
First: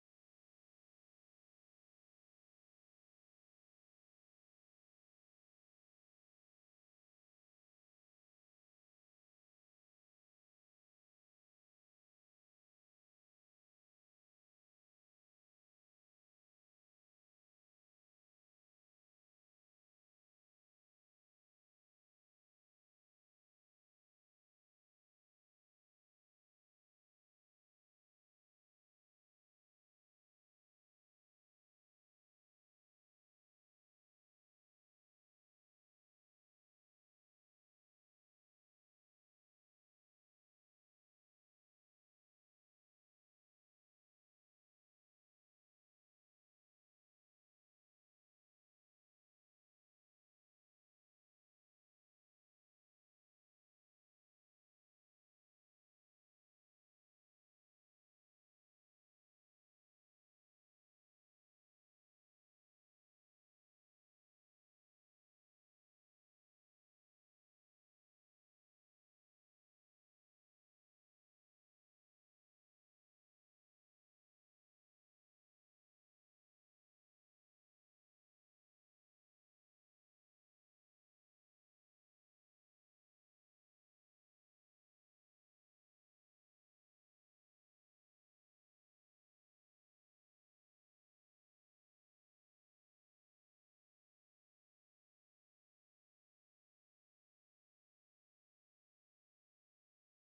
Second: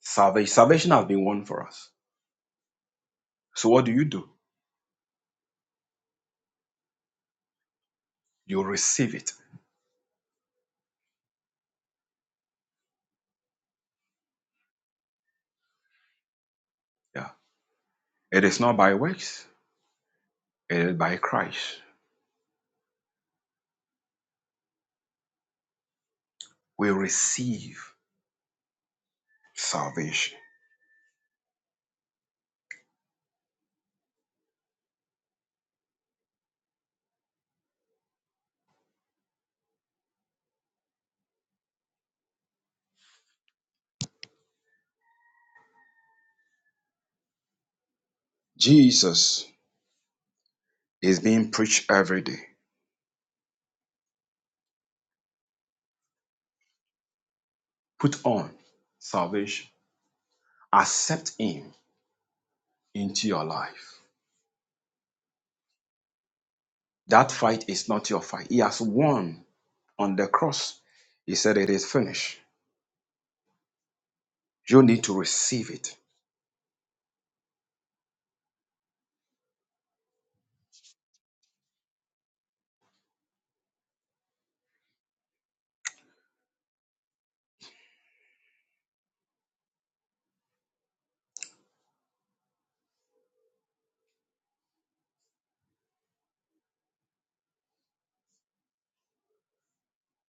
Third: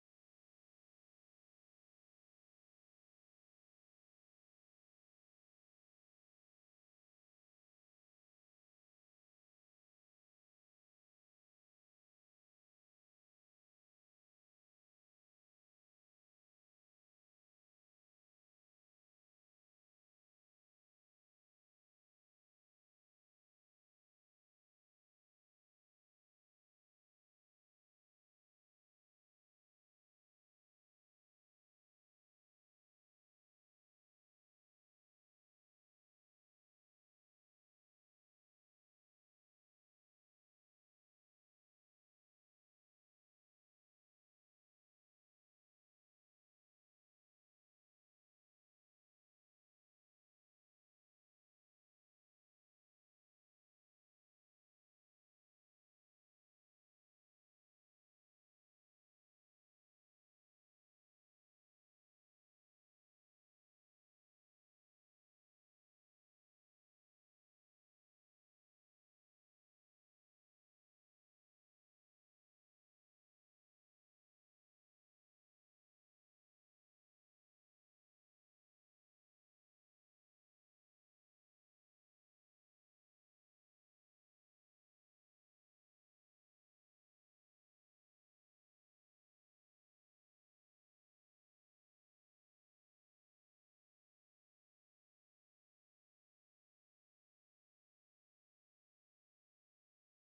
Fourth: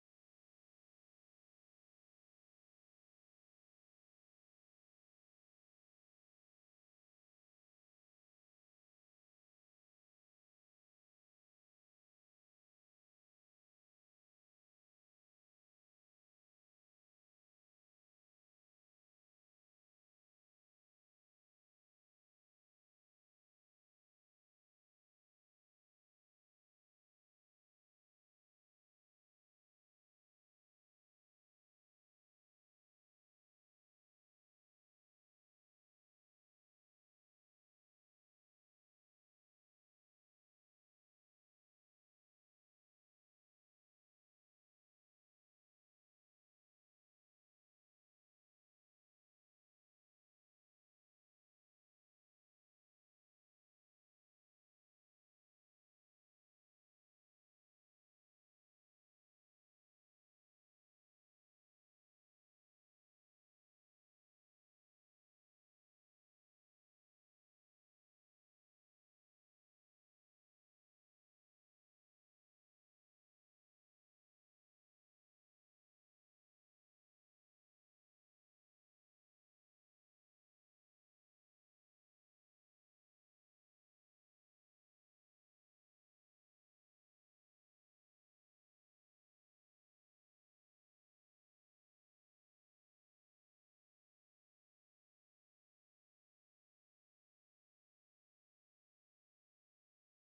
[SPEAKER 3] salvation. Salvation has been won for us. So what do you do? You receive it. Yeah. It is not by works, it is by Christ. We receive salvation. Jesus is being preached every day. Put on salvation. Accept him into your life. That fight is not your fight. He has won on the cross. He said it is finished. You need to receive it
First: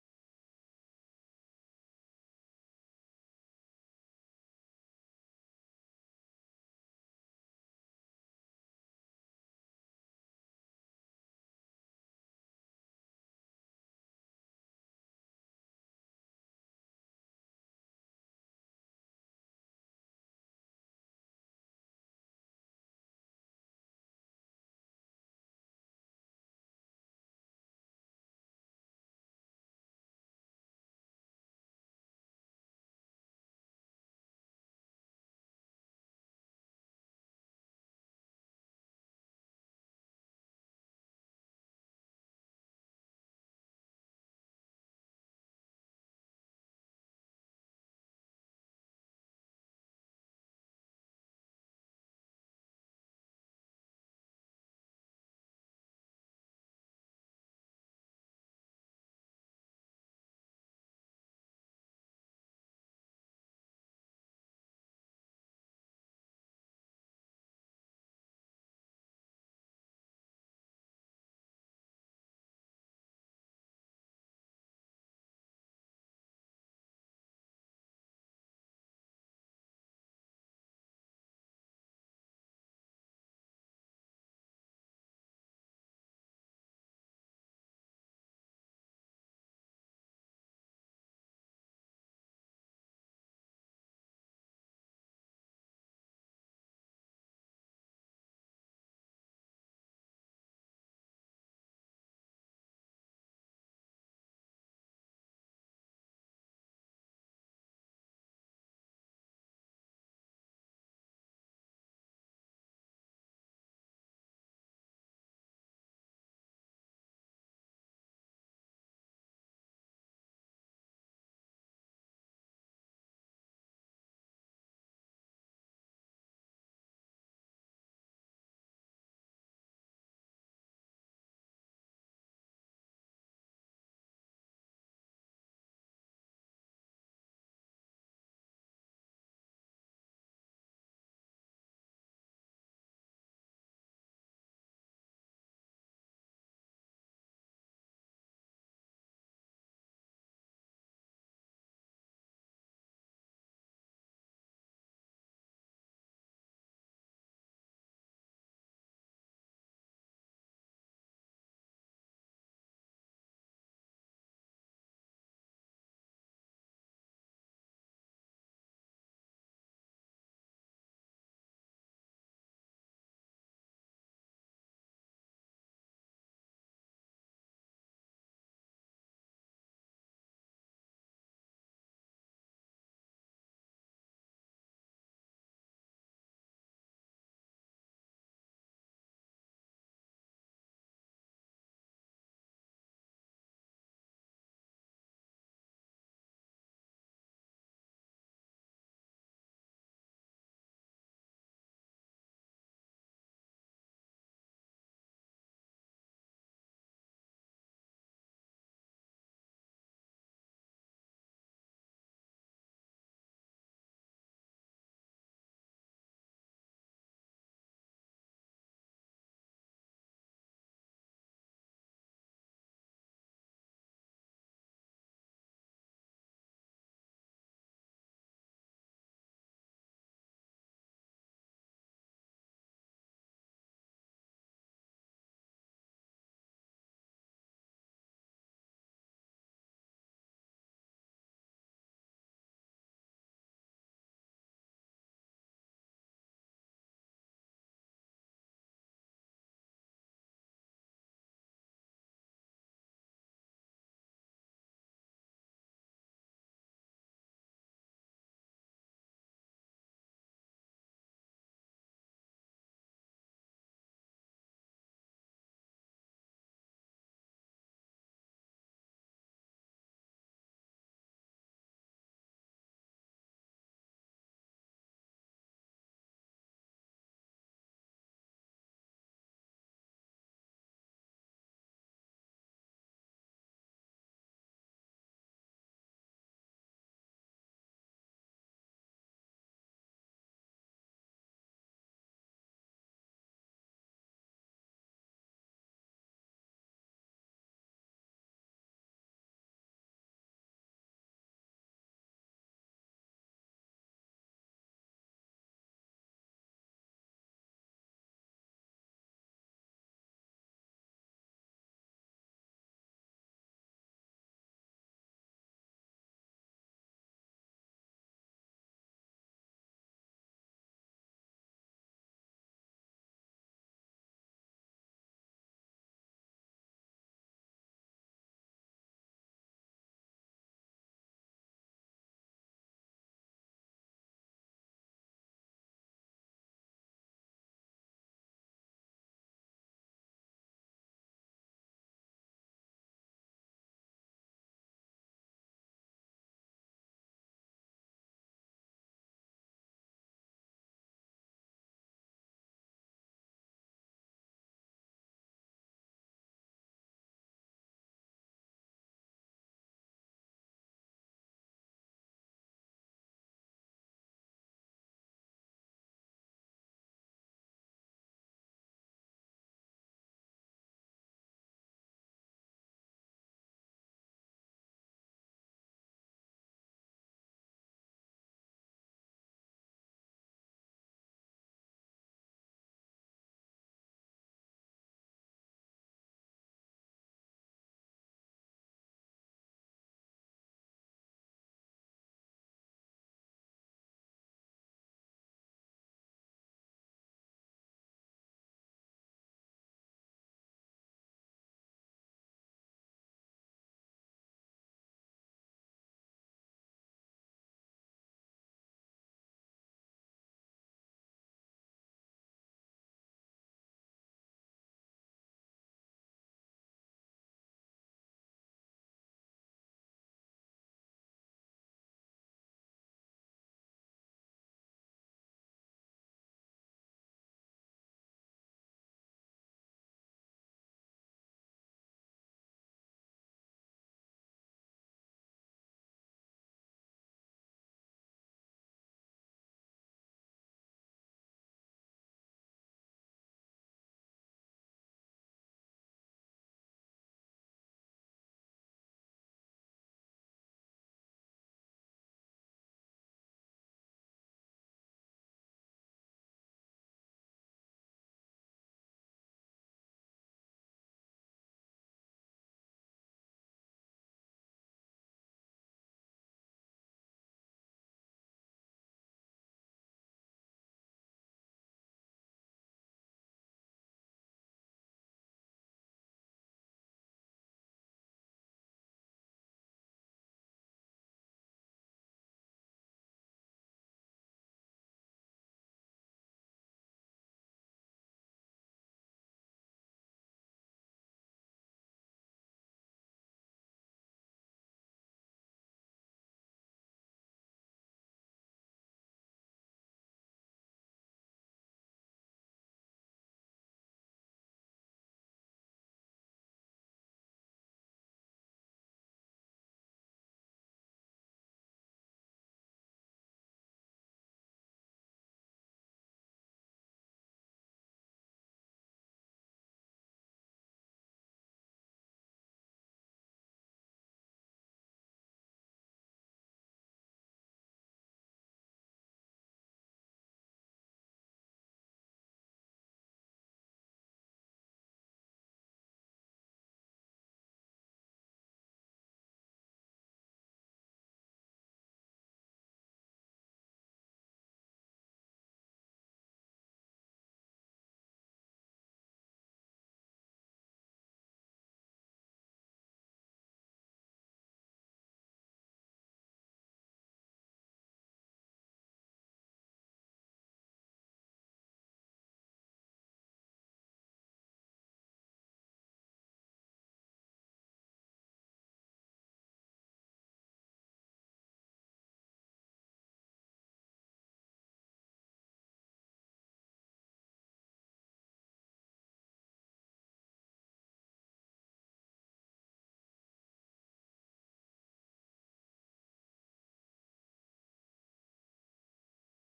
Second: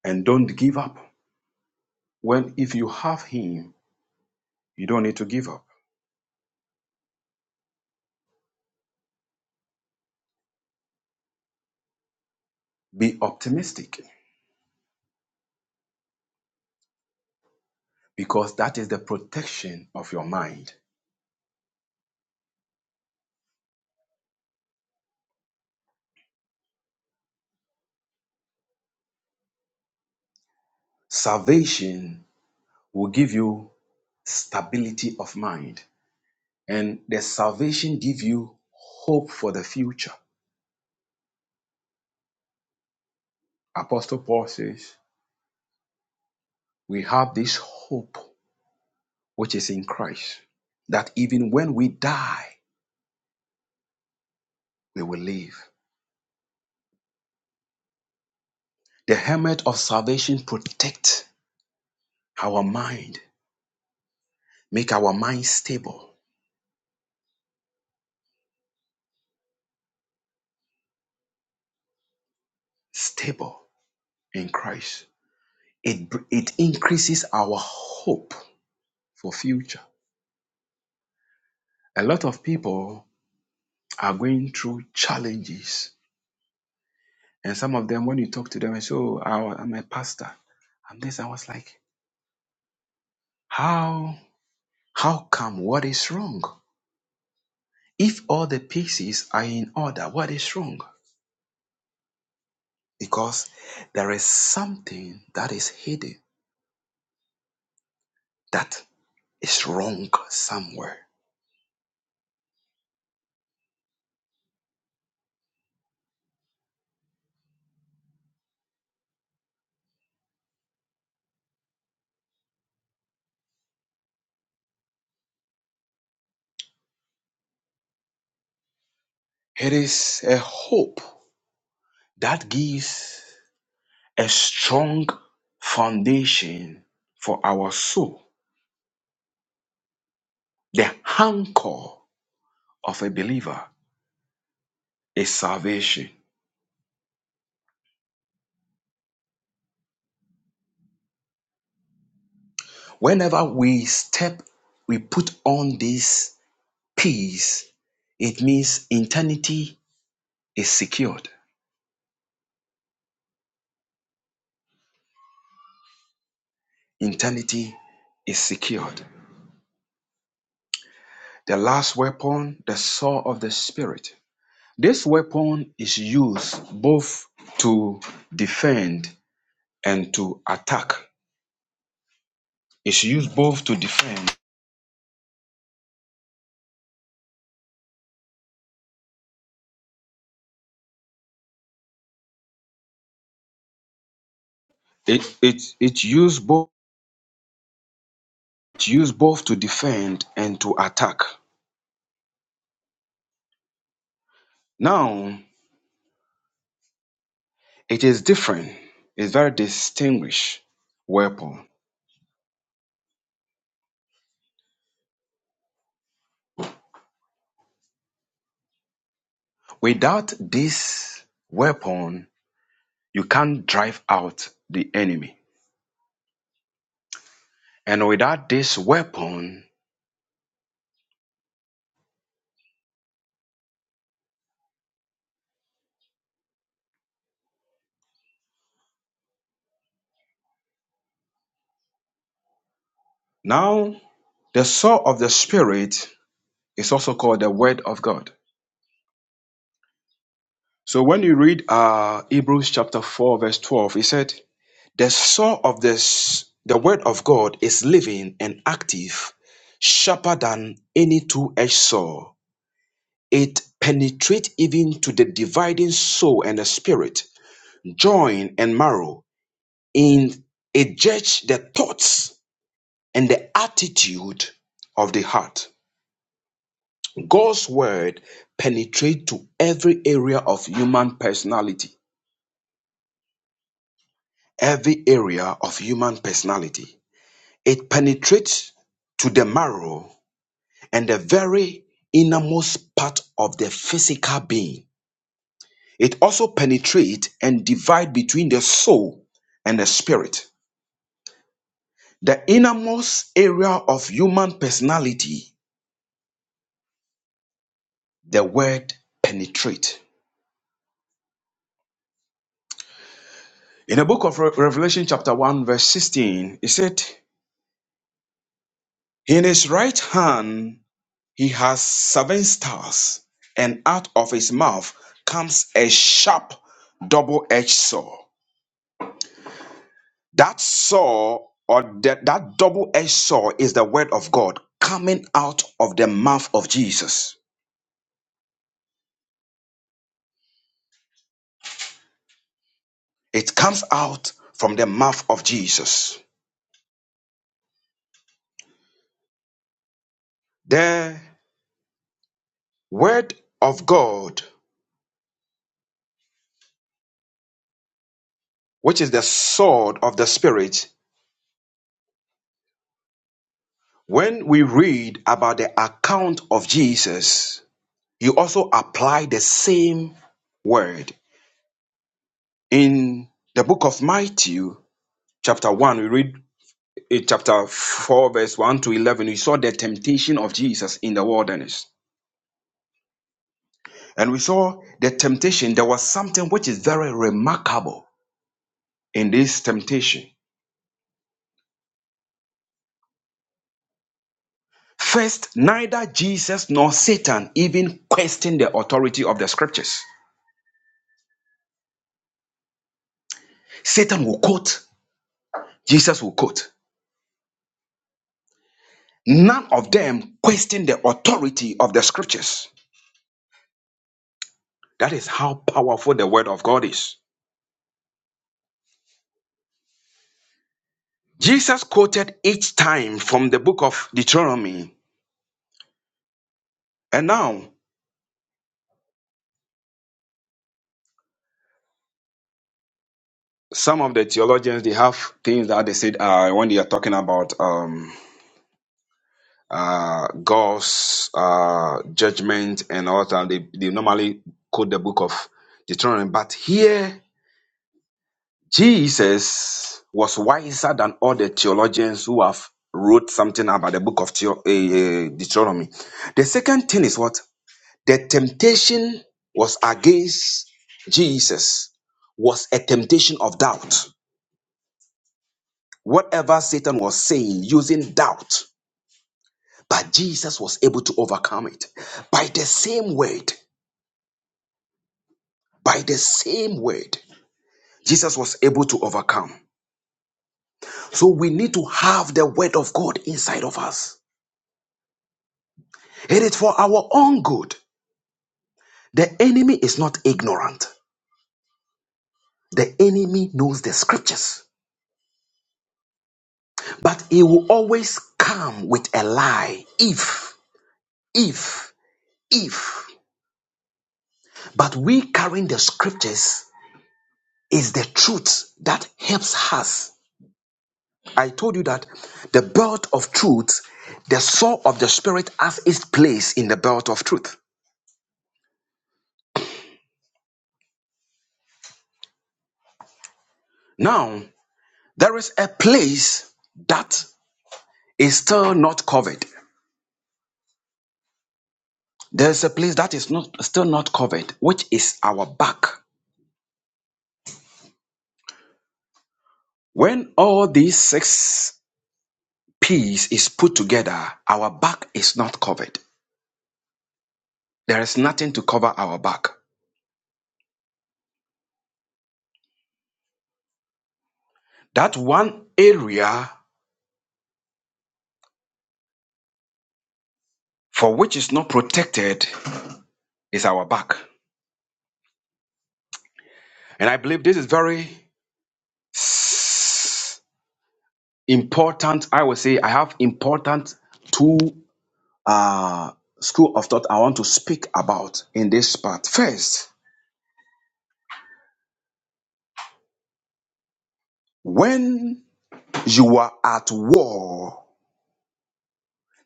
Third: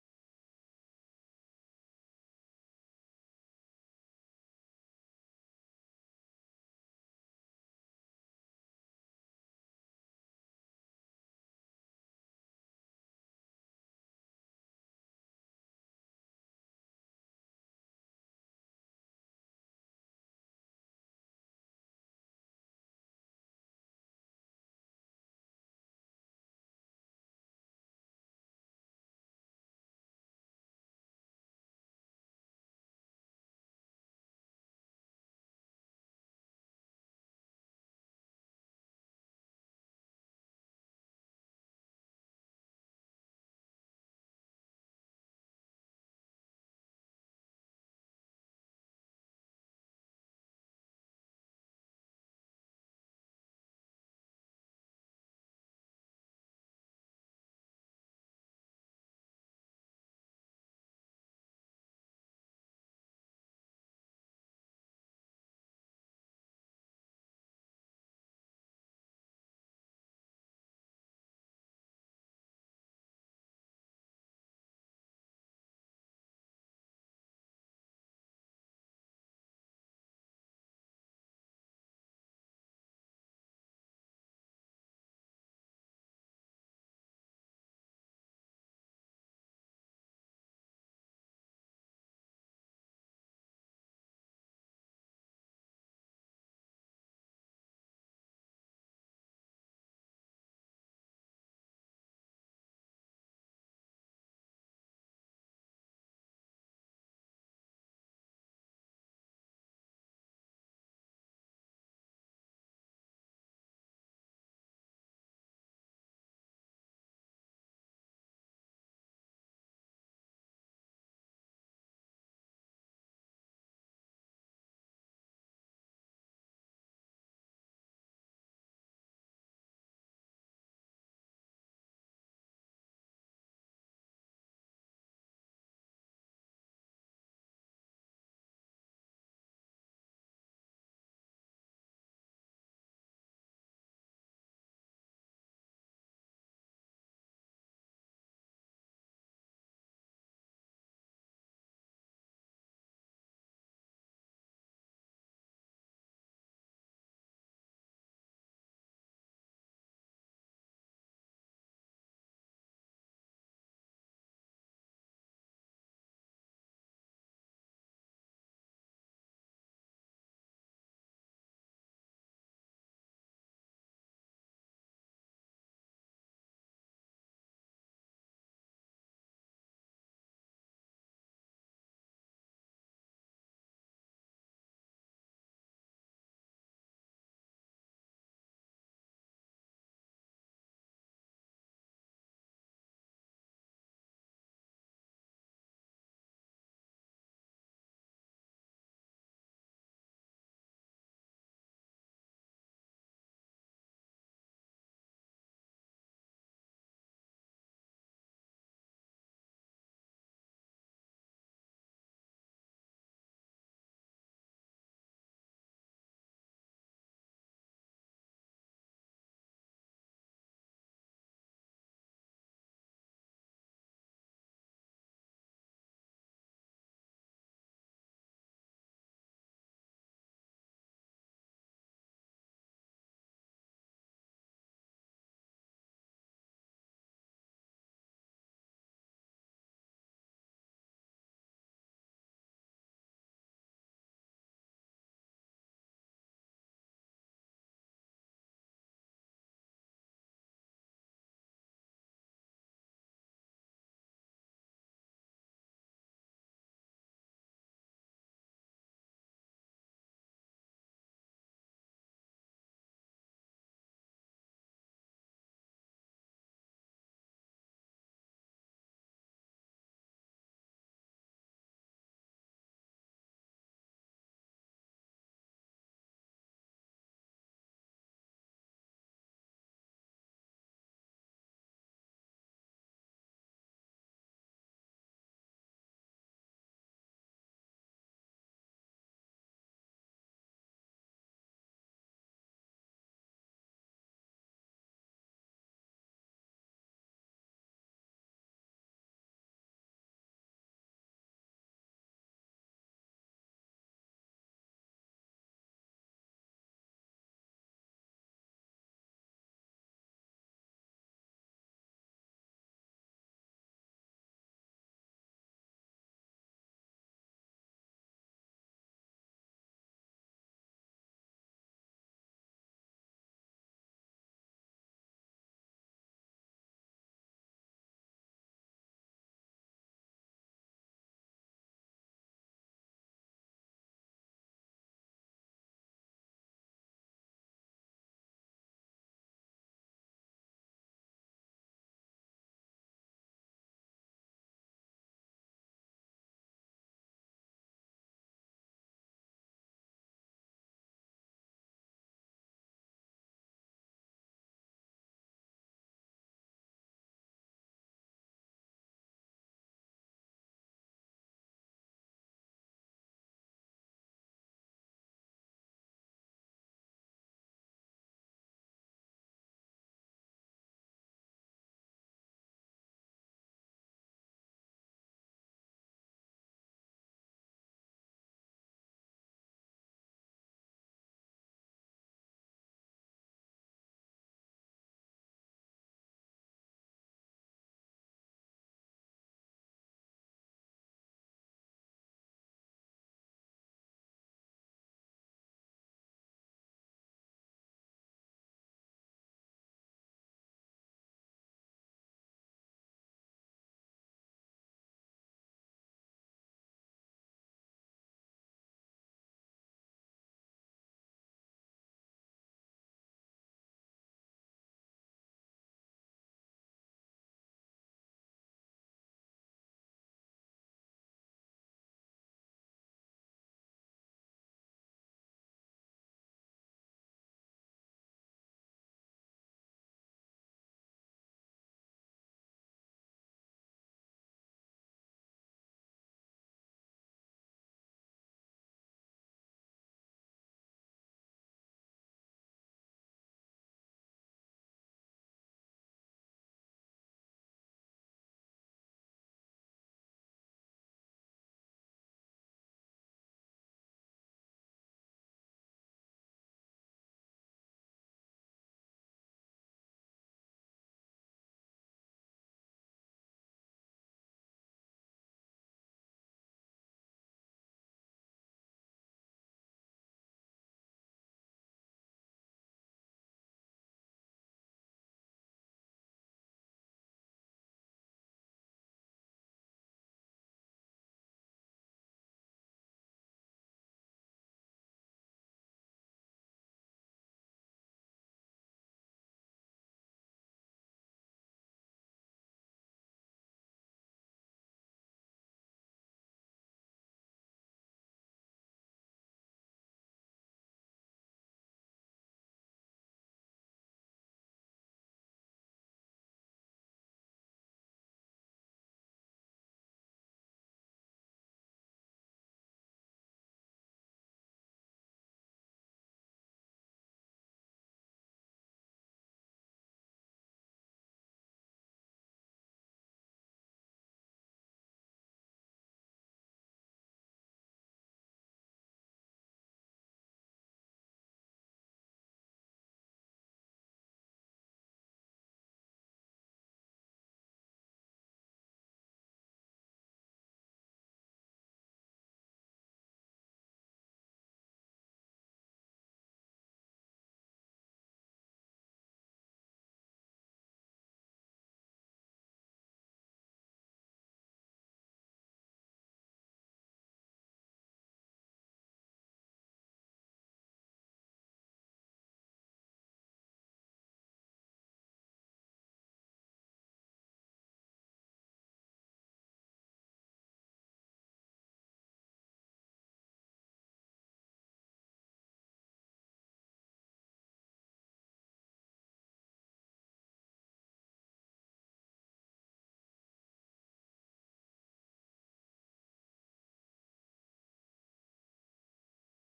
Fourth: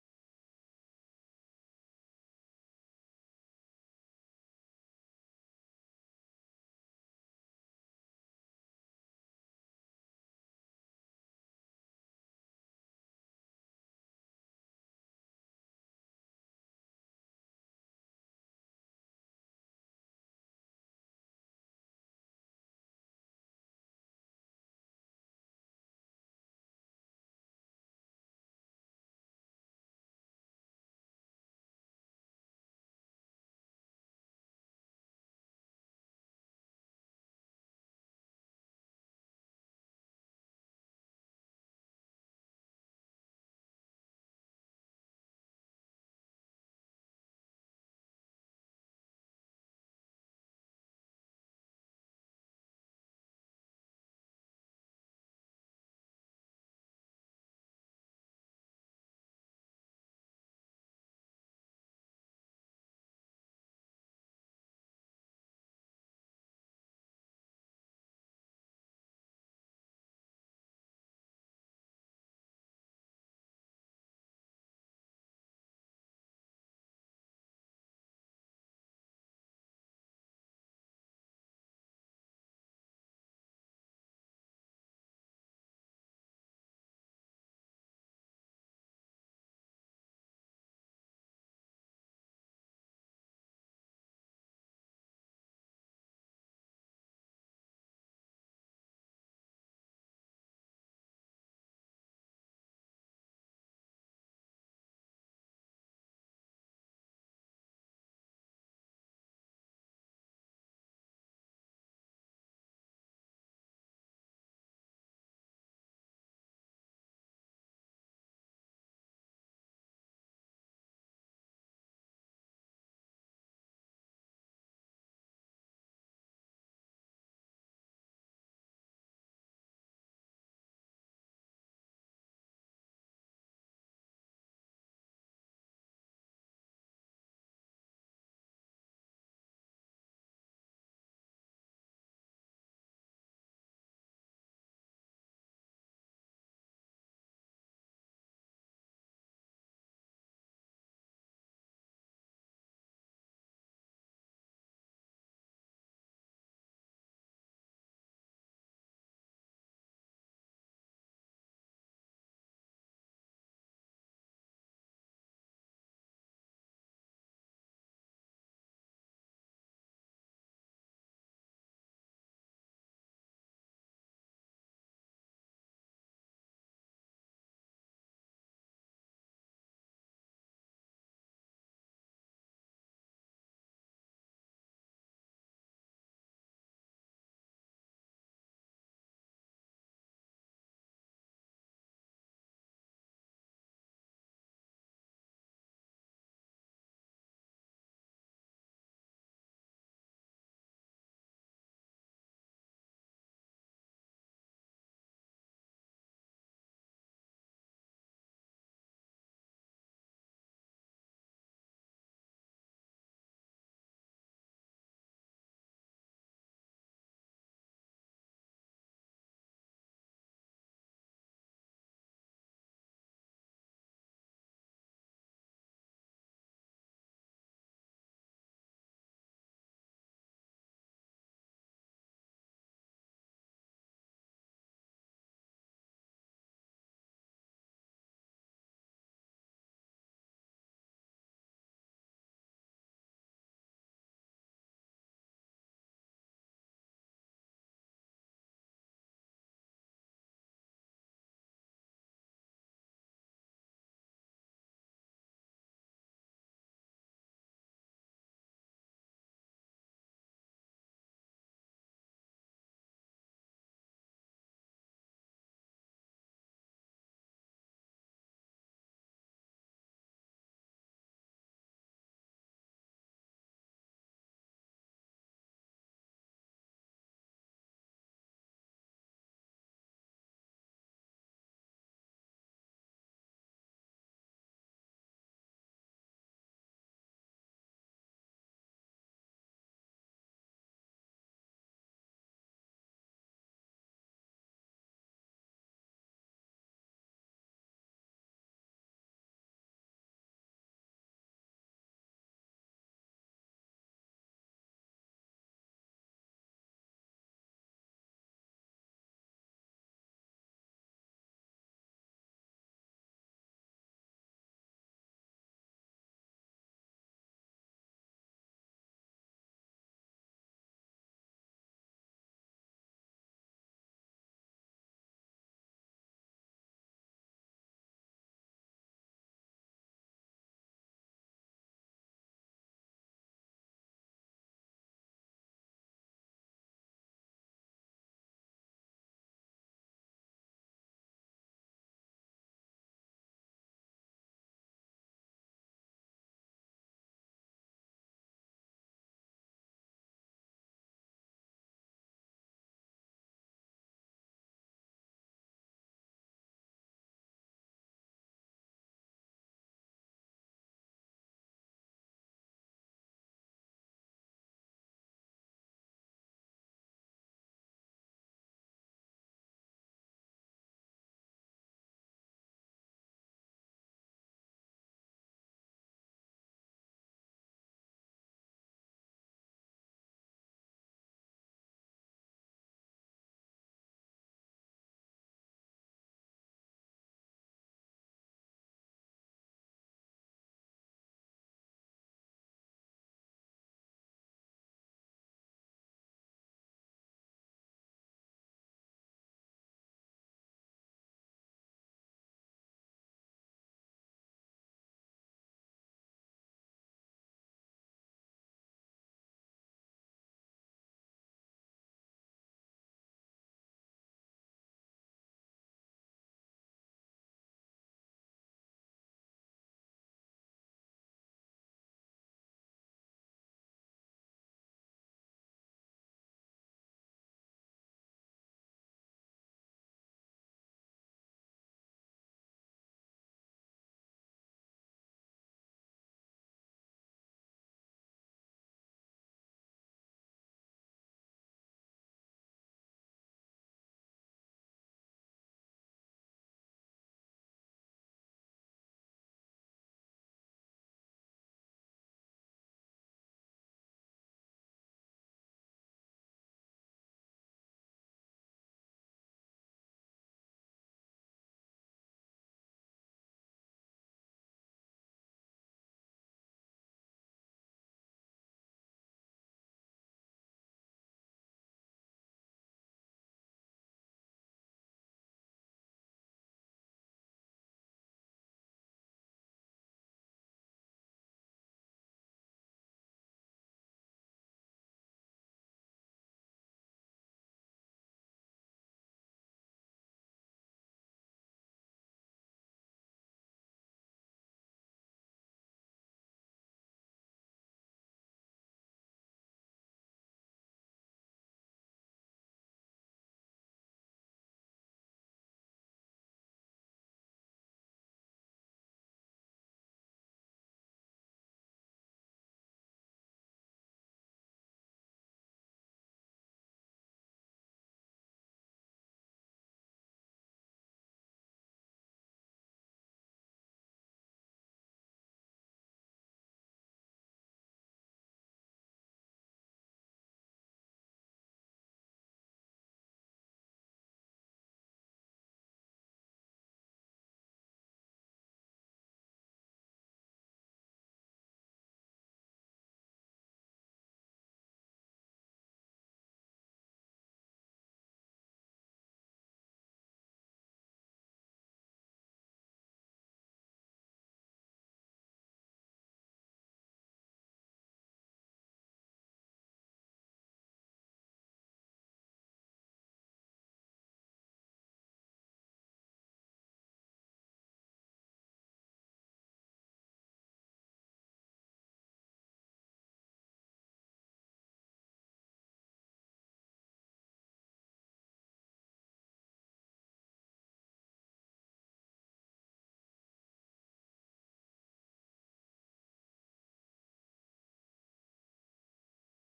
[SPEAKER 3] and don't give up. When if you have him, you don't need to give up. Be optimistic because that is the protection of your mind. Salvation will give you stability of mind, and the salvation give you hope for the future. Apostle Paul says, "We have this hope which is in Christ, that even when we die, we will live." The helmet of salvation protect our mind, make our mind stable, stable in Christ. It, it increases our hope for future. A lot of people are going through challenges. And some of them, when you talk to them, and say, oh, I- I'm a pastor. I'm this. I was like, how, how come? What is wrong? If all the pieces are in order, what is wrong? Because there is something that is hidden that is wrong somewhere. It is a hope that gives a strong foundation for our soul. The anchor of a believer is salvation. Whenever we step, we put on this peace, it means eternity is secured. Eternity is secured. The last weapon, the sword of the spirit. This weapon is used both to defend and to attack. It's used both to defend It it it used both it used both to defend and to attack. Now it is different. It's very distinguished weapon. Without this weapon, you can't drive out the enemy. And without this weapon, now the sword of the spirit is also called the word of God. So when you read uh Hebrews chapter 4, verse 12, it said, The saw of this, the word of God is living and active, sharper than any two-edged saw. It penetrates even to the dividing soul and the spirit, joint and marrow. In it judges the thoughts and the attitude of the heart. God's word penetrates to every area of human personality. Every area of human personality. It penetrates to the marrow and the very innermost part of the physical being. It also penetrates and divides between the soul and the spirit. The innermost area of human personality, the word penetrate. In the book of Re- Revelation, chapter 1, verse 16, it said, In his right hand he has seven stars, and out of his mouth comes a sharp double edged sword. That saw or that, that double edged saw is the word of God coming out of the mouth of Jesus. It comes out from the mouth of Jesus. The word of God, which is the sword of the Spirit, when we read about the account of Jesus, you also apply the same word. In the book of Matthew, chapter 1, we read in chapter 4, verse 1 to 11, we saw the temptation of Jesus in the wilderness. And we saw the temptation, there was something which is very remarkable in this temptation. First, neither Jesus nor Satan even questioned the authority of the scriptures. Satan will quote, Jesus will quote. None of them questioned the authority of the scriptures. That is how powerful the word of God is. Jesus quoted each time from the book of Deuteronomy. And now some of the theologians they have things that they said uh, when they are talking about um, uh, God's uh, judgment and all that. They they normally quote the book of Deuteronomy, but here Jesus was wiser than all the theologians who have wrote something about the book of Theo- eh, eh, Deuteronomy. The second thing is what the temptation was against Jesus was a temptation of doubt Whatever Satan was saying using doubt, but Jesus was able to overcome it by the same word, by the same word. Jesus was able to overcome. So we need to have the word of God inside of us. It is for our own good. The enemy is not ignorant. The enemy knows the scriptures, but he will always come with a lie if, if, if. But we carrying the scriptures is the truth that helps us. I told you that the belt of truth, the sword of the spirit has its place in the belt of truth. Now, there is a place that is still not covered. There is a place that is not still not covered, which is our back. When all these six P's is put together, our back is not covered. There is nothing to cover our back. That one area for which is not protected is our back. And I believe this is very important. I would say I have important two uh, school of thought I want to speak about in this part. First, when you are at war,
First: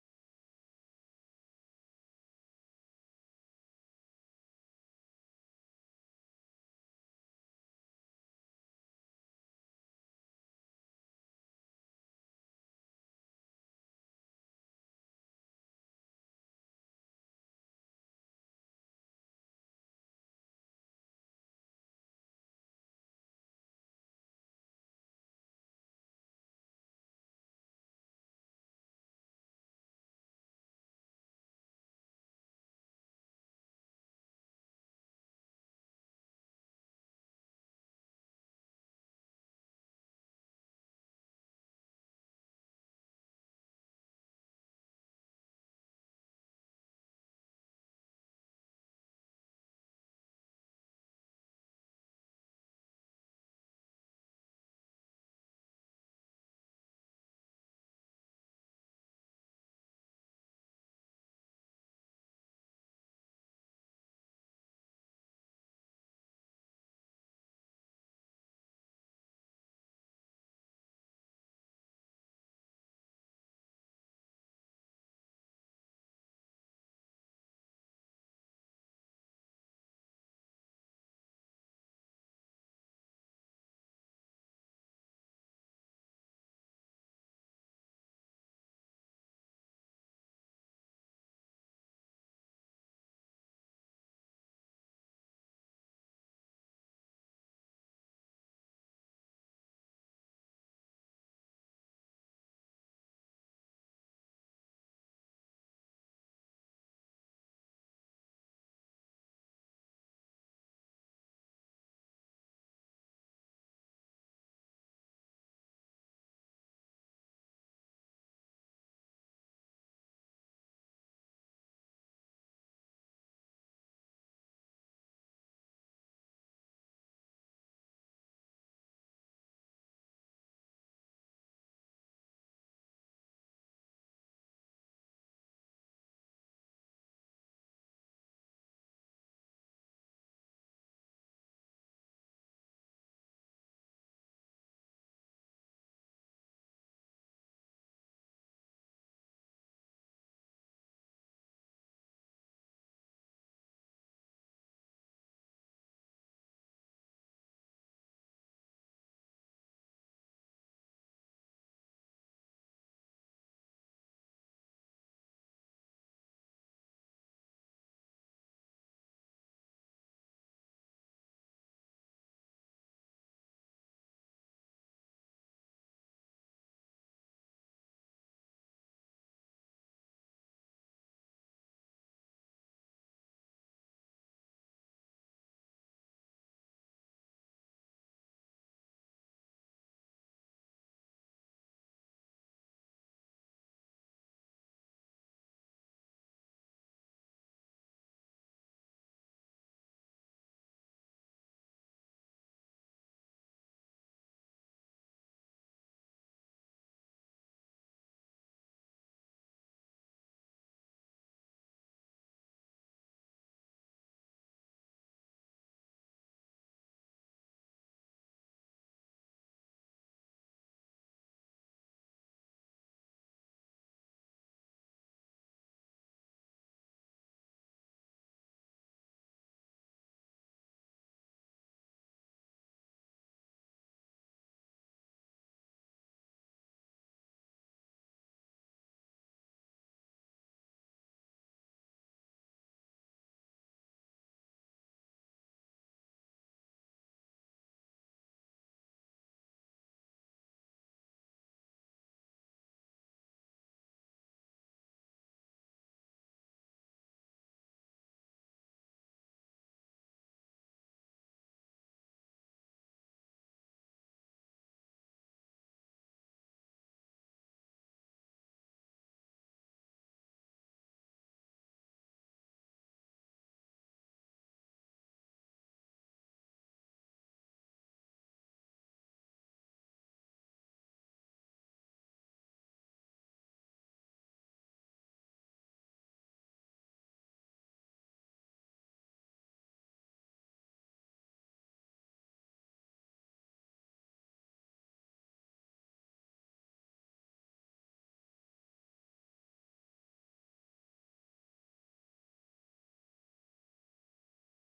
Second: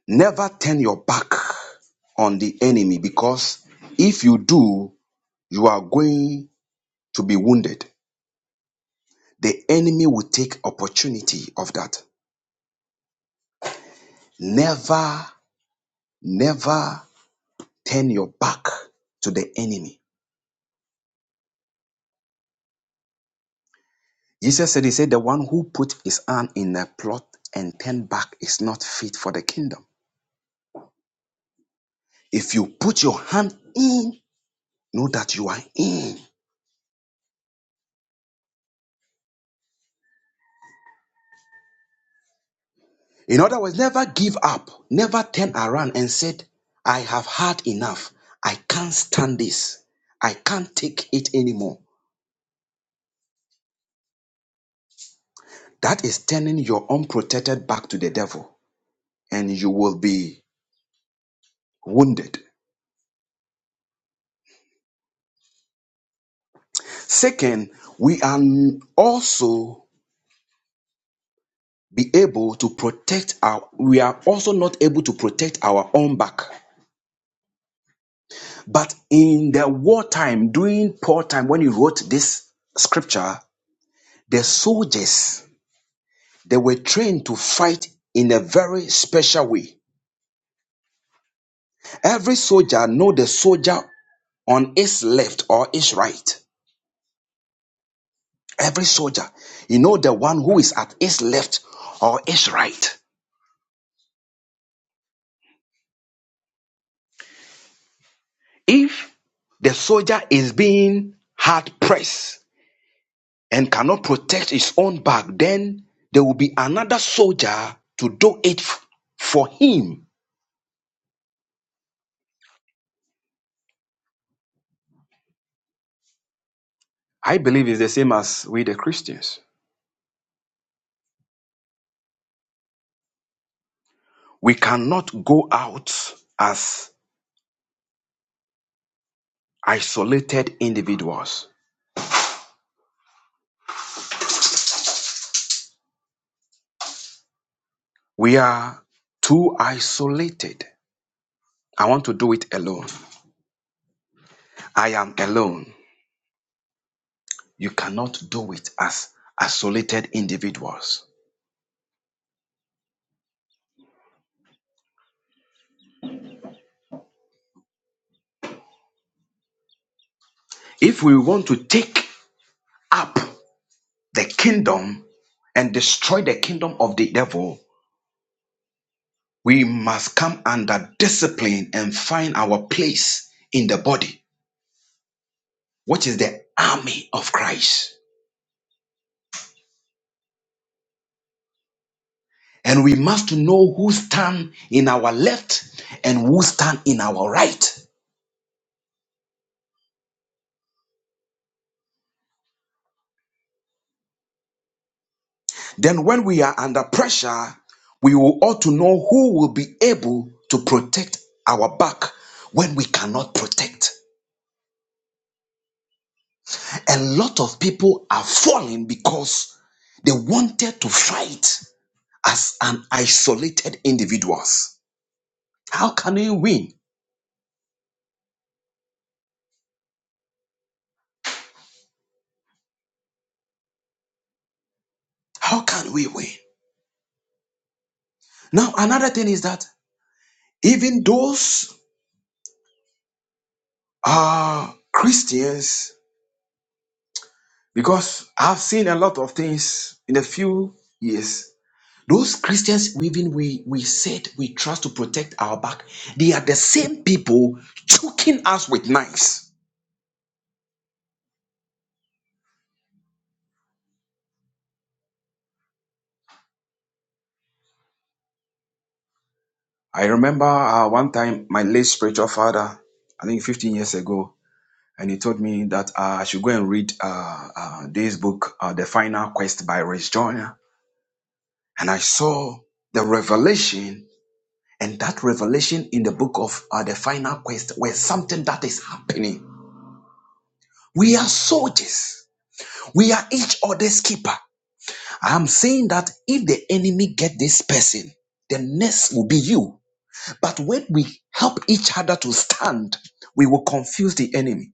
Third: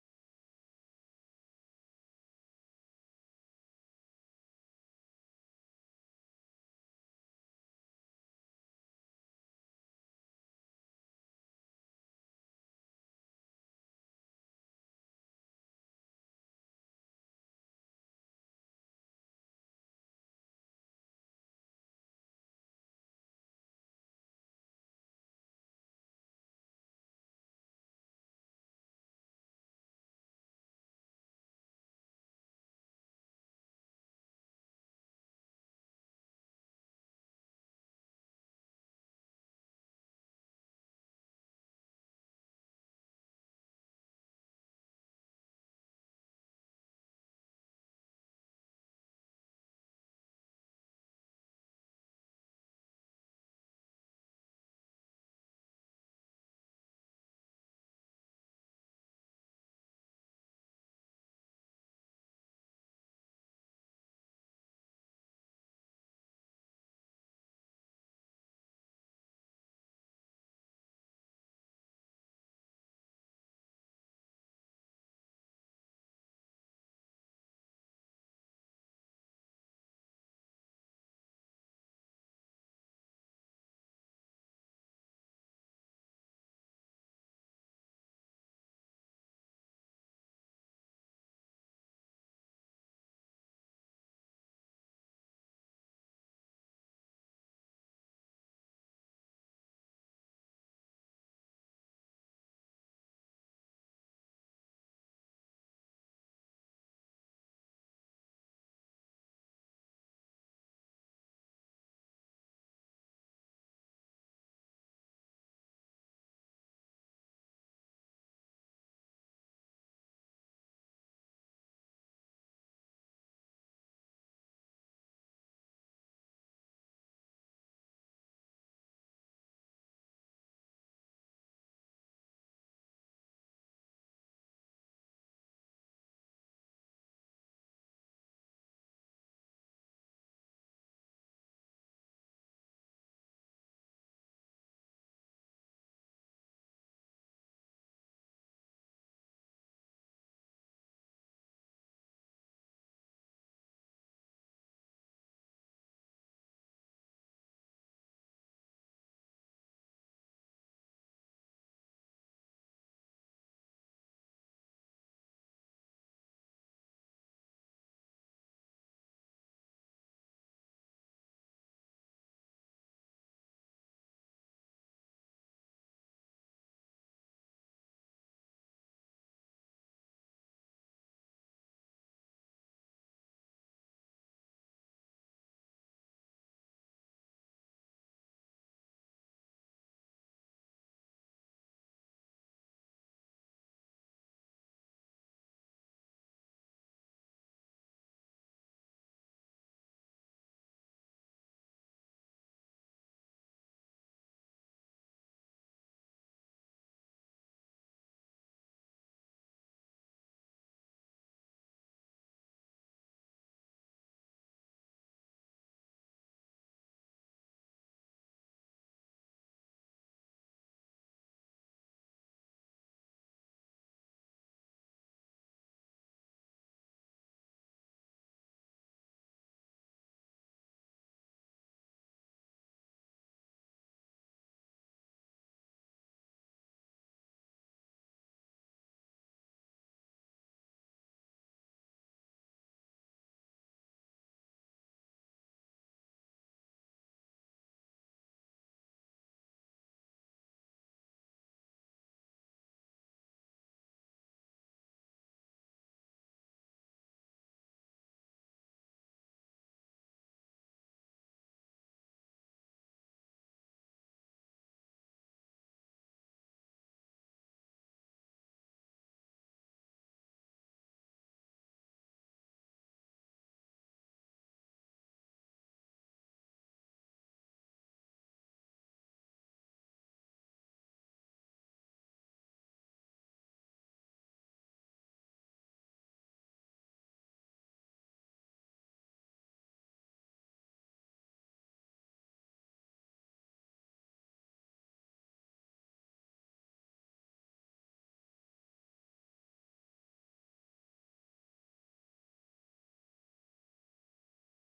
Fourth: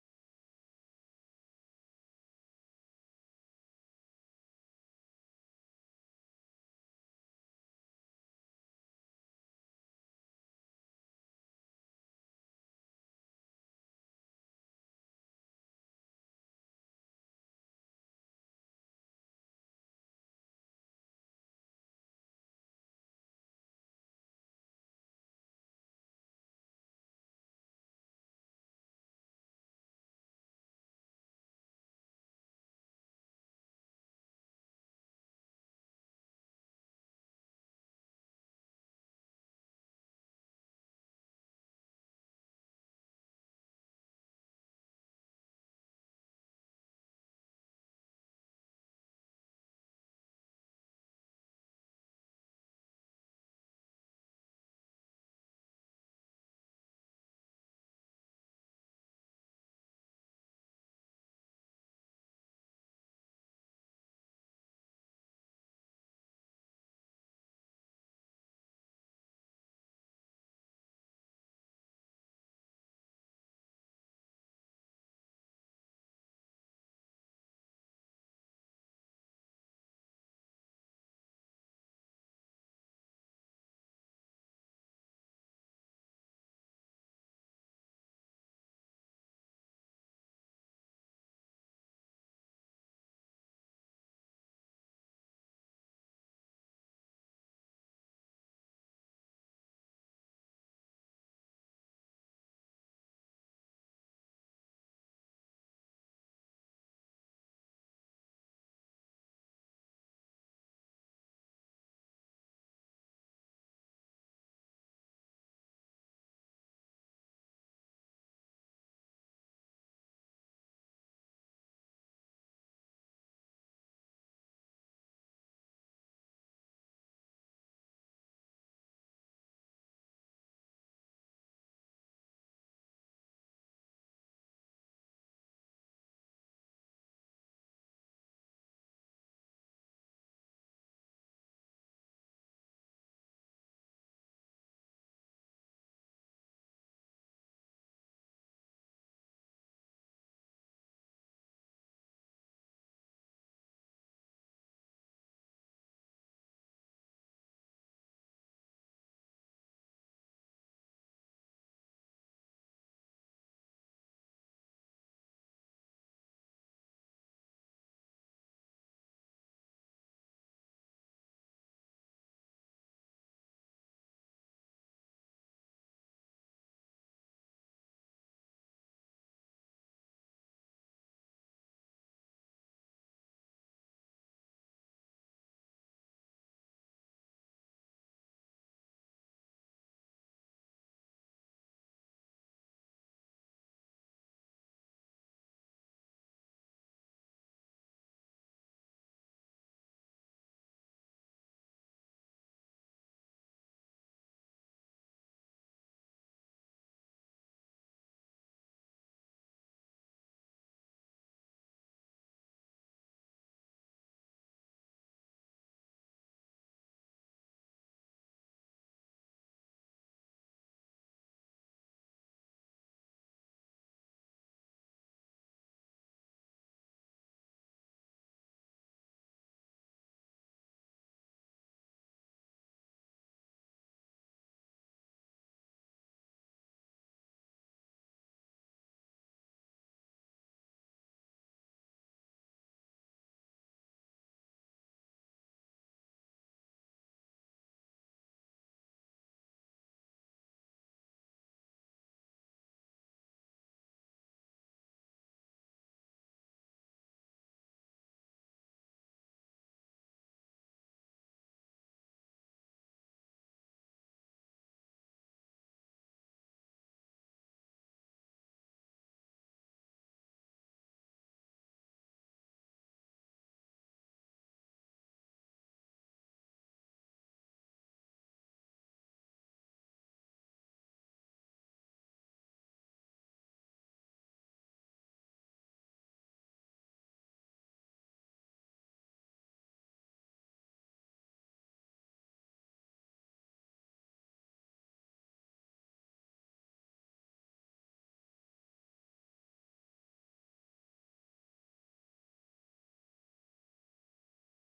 [SPEAKER 3] never turn your back on the enemy because if you do, you are going to be wounded. The enemy will take opportunity of that. Never, never turn your back to the enemy. Jesus said, He said, the one who put his hand in a plot and turn back is not fit for the kingdom. If you put your hand in, know that you are in. In other words, never give up, never turn around and said, I have had enough. I can't stand this. I can't take it anymore. That is turning your unprotected back to the devil, and you will be wounded. Second, we are also be able to protect our we are also not able to protect our own back but in the wartime during paul time when he wrote this scripture the soldiers they were trained to fight in a very special way every soldier know the soldier on his left or his right every soldier you know the one who is at his left or his right if the soldier is being hard pressed and cannot protect his own back, then there will be another soldier to do it for him. I believe it's the same as with the Christians. We cannot go out as isolated individuals. We are too isolated. I want to do it alone. I am alone. You cannot do it as isolated individuals. If we want to take up the kingdom and destroy the kingdom of the devil, We must come under discipline and find our place in the body, which is the army of Christ. And we must know who stand in our left and who stand in our right. Then, when we are under pressure, we will ought to know who will be able to protect our back when we cannot protect. A lot of people are falling because they wanted to fight as an isolated individuals How can we win? How can we win? Now, another thing is that even those are Christians, because I've seen a lot of things in a few years. Those Christians, even we, we said we trust to protect our back, they are the same people choking us with knives. I remember uh, one time my late spiritual father, I think 15 years ago, and he told me that uh, I should go and read uh, uh, this book, uh, The Final Quest by Rich Joyner and I saw the revelation, and that revelation in the book of uh, the final quest where something that is happening. We are soldiers. We are each other's keeper. I'm saying that if the enemy get this person, the next will be you. But when we help each other to stand, we will confuse the enemy.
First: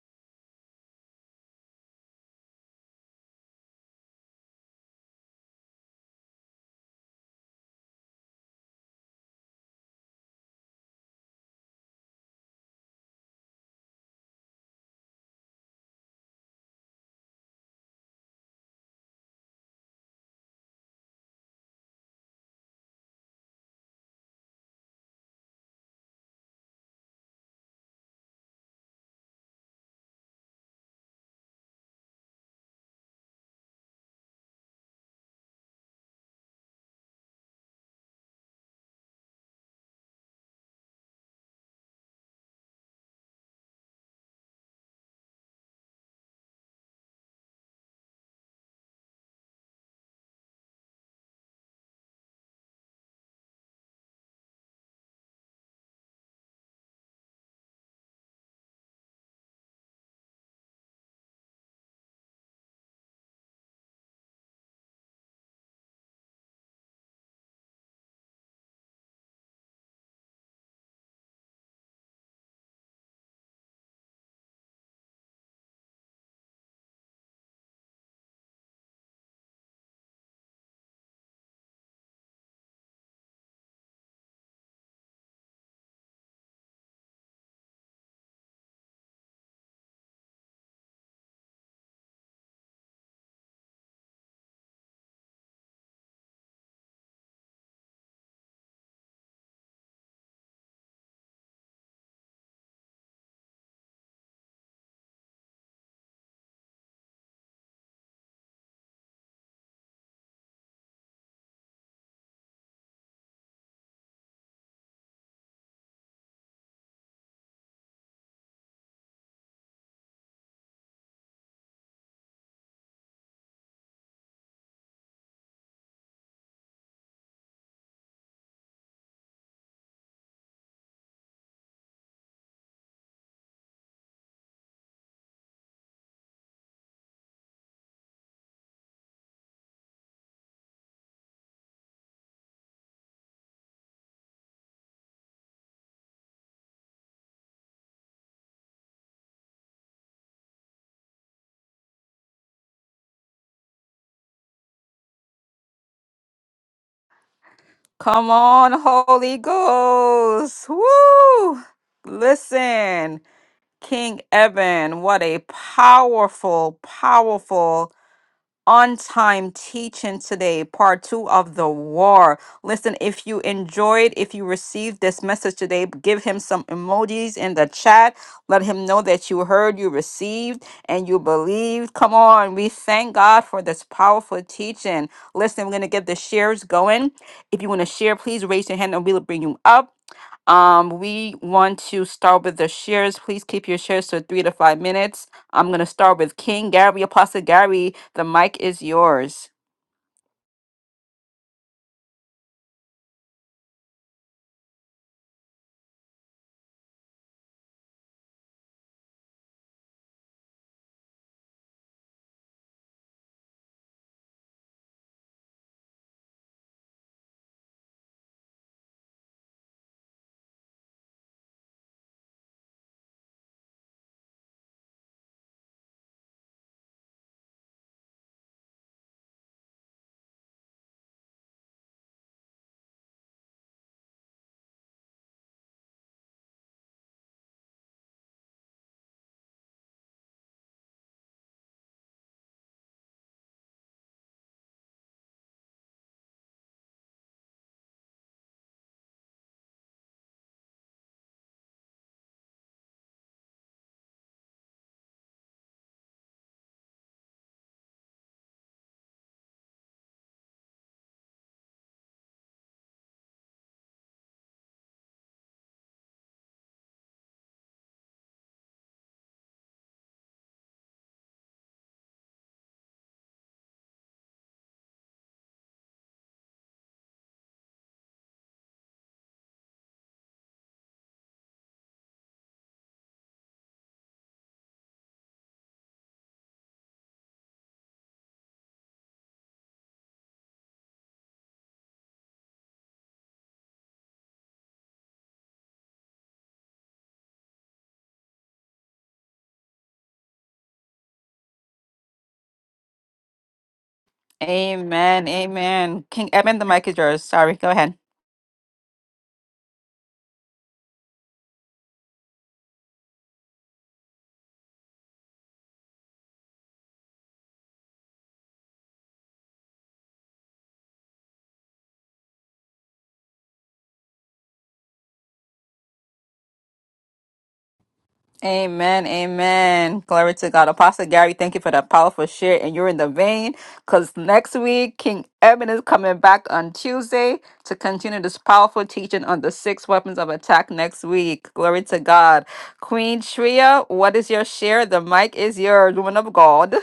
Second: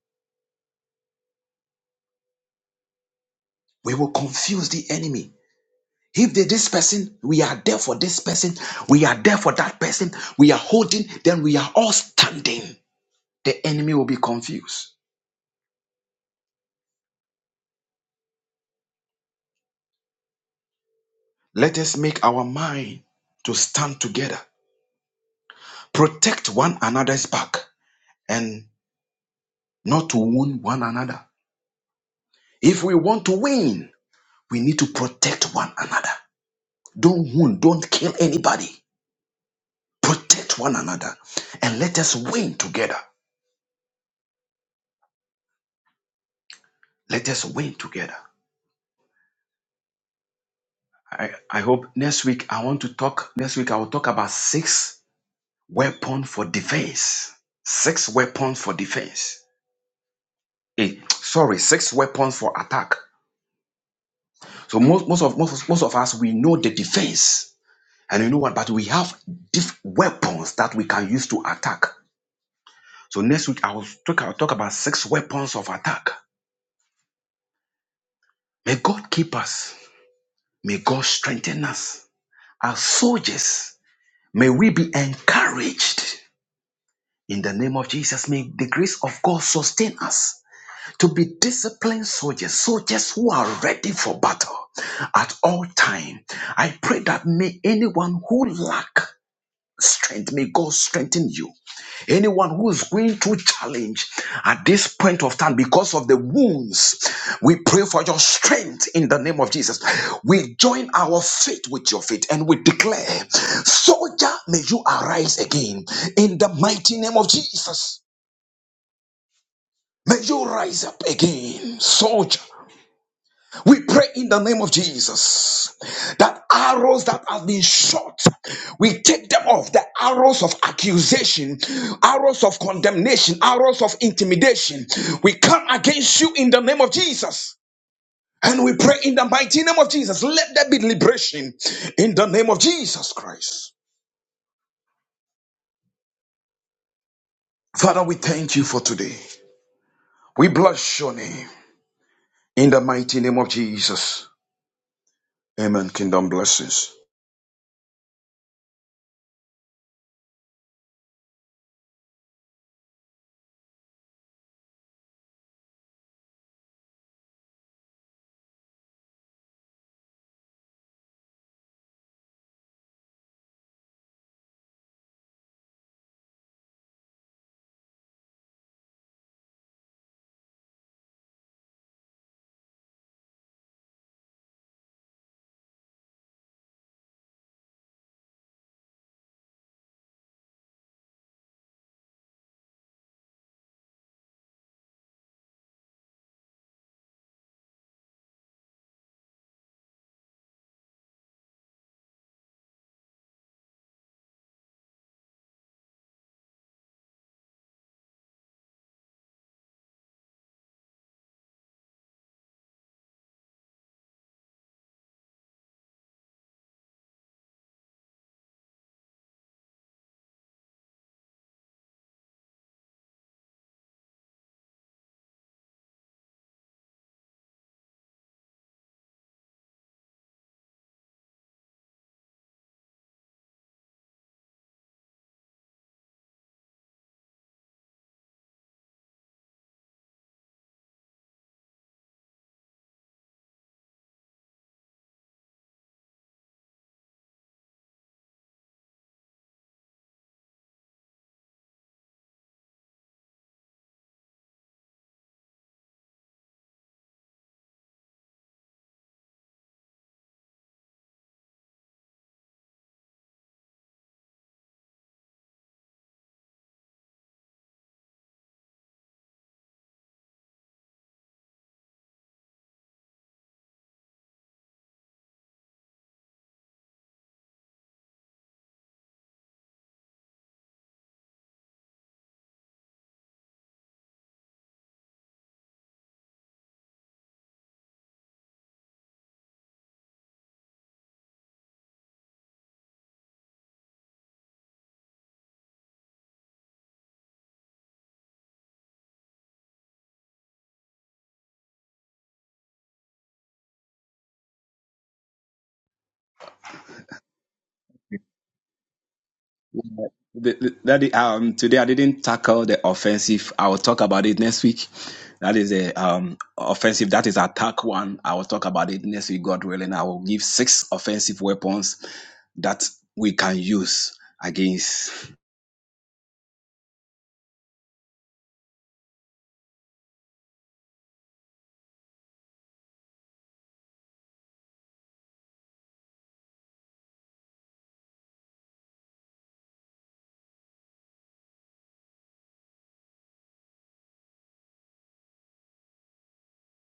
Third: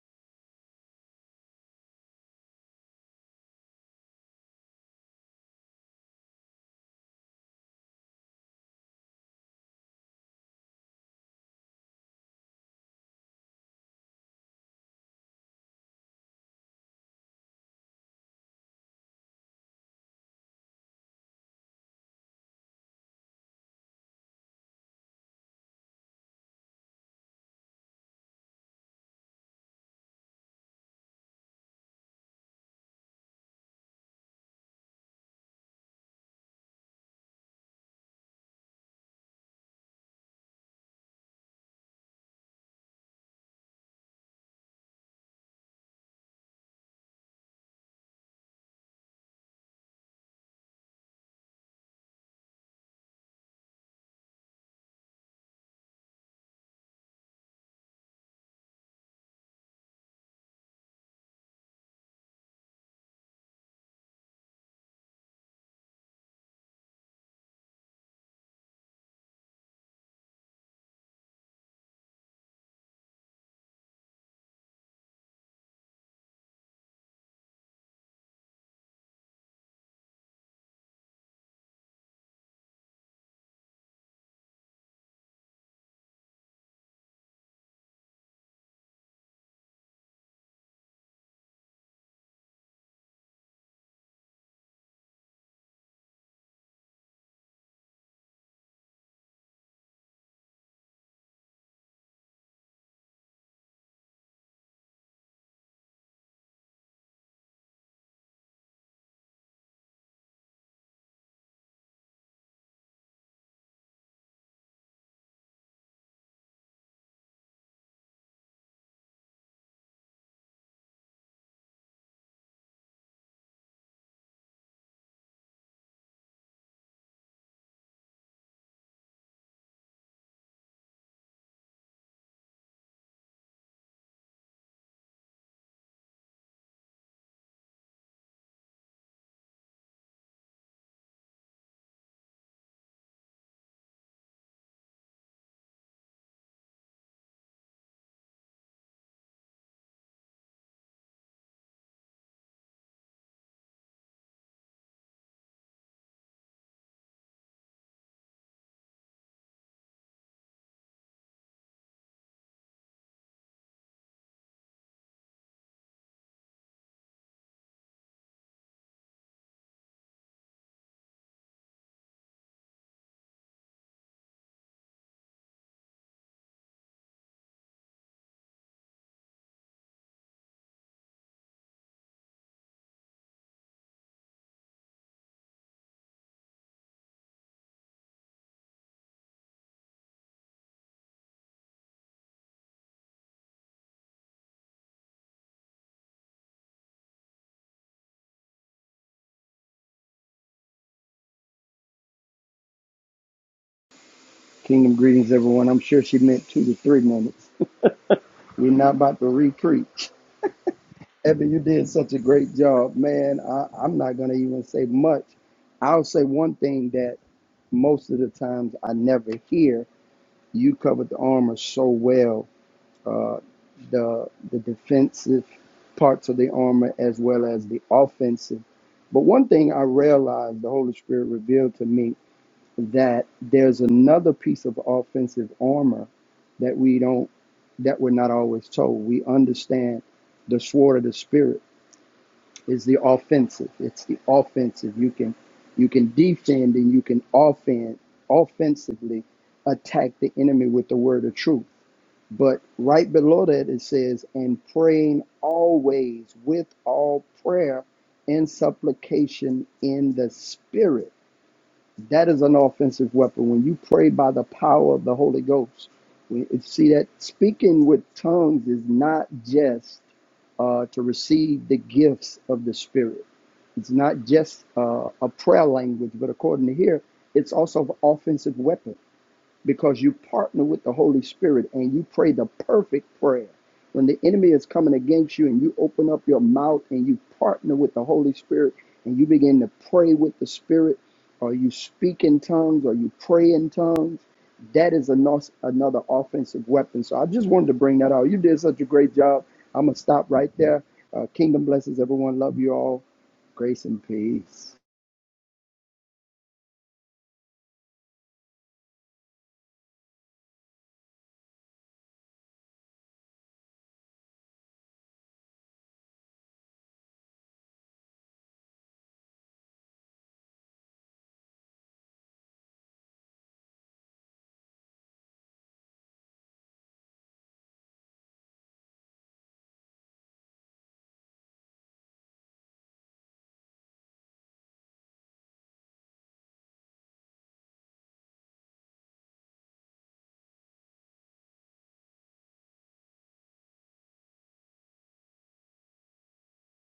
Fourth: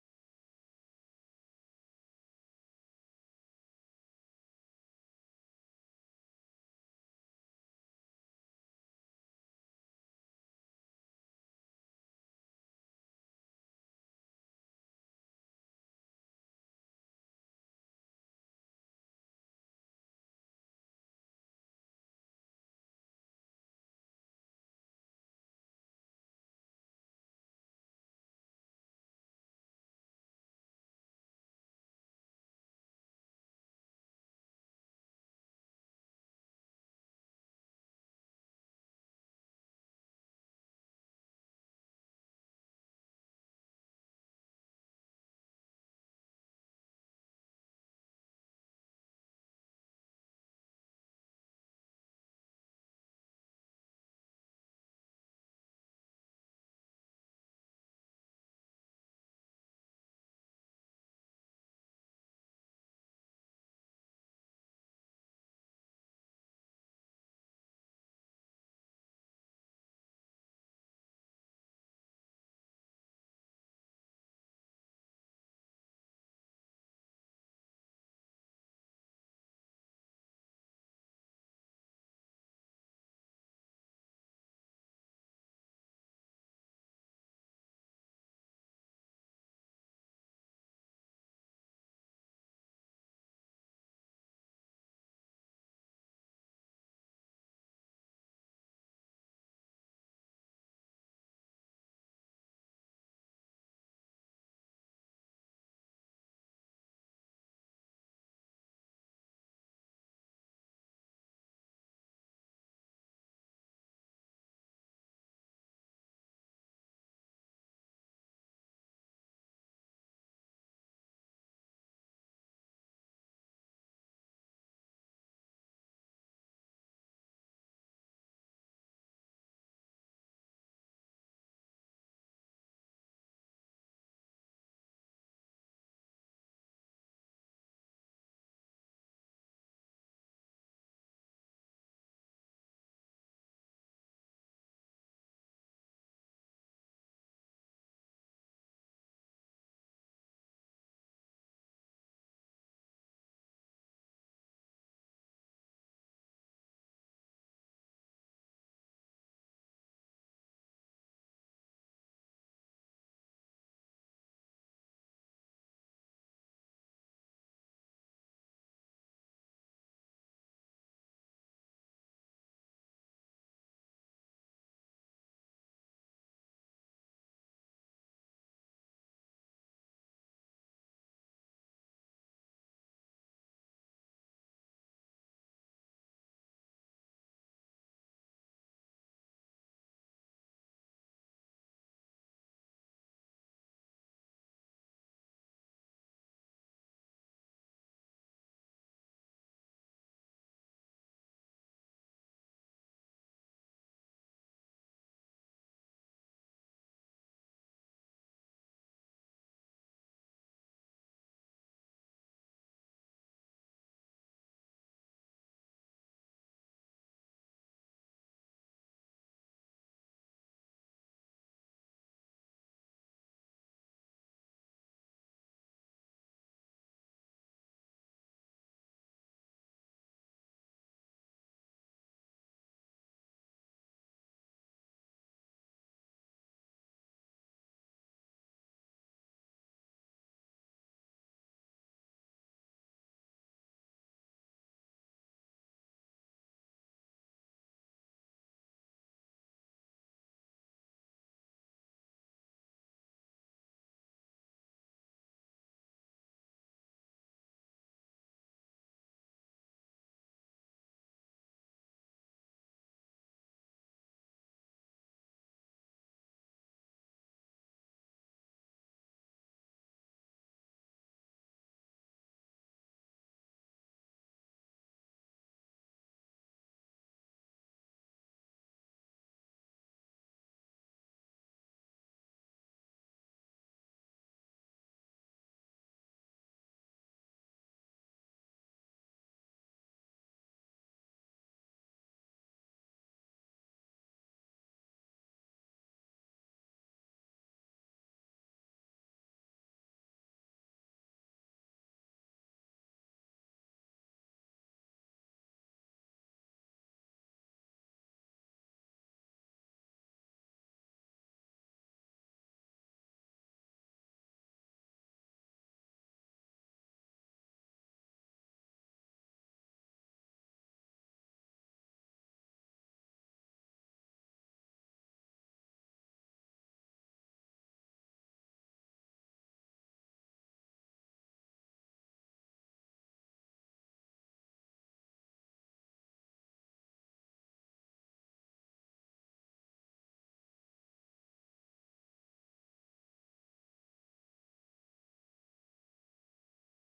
[SPEAKER 3] We will confuse the enemy. If they, this person, we are there for this person, we are there for that person, we are holding, then we are all standing. the enemy will be confused. Let us make our mind to stand together, protect one another's back, and not to wound one another. If we want to win, we need to protect one another. Don't wound, don't kill anybody. Protect one another and let us win together. Let us win together. I, I hope next week I want to talk. Next week I will talk about six weapons for defense. Six weapons for defense eh, sorry, six weapons for attack. So most, most of most, most of us we know the defense, and you know what? But we have diff- weapons that we can use to attack. So next week I will talk, I'll talk about six weapons of attack. May God keep us. May God strengthen us as soldiers. May we be encouraged in the name of Jesus. May the grace of God sustain us. to be disciplined soldiers, soldiers who are ready for battle at all time. I pray that may anyone who lack strength, may God strengthen you. Anyone who is going through challenge at this point of time because of the wounds, we pray for your strength in the name of Jesus. We join our faith with your faith and we declare, soldier, may you arise again in the mighty name of Jesus. May you rise up again, soldier. We pray in the name of Jesus that arrows that have been shot, we take them off. The arrows of accusation, arrows of condemnation, arrows of intimidation. We come against you in the name of Jesus. And we pray in the mighty name of Jesus. Let there be liberation in the name of Jesus Christ. Father, we thank you for today. We bless your name in the mighty name of Jesus. Amen. Kingdom blessings.
[SPEAKER 2] Come on, Holy Ghost. Woo! Listen, King Evan, what a powerful, powerful on time teaching today, part two of the war. Listen, if you enjoyed, if you received this message today, give him some emojis in the chat. Let him know that you heard, you received, and you believed. Come on, we thank God for this powerful teaching. Listen, we're going to get the shares going. If you want to share, please raise your hand and we'll bring you up. Um, we want to start with the shares. Please keep your shares to three to five minutes. I'm going to start with King Gary, Apostle Gary. The mic is yours.
[SPEAKER 1] Kingdom greetings, everyone. I'm sure she meant two to three minutes. We're not about to re-preach. Evan, you did such a great job, man. I, I'm not going to even say much. I'll say one thing that most of the times I never hear. You covered the armor so well, uh, the the defensive parts of the armor as well as the offensive. But one thing I realized the Holy Spirit revealed to me that there's another piece of offensive armor that we don't that we're not always told. We understand the sword of the spirit is the offensive. It's the offensive. You can you can defend and you can offend offensively attack the enemy with the word of truth. But right below that it says, and praying always with all prayer and supplication in the spirit that is an offensive weapon. When you pray by the power of the Holy Ghost, we- it- see that speaking with tongues is not just uh, to receive the gifts of the Spirit. It's not just uh, a prayer language, but according to here, it's also an offensive weapon because you partner with the Holy Spirit and you pray the perfect prayer. When the enemy is coming against you and you open up your mouth and you partner with the Holy Spirit and you begin to pray with the Spirit, or you speak in tongues or you pray in tongues, that is ano- another offensive weapon. So I just wanted to bring that out. You did such a great job. I'm going to stop right there. Uh, kingdom blessings, everyone. Love you all. Grace and peace.
[SPEAKER 2] Amen. Amen. King Eben, the mic is yours. Sorry. Go ahead.
[SPEAKER 3] The- the- that is- um today I didn't tackle the offensive. I will talk about it next week. That is a um offensive. That is attack one. I will talk about it next week, God willing. I will give six offensive weapons that we can use against.
[SPEAKER 2] Amen. Amen. Glory to God. Apostle Gary, thank you for that powerful share. And you're in the vein because next week, King Eben is coming back on Tuesday to continue this powerful teaching on the six weapons of attack next week. Glory to God. Queen Shria, what is your share? The mic is yours. Woman of God.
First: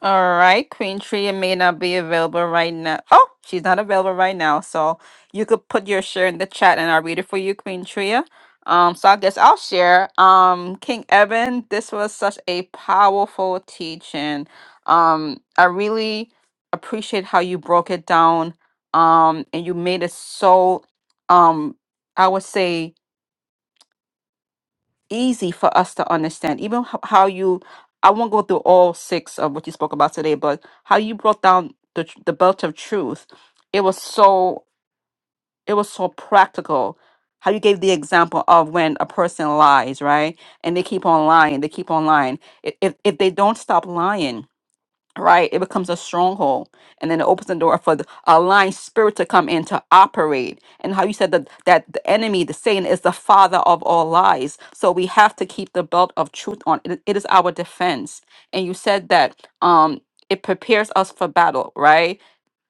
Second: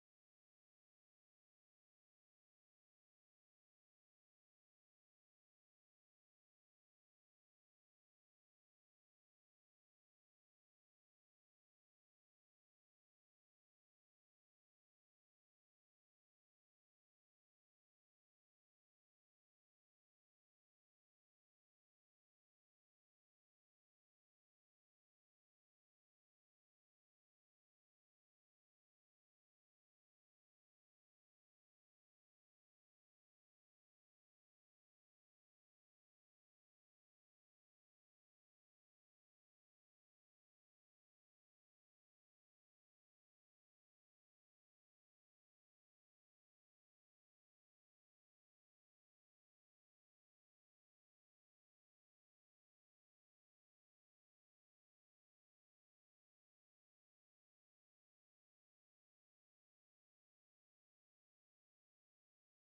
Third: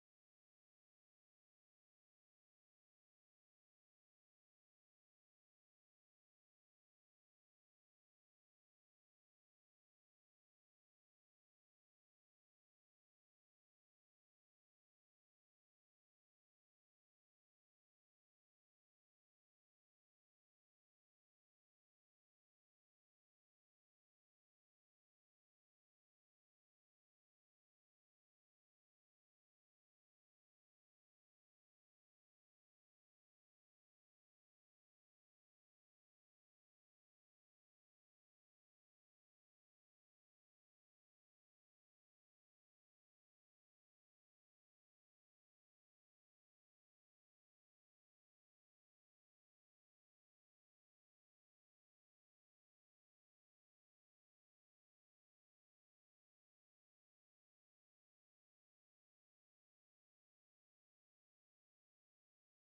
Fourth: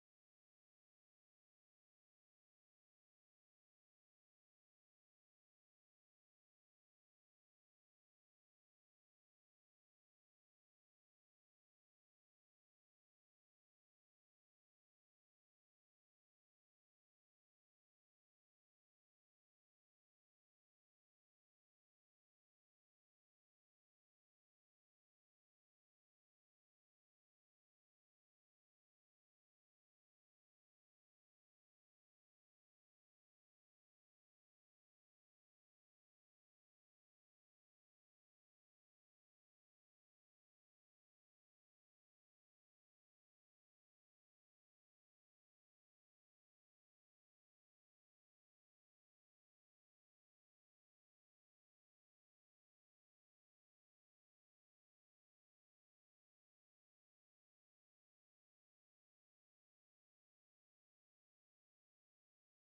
[SPEAKER 2] All right, Queen Tria may not be available right now. Oh, she's not available right now. So you could put your share in the chat and I'll read it for you, Queen Tria. Um, so I guess I'll share. Um, King Evan, this was such a powerful teaching. Um, I really appreciate how you broke it down. Um, and you made it so um, I would say easy for us to understand. Even h- how you, I won't go through all six of what you spoke about today, but how you brought down the tr- the belt of truth. It was so it was so practical. How you gave the example of when a person lies, right? And they keep on lying. They keep on lying. I- If if they don't stop lying, right? It becomes a stronghold, and then it opens the door for the aligned spirit to come in to operate. And how you said that that the enemy, the Satan, is the father of all lies. So we have to keep the belt of truth on. It, it is our defense. And you said that um, it prepares us for battle, right?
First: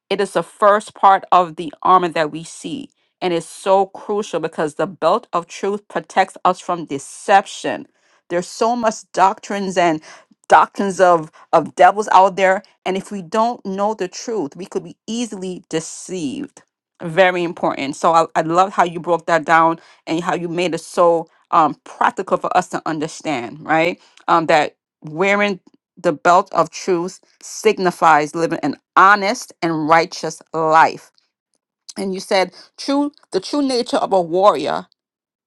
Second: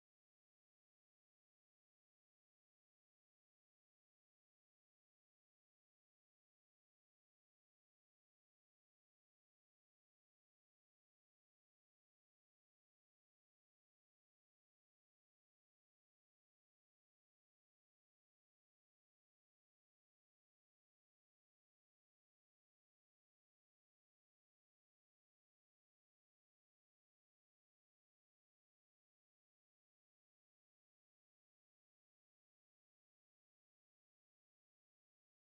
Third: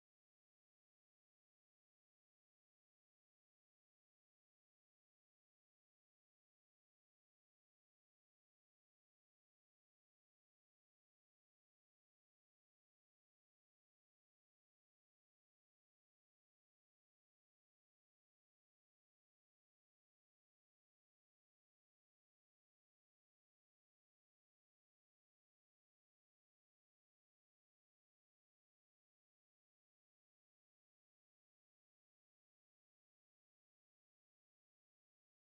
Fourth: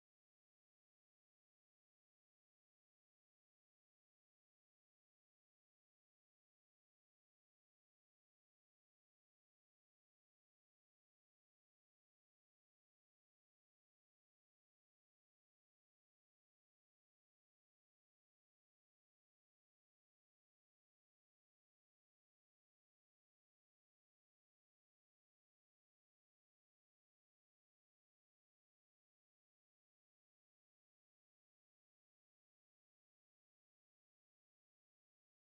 [SPEAKER 2] It is the first part of the armor that we see, and it's so crucial because the belt of truth protects us from deception. There's so much doctrines and doctrines of of devils out there, and if we don't know the truth, we could be easily deceived. Very important. So I, I love how you broke that down and how you made it so um, practical for us to understand, right? Um, that wearing the belt of truth signifies living an honest and righteous life. And you said, true, the true nature of a warrior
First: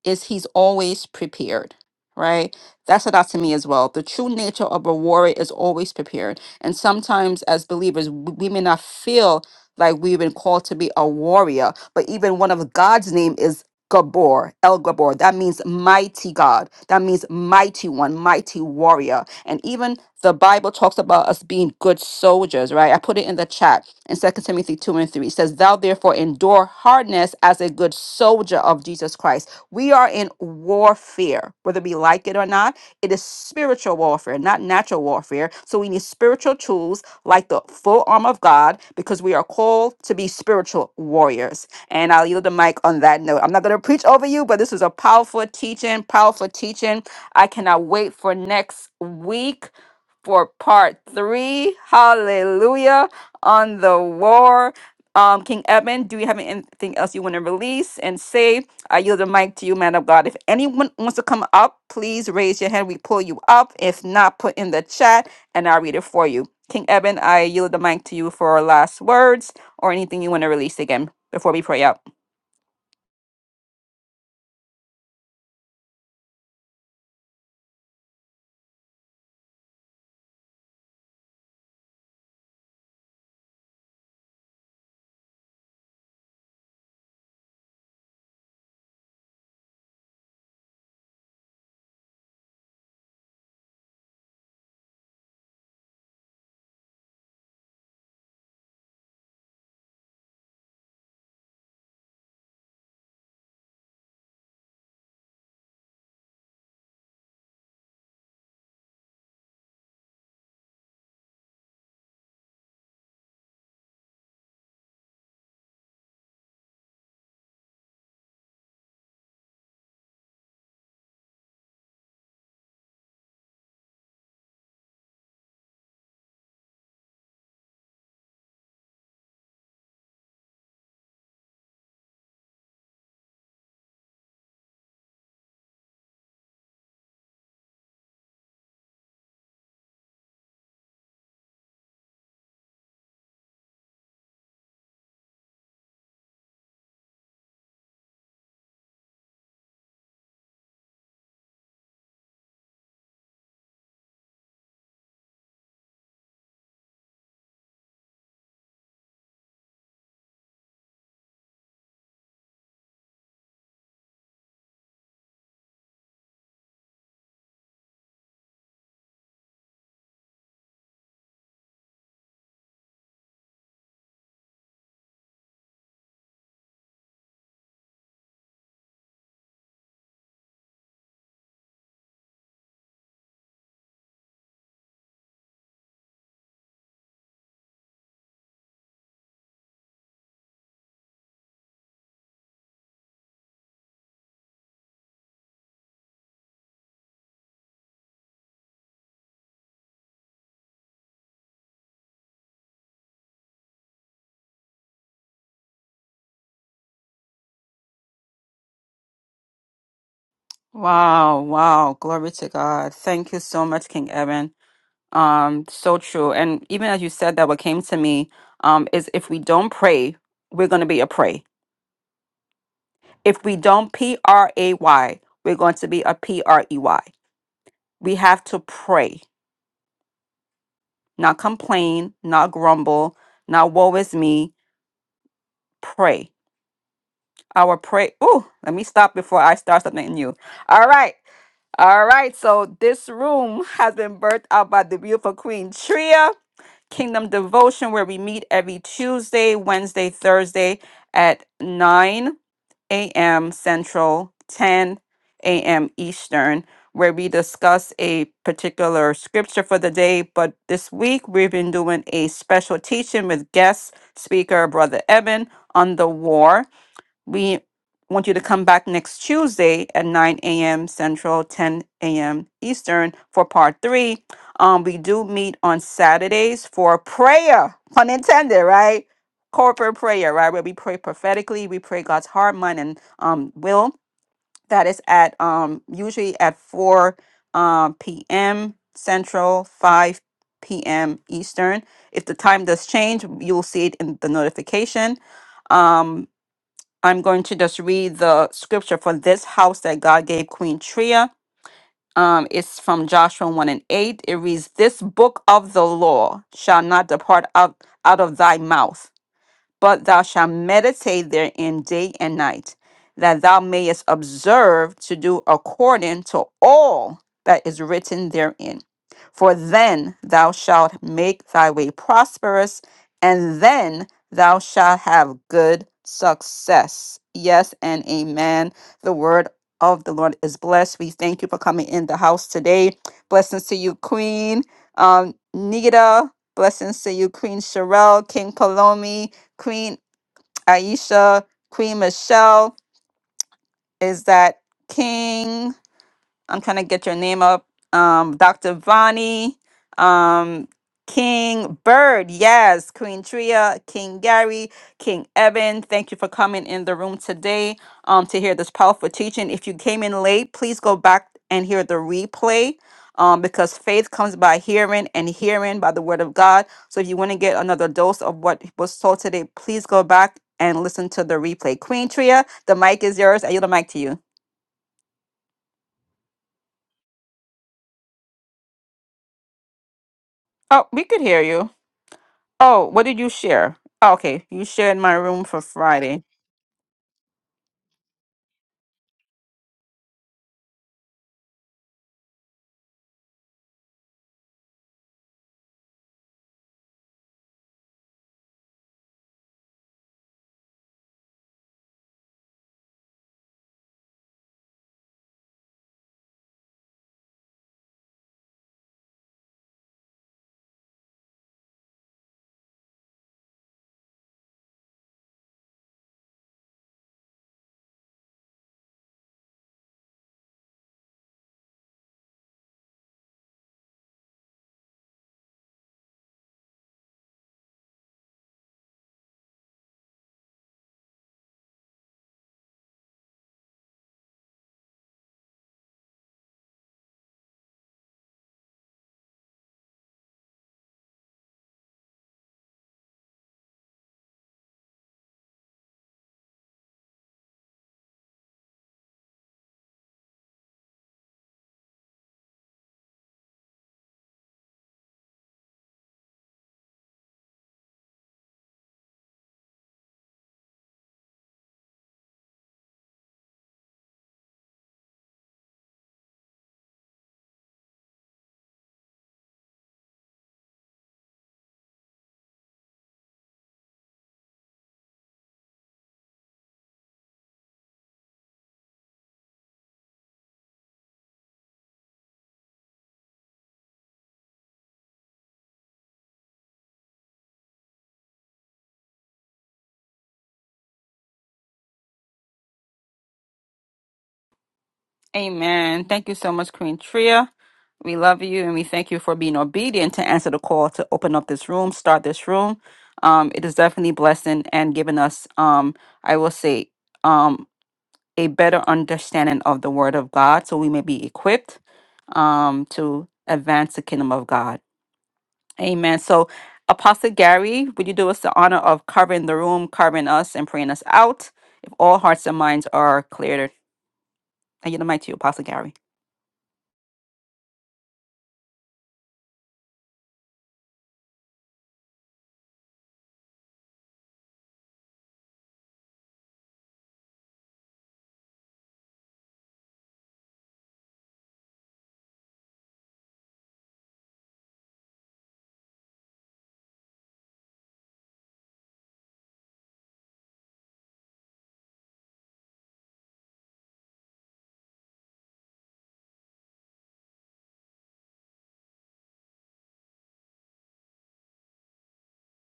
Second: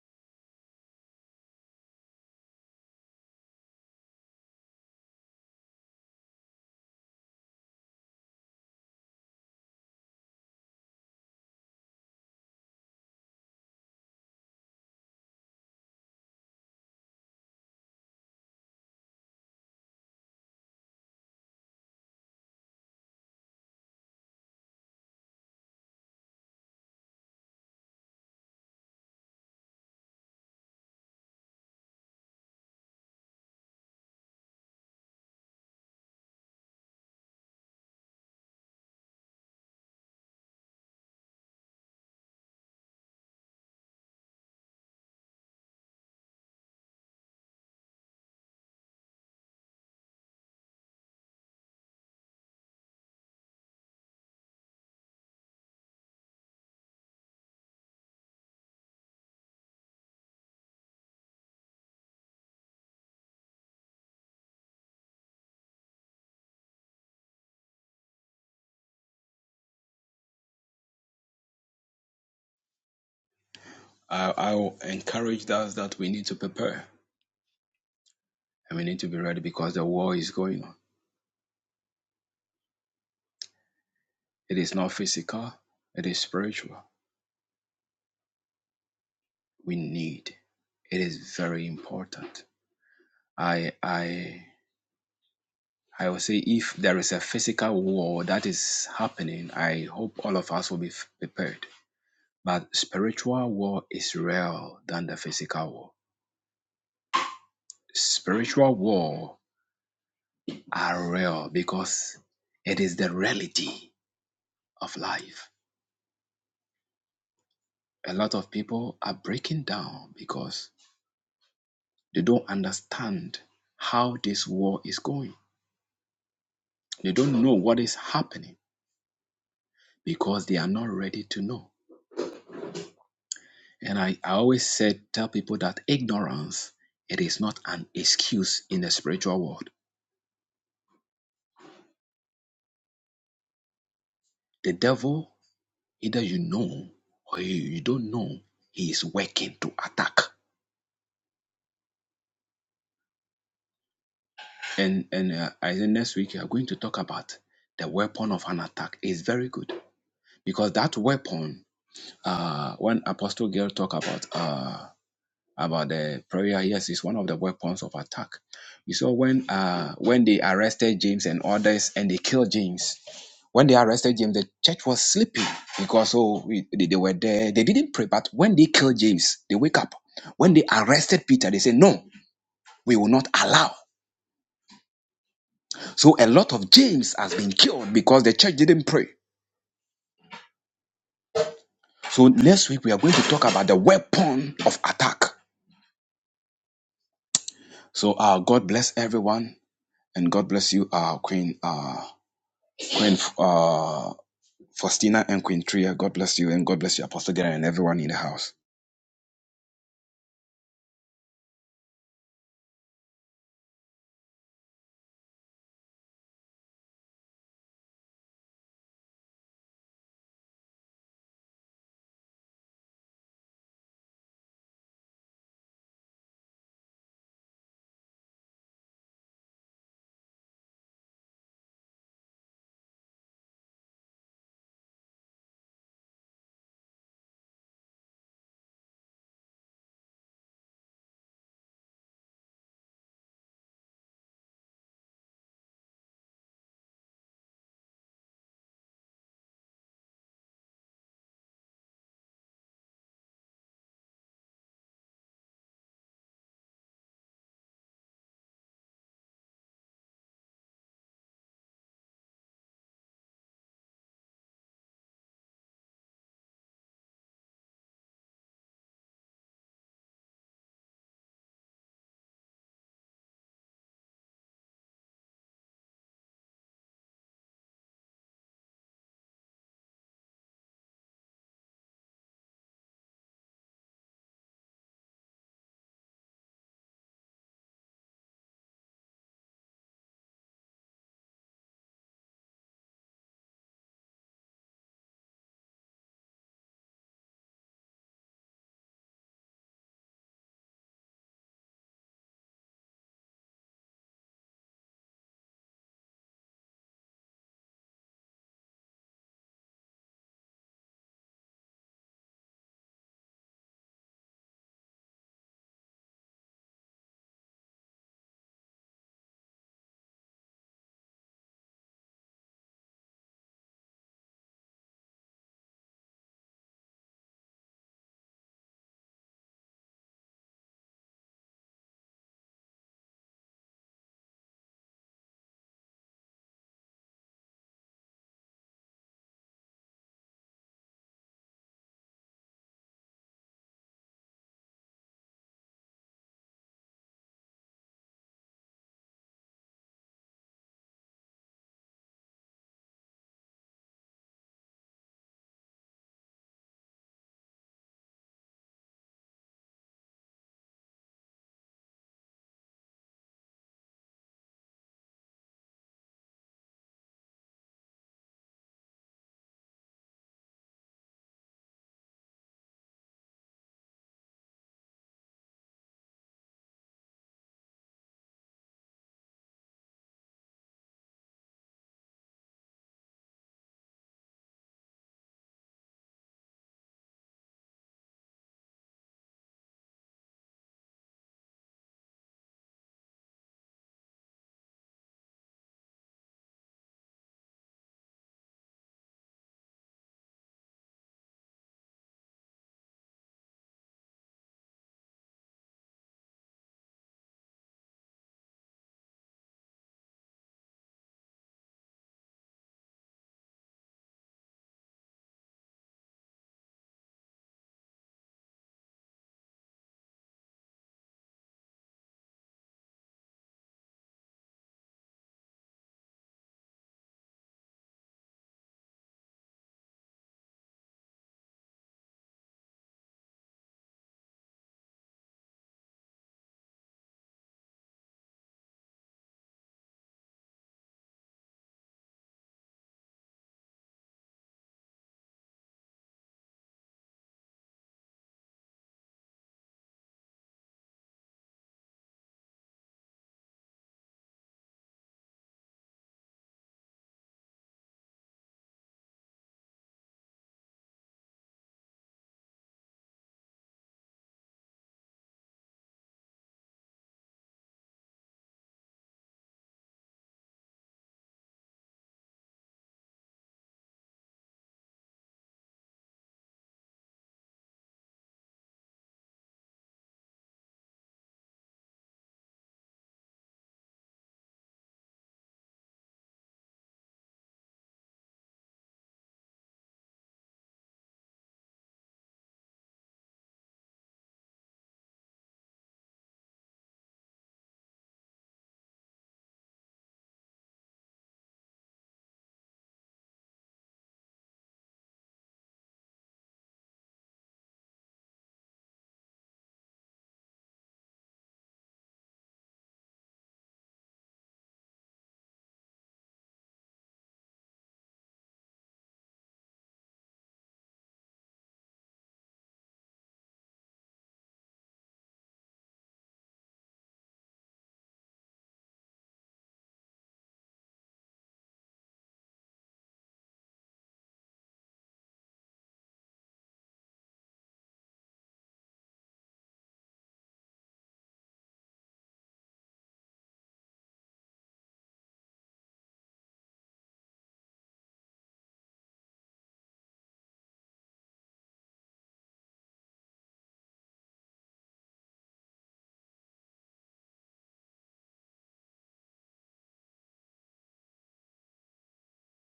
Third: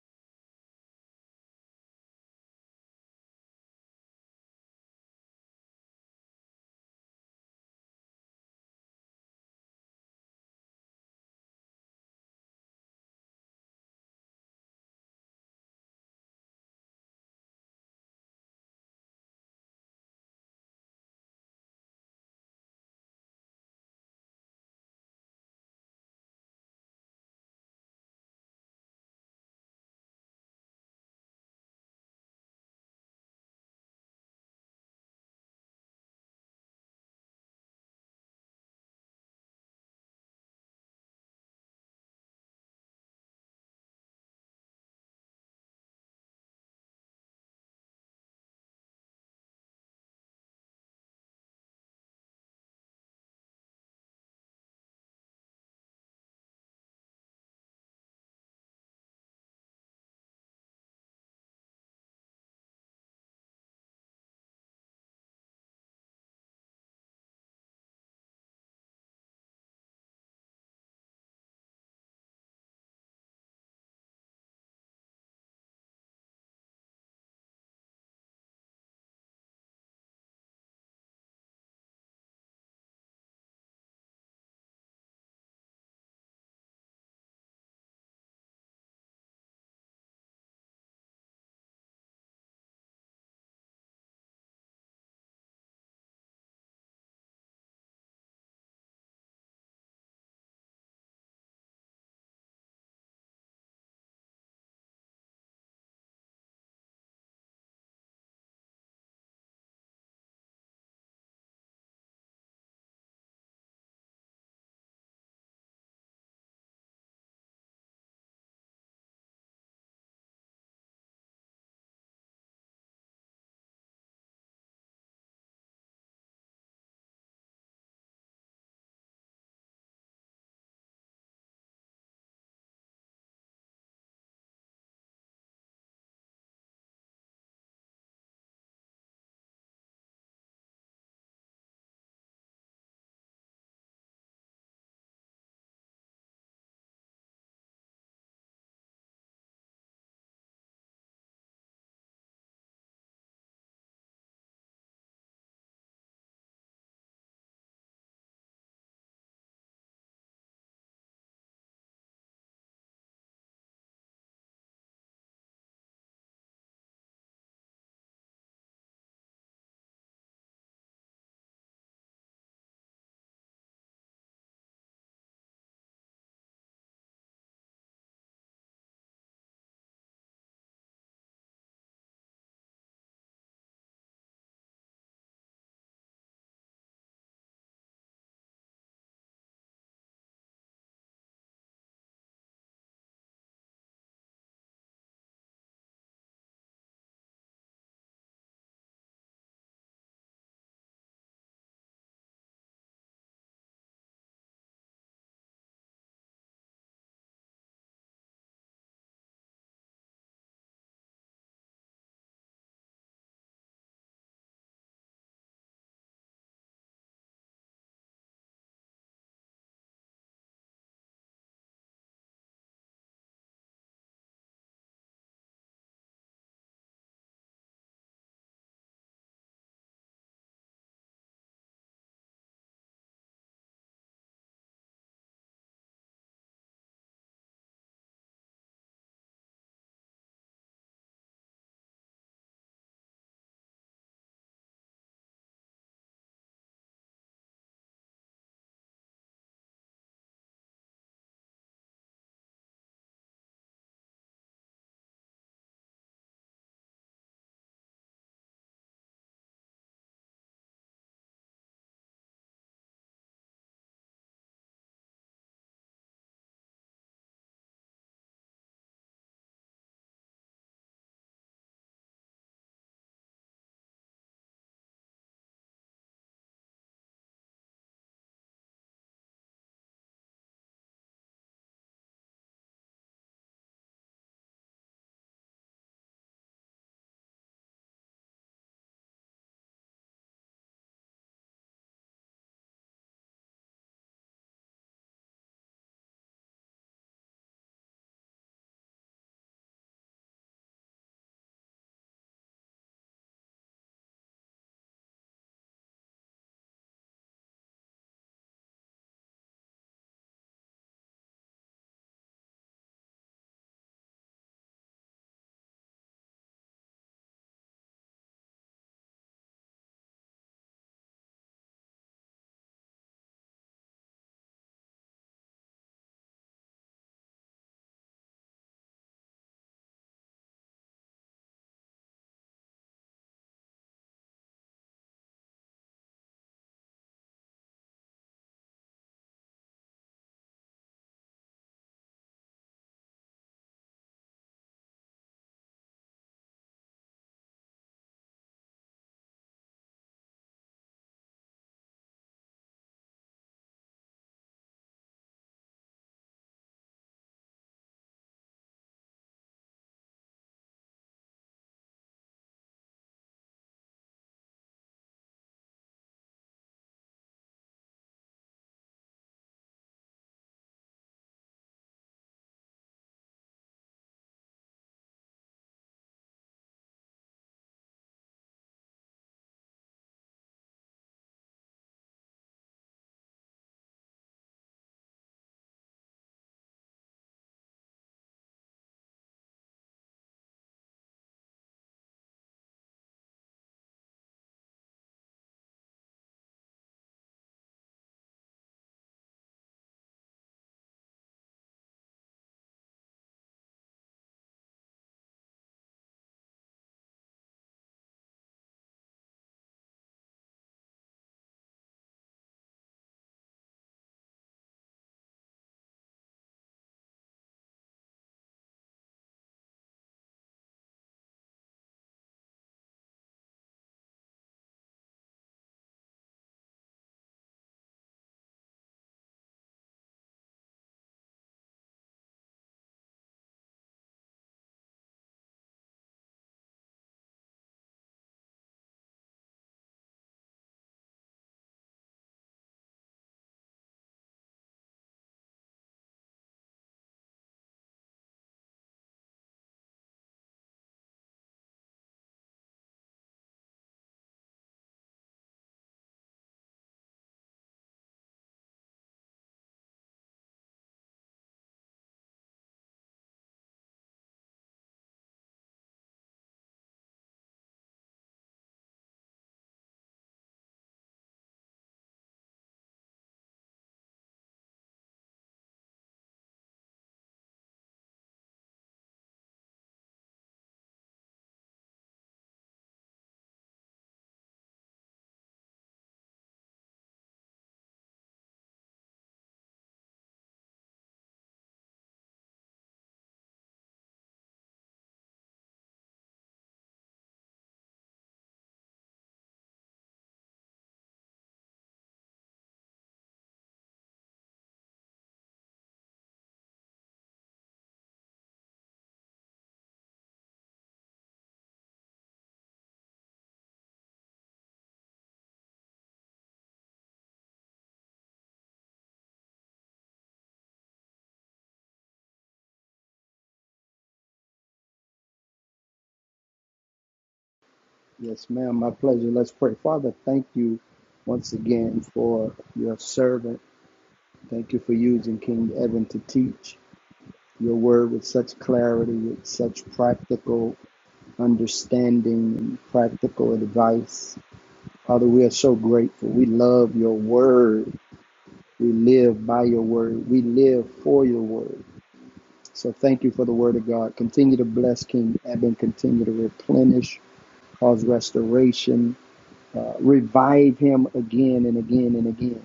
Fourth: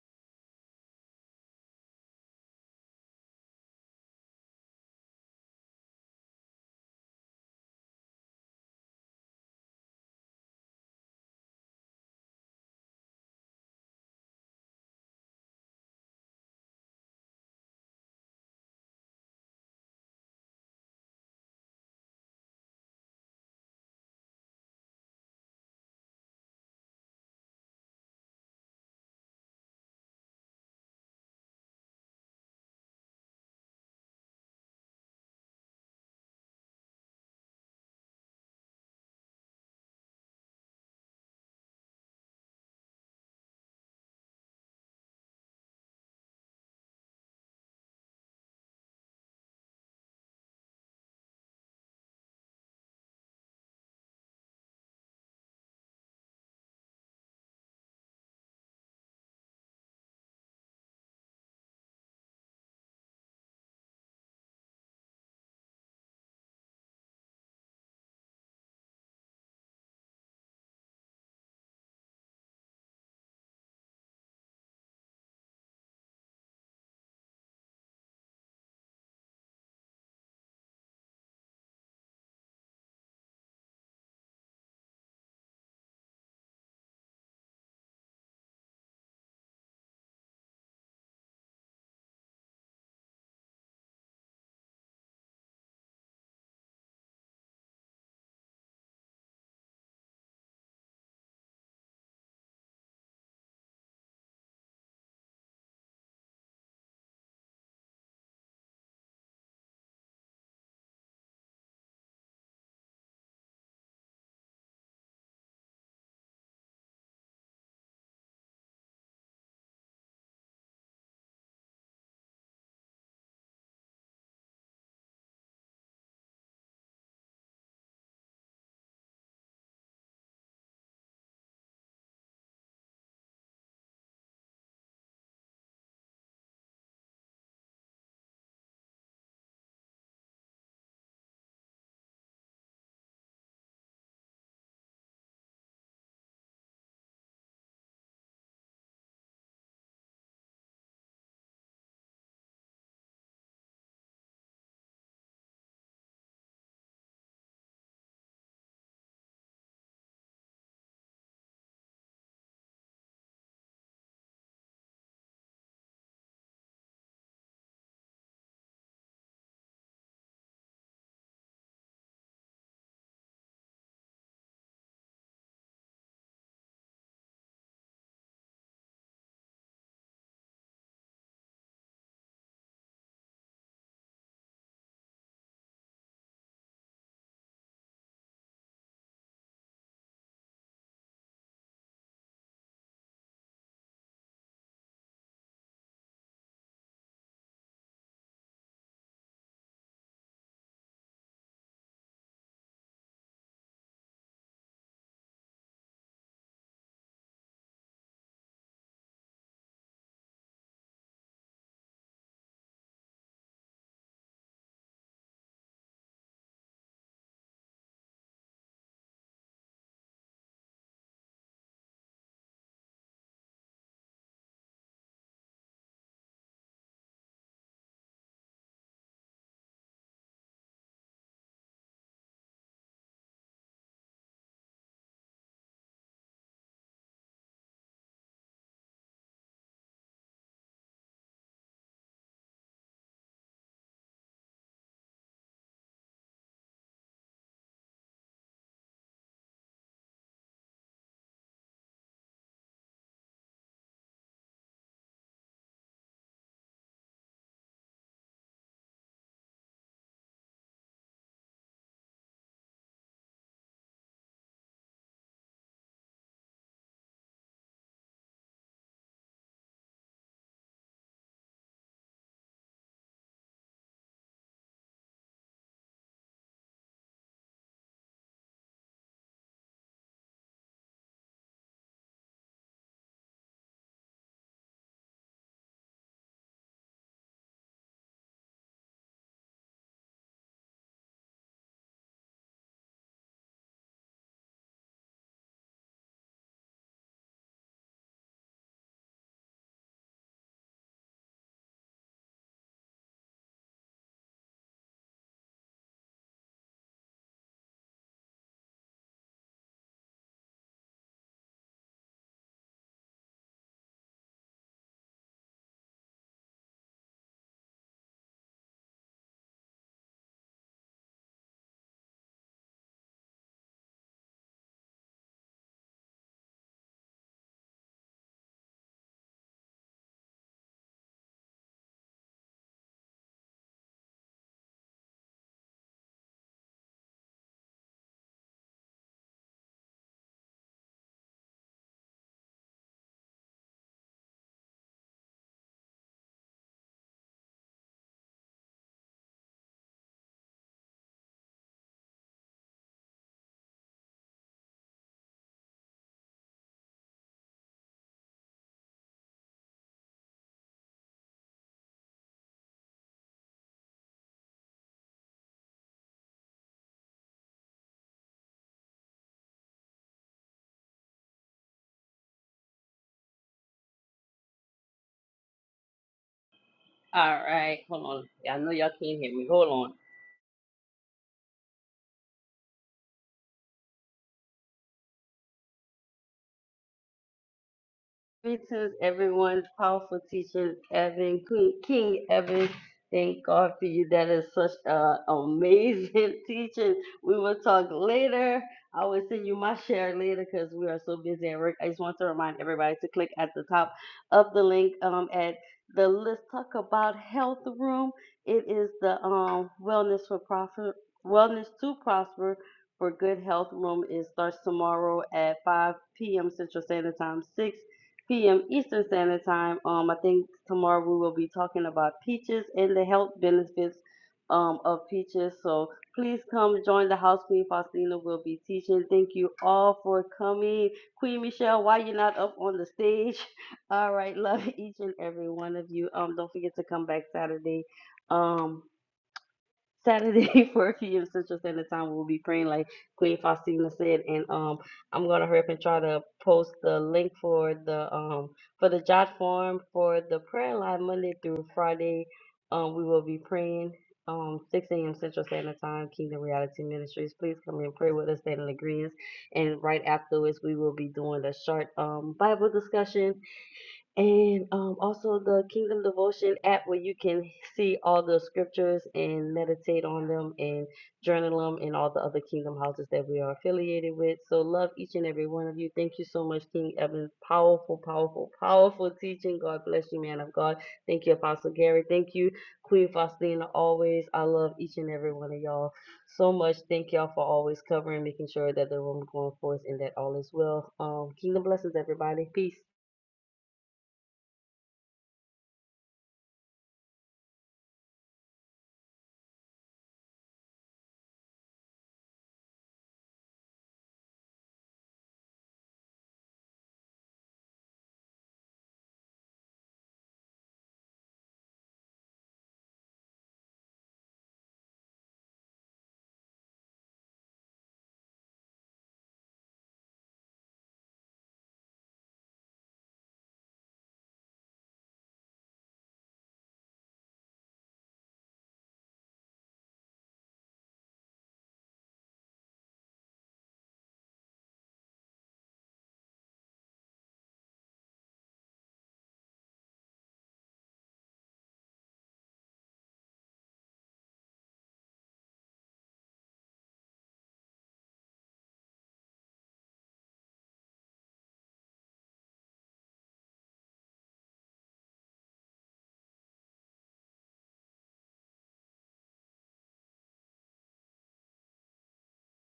[SPEAKER 2] is he's always prepared, right? That's stood out to me as well. The true nature of a warrior is always prepared. And sometimes as believers, w- we may not feel like we've been called to be a warrior, but even one of God's name is Gabor, El Gabor. That means mighty God. That means mighty one, mighty warrior. And even the Bible talks about us being good soldiers, right? I put it in the chat in Second Timothy 2 and 3. It says, Thou therefore endure hardness as a good soldier of Jesus Christ. We are in warfare, whether we like it or not. It is spiritual warfare, not natural warfare. So we need spiritual tools like the full armor of God because we are called to be spiritual warriors. And I'll yield the mic on that note. I'm not going to preach over you, but this was a powerful teaching, powerful teaching. I cannot wait for next week for part three. Hallelujah on the war. Um, King Edmund, do you have anything else you want to release and say I yield the mic to you, man of God. If anyone wants to come up, please raise your hand. We pull you up. If not, put in the chat and I'll read it for you. King Eben, I yield the mic to you for last words or anything you want to release again before we pray out.
[SPEAKER 3] I, I will encourage us that we need to prepare and we need to be ready because the war is going on. It is not physical. It is spiritual. We need. It is very important. I I I will say if there is a physical war that is happening, I hope all of us will be f- prepared. But spiritual war is real than the physical war. Spiritual war are real because it is the reality of life. A lot of people are breaking down because they don't understand how this war is going. They don't know what is happening because they are not ready to know. And I, I always said, tell people that ignorance, it is not an excuse in the spiritual world. The devil, either you know or you, you don't know, he is working to attack. And and uh, I think next week we are going to talk about the weapon of an attack. It's very good because that weapon, uh, when Apostle Girl talk about uh about the prayer, yes, it's one of the weapons of attack. You saw when uh when they arrested James and others and they killed James When they arrested James, the church was sleeping because oh, we- they, they were there. They didn't pray, but when they killed James, they wake up. When they arrested Peter, they say, No, we will not allow. So a lot of James has been killed because the church didn't pray. So next week we are going to talk about the weapon of attack. So uh, God bless everyone and God bless you, uh, Queen uh, Queen uh, Faustina and Queen Tria. God bless you and God bless you, Apostle Gary and everyone in the house.
[SPEAKER 2] Wow, wow. Glory to God. Thank you so much, King Eben. Um, so true. And even as you said that, what came to me um, is if we don't pray, we're going to be a prey. If we don't P R A Y, we're going to be a P R E Y. We have to pray, not complain, not grumble, not woe is me. Pray. Our pray. Ooh, let me stop before I start something new. All right. All right. So this room has been birthed out by the beautiful Queen Tria. Kingdom Devotion, where we meet every Tuesday, Wednesday, Thursday at 9 a.m. Central, 10 a.m. Eastern, where we discuss a particular scripture for the day. But this week, we've been doing a special teaching with guest speaker, Brother Eben, on the war. We want you to come back next Tuesday at 9 a.m. Central, 10 a.m. Eastern for part three. Um, we do meet on Saturdays for prayer, pun intended, right? Corporate prayer, right? Where we pray prophetically, we pray God's heart, mind, and um, will. That is at um, usually at 4 um, p.m. Central, 5 p.m. Eastern. If the time does change, you'll see it in the notification. Um, I'm going to just read the scripture for this house that God gave Queen Tria. Um, it's from Joshua 1 and 8. It reads, This book of the law shall not depart out, out of thy mouth but thou shalt meditate therein day and night, that thou mayest observe to do according to all that is written therein. For then thou shalt make thy way prosperous, and then thou shalt have good success. Yes and amen. The word of the Lord is blessed. We thank you for coming in the house today. Blessings to you, Queen um, Nita. Blessings to you, Queen Sherelle, King Palomi. Queen Aisha, Queen Michelle. Is that King? I'm trying to get your name up. Um, Dr. Vani, um, King Bird, yes, Queen Tria, King Gary, King Evan. Thank you for coming in the room today um, to hear this powerful teaching. If you came in late, please go back and hear the replay. Um, because faith comes by hearing and hearing by the word of God. So if you want to get another dose of what was told today, please go back and listen to the replay. Queen Tria, the mic is yours. I yield the mic to you.
[SPEAKER 4] All right, hold on. I know y'all can't hear me. Hold on.
[SPEAKER 2] Oh, we could hear you. Oh, what did you share? Oh, okay, you shared my room for Friday.
[SPEAKER 4] Greetings, everyone. Powerful teacher Evan, Queen- King Evan. Thank God for you. That is such an amazing [laughs] teaching. We will talk later. I will send you my share later because we are so busy at work. I just want to remind everybody to click at the top of the link um, at the Let's Talk About Health Room. It is the um, Wellness for Profit, Wellness to Prosper for Good Health Room. It starts tomorrow at 5 p.m. Central Standard Time, 6 p.m. Eastern Standard Time. Um, I think tomorrow we will be talking about peaches and the health benefits um, of peaches. So please come join the house. Queen Faustina will be teaching. Thank you all for coming. Queen Michelle, why you not up on the stage? [laughs] All right, love each and every one of you. Um, don't forget to come back Saturday. Um, Saturday, [laughs] 4 p.m. Central Standard Time, we'll be praying like Queen Faustina said, and um, I'm gonna hurry up and try to post the link for the um for the jot form for the prayer line Monday through Friday. Um, we will be praying um 6 a.m. Central Standard Time, Kingdom Reality Ministries. Please come and pray with us, stand in agreement. And right afterwards, we will be doing a short um Bible discussion and um, also the Kingdom Devotion app where you can see all the scriptures and meditate on them and journal them and all the other Kingdom houses that we are affiliated with. So love each and every one of you. Thank you so much, King Evan. Powerful, powerful, powerful teaching. God bless you, man of God. Thank you, Apostle Gary. Thank you, Queen Faustina. Always, I love each and every one of y'all so much. Thank y'all for always covering, making sure that the room is going forth and that all is well. Um, kingdom blessings, everybody. Peace.
[SPEAKER 2] Amen. Thank you so much, Queen Tria. We love you and we thank you for being obedient to answer the call to open up this room, start this room. Um, it is definitely blessing and giving us, um, I will say, um, a better understanding of the Word of God, so we may be equipped um, to advance the kingdom of God. Amen. So, Apostle Gary, would you do us the honor of carving the room, carving us, and praying us out? If all hearts and minds are cleared, I yield the mic to you, Apostle Gary.
[SPEAKER 1] Yes, ma'am. My pleasure. Let's pray. Father, thank you once again for your servant. Thank you for using King Evan to teach your word with such clarity, with such practical understanding and practical advice. Father, we are so grateful. We love your word. We live by your word. We live for your word. So thank you for the word of God. Continue to bless King Eben. Continue to replenish, cause restoration, Uh, revive him again and again and again.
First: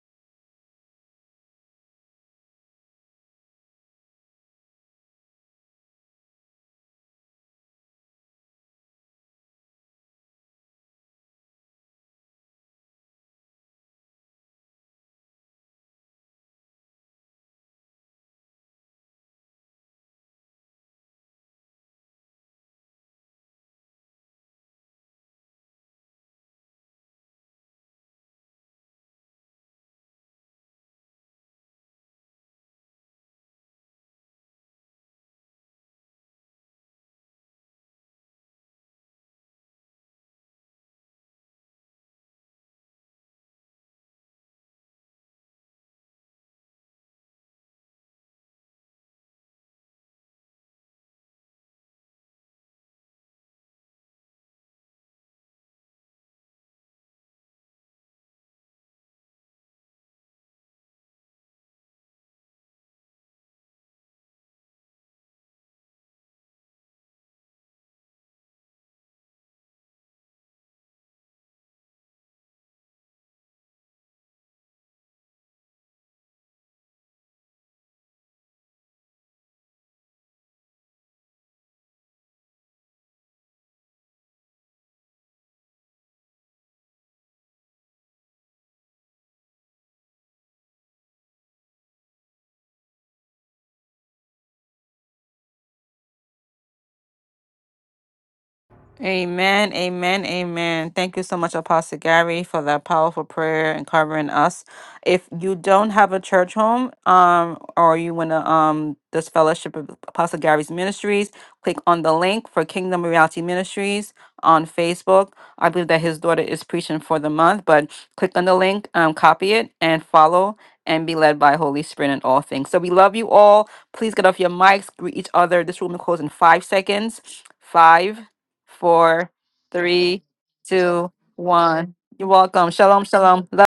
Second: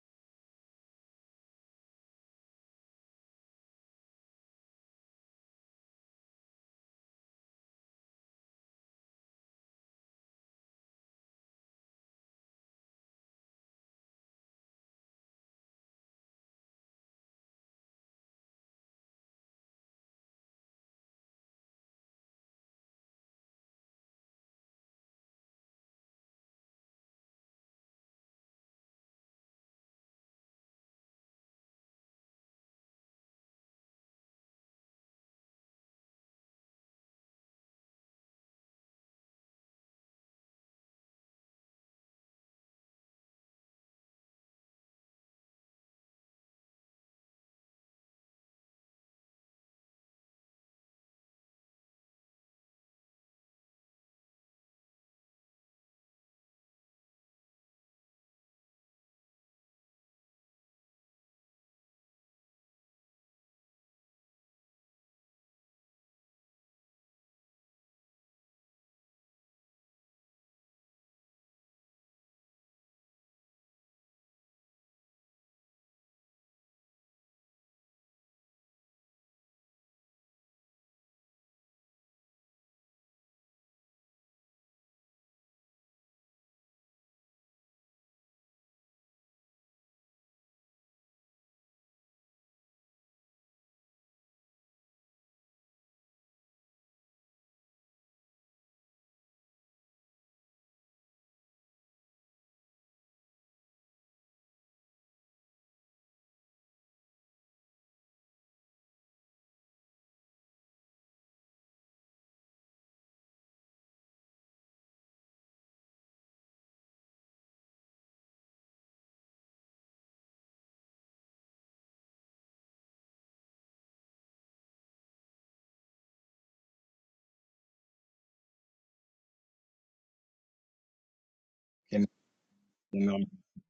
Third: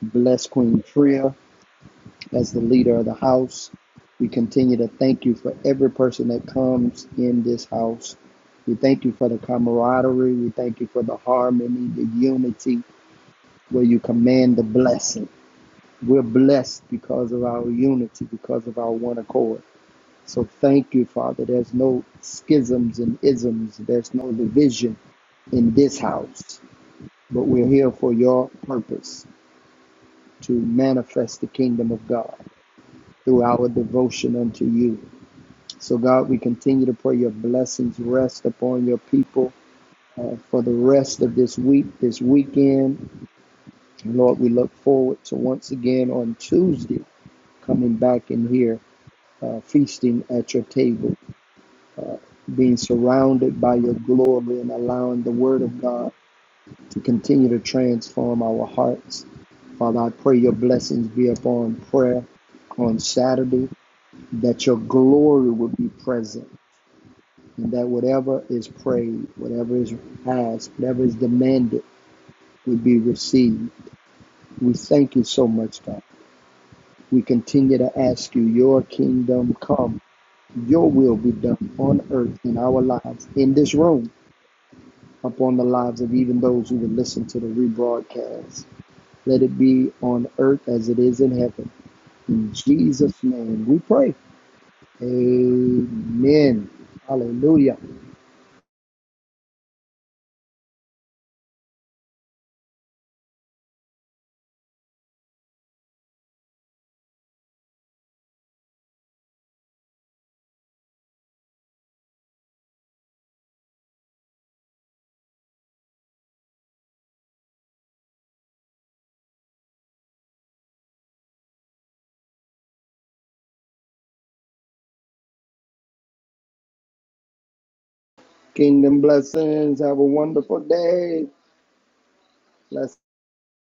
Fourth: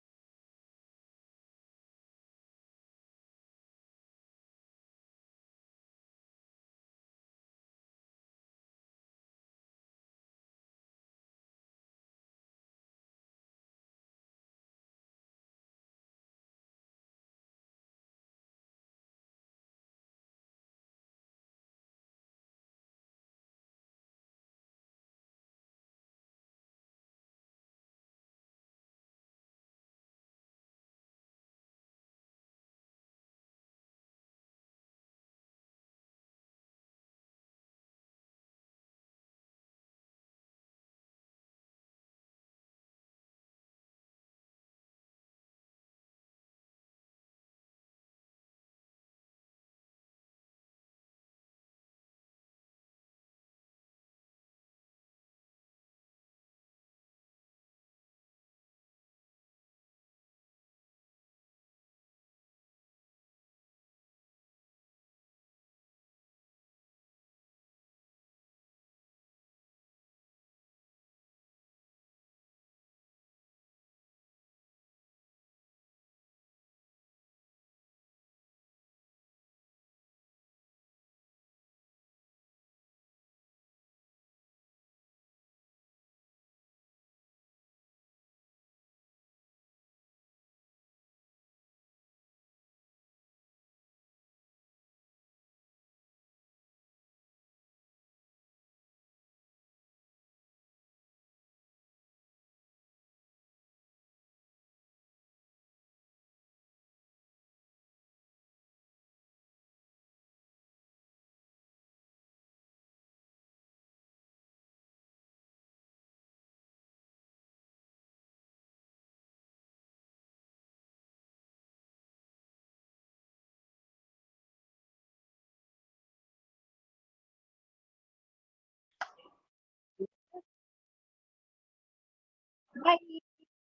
[SPEAKER 1] Bless Queen Tria as the leader of the house. We continue to thank you for every person that comes in this house. We thank you for the camaraderie. Your blessings rest upon your people uh, for the rest of this week, this weekend. Lord, we look forward to once again on Tuesday coming back in here, uh, feasting at your table, being surrounded by your glory and allowing the word of God Continue to transform our hearts. Father, I pray your blessings be upon prayer on Saturday, that your glory would be present, and that whatever is prayed, whatever is asked, whatever is demanded would be received. We thank you so much, God. We continue to ask you, your kingdom come, your will be done on earth in our lives, in this room, upon the lives of even those who would listen to the rebroadcast. Let it be on earth as it is in heaven. In Jesus' name we pray. Amen. Hallelujah.
[SPEAKER 2] Amen, amen, amen. Thank you so much, Apostle Gary, for that powerful prayer and covering us. If you don't have a church home, um, or you want to um this fellowship of Apostle Gary's ministries, click on the link for Kingdom Reality Ministries on Facebook. I believe that his daughter is preaching for the month, but click on the link, um, copy it, and follow and be led by Holy Spirit in all things. So we love you all. Please get off your mics, greet each other. This room will close in five seconds. Five
[SPEAKER 1] Kingdom
[SPEAKER 2] four,
[SPEAKER 1] blessings. Have a
[SPEAKER 2] three,
[SPEAKER 1] wonderful
[SPEAKER 2] two,
[SPEAKER 1] day.
[SPEAKER 2] one.
[SPEAKER 3] Amen.
[SPEAKER 2] You're welcome.
[SPEAKER 1] Bless
[SPEAKER 2] Shalom, shalom. Love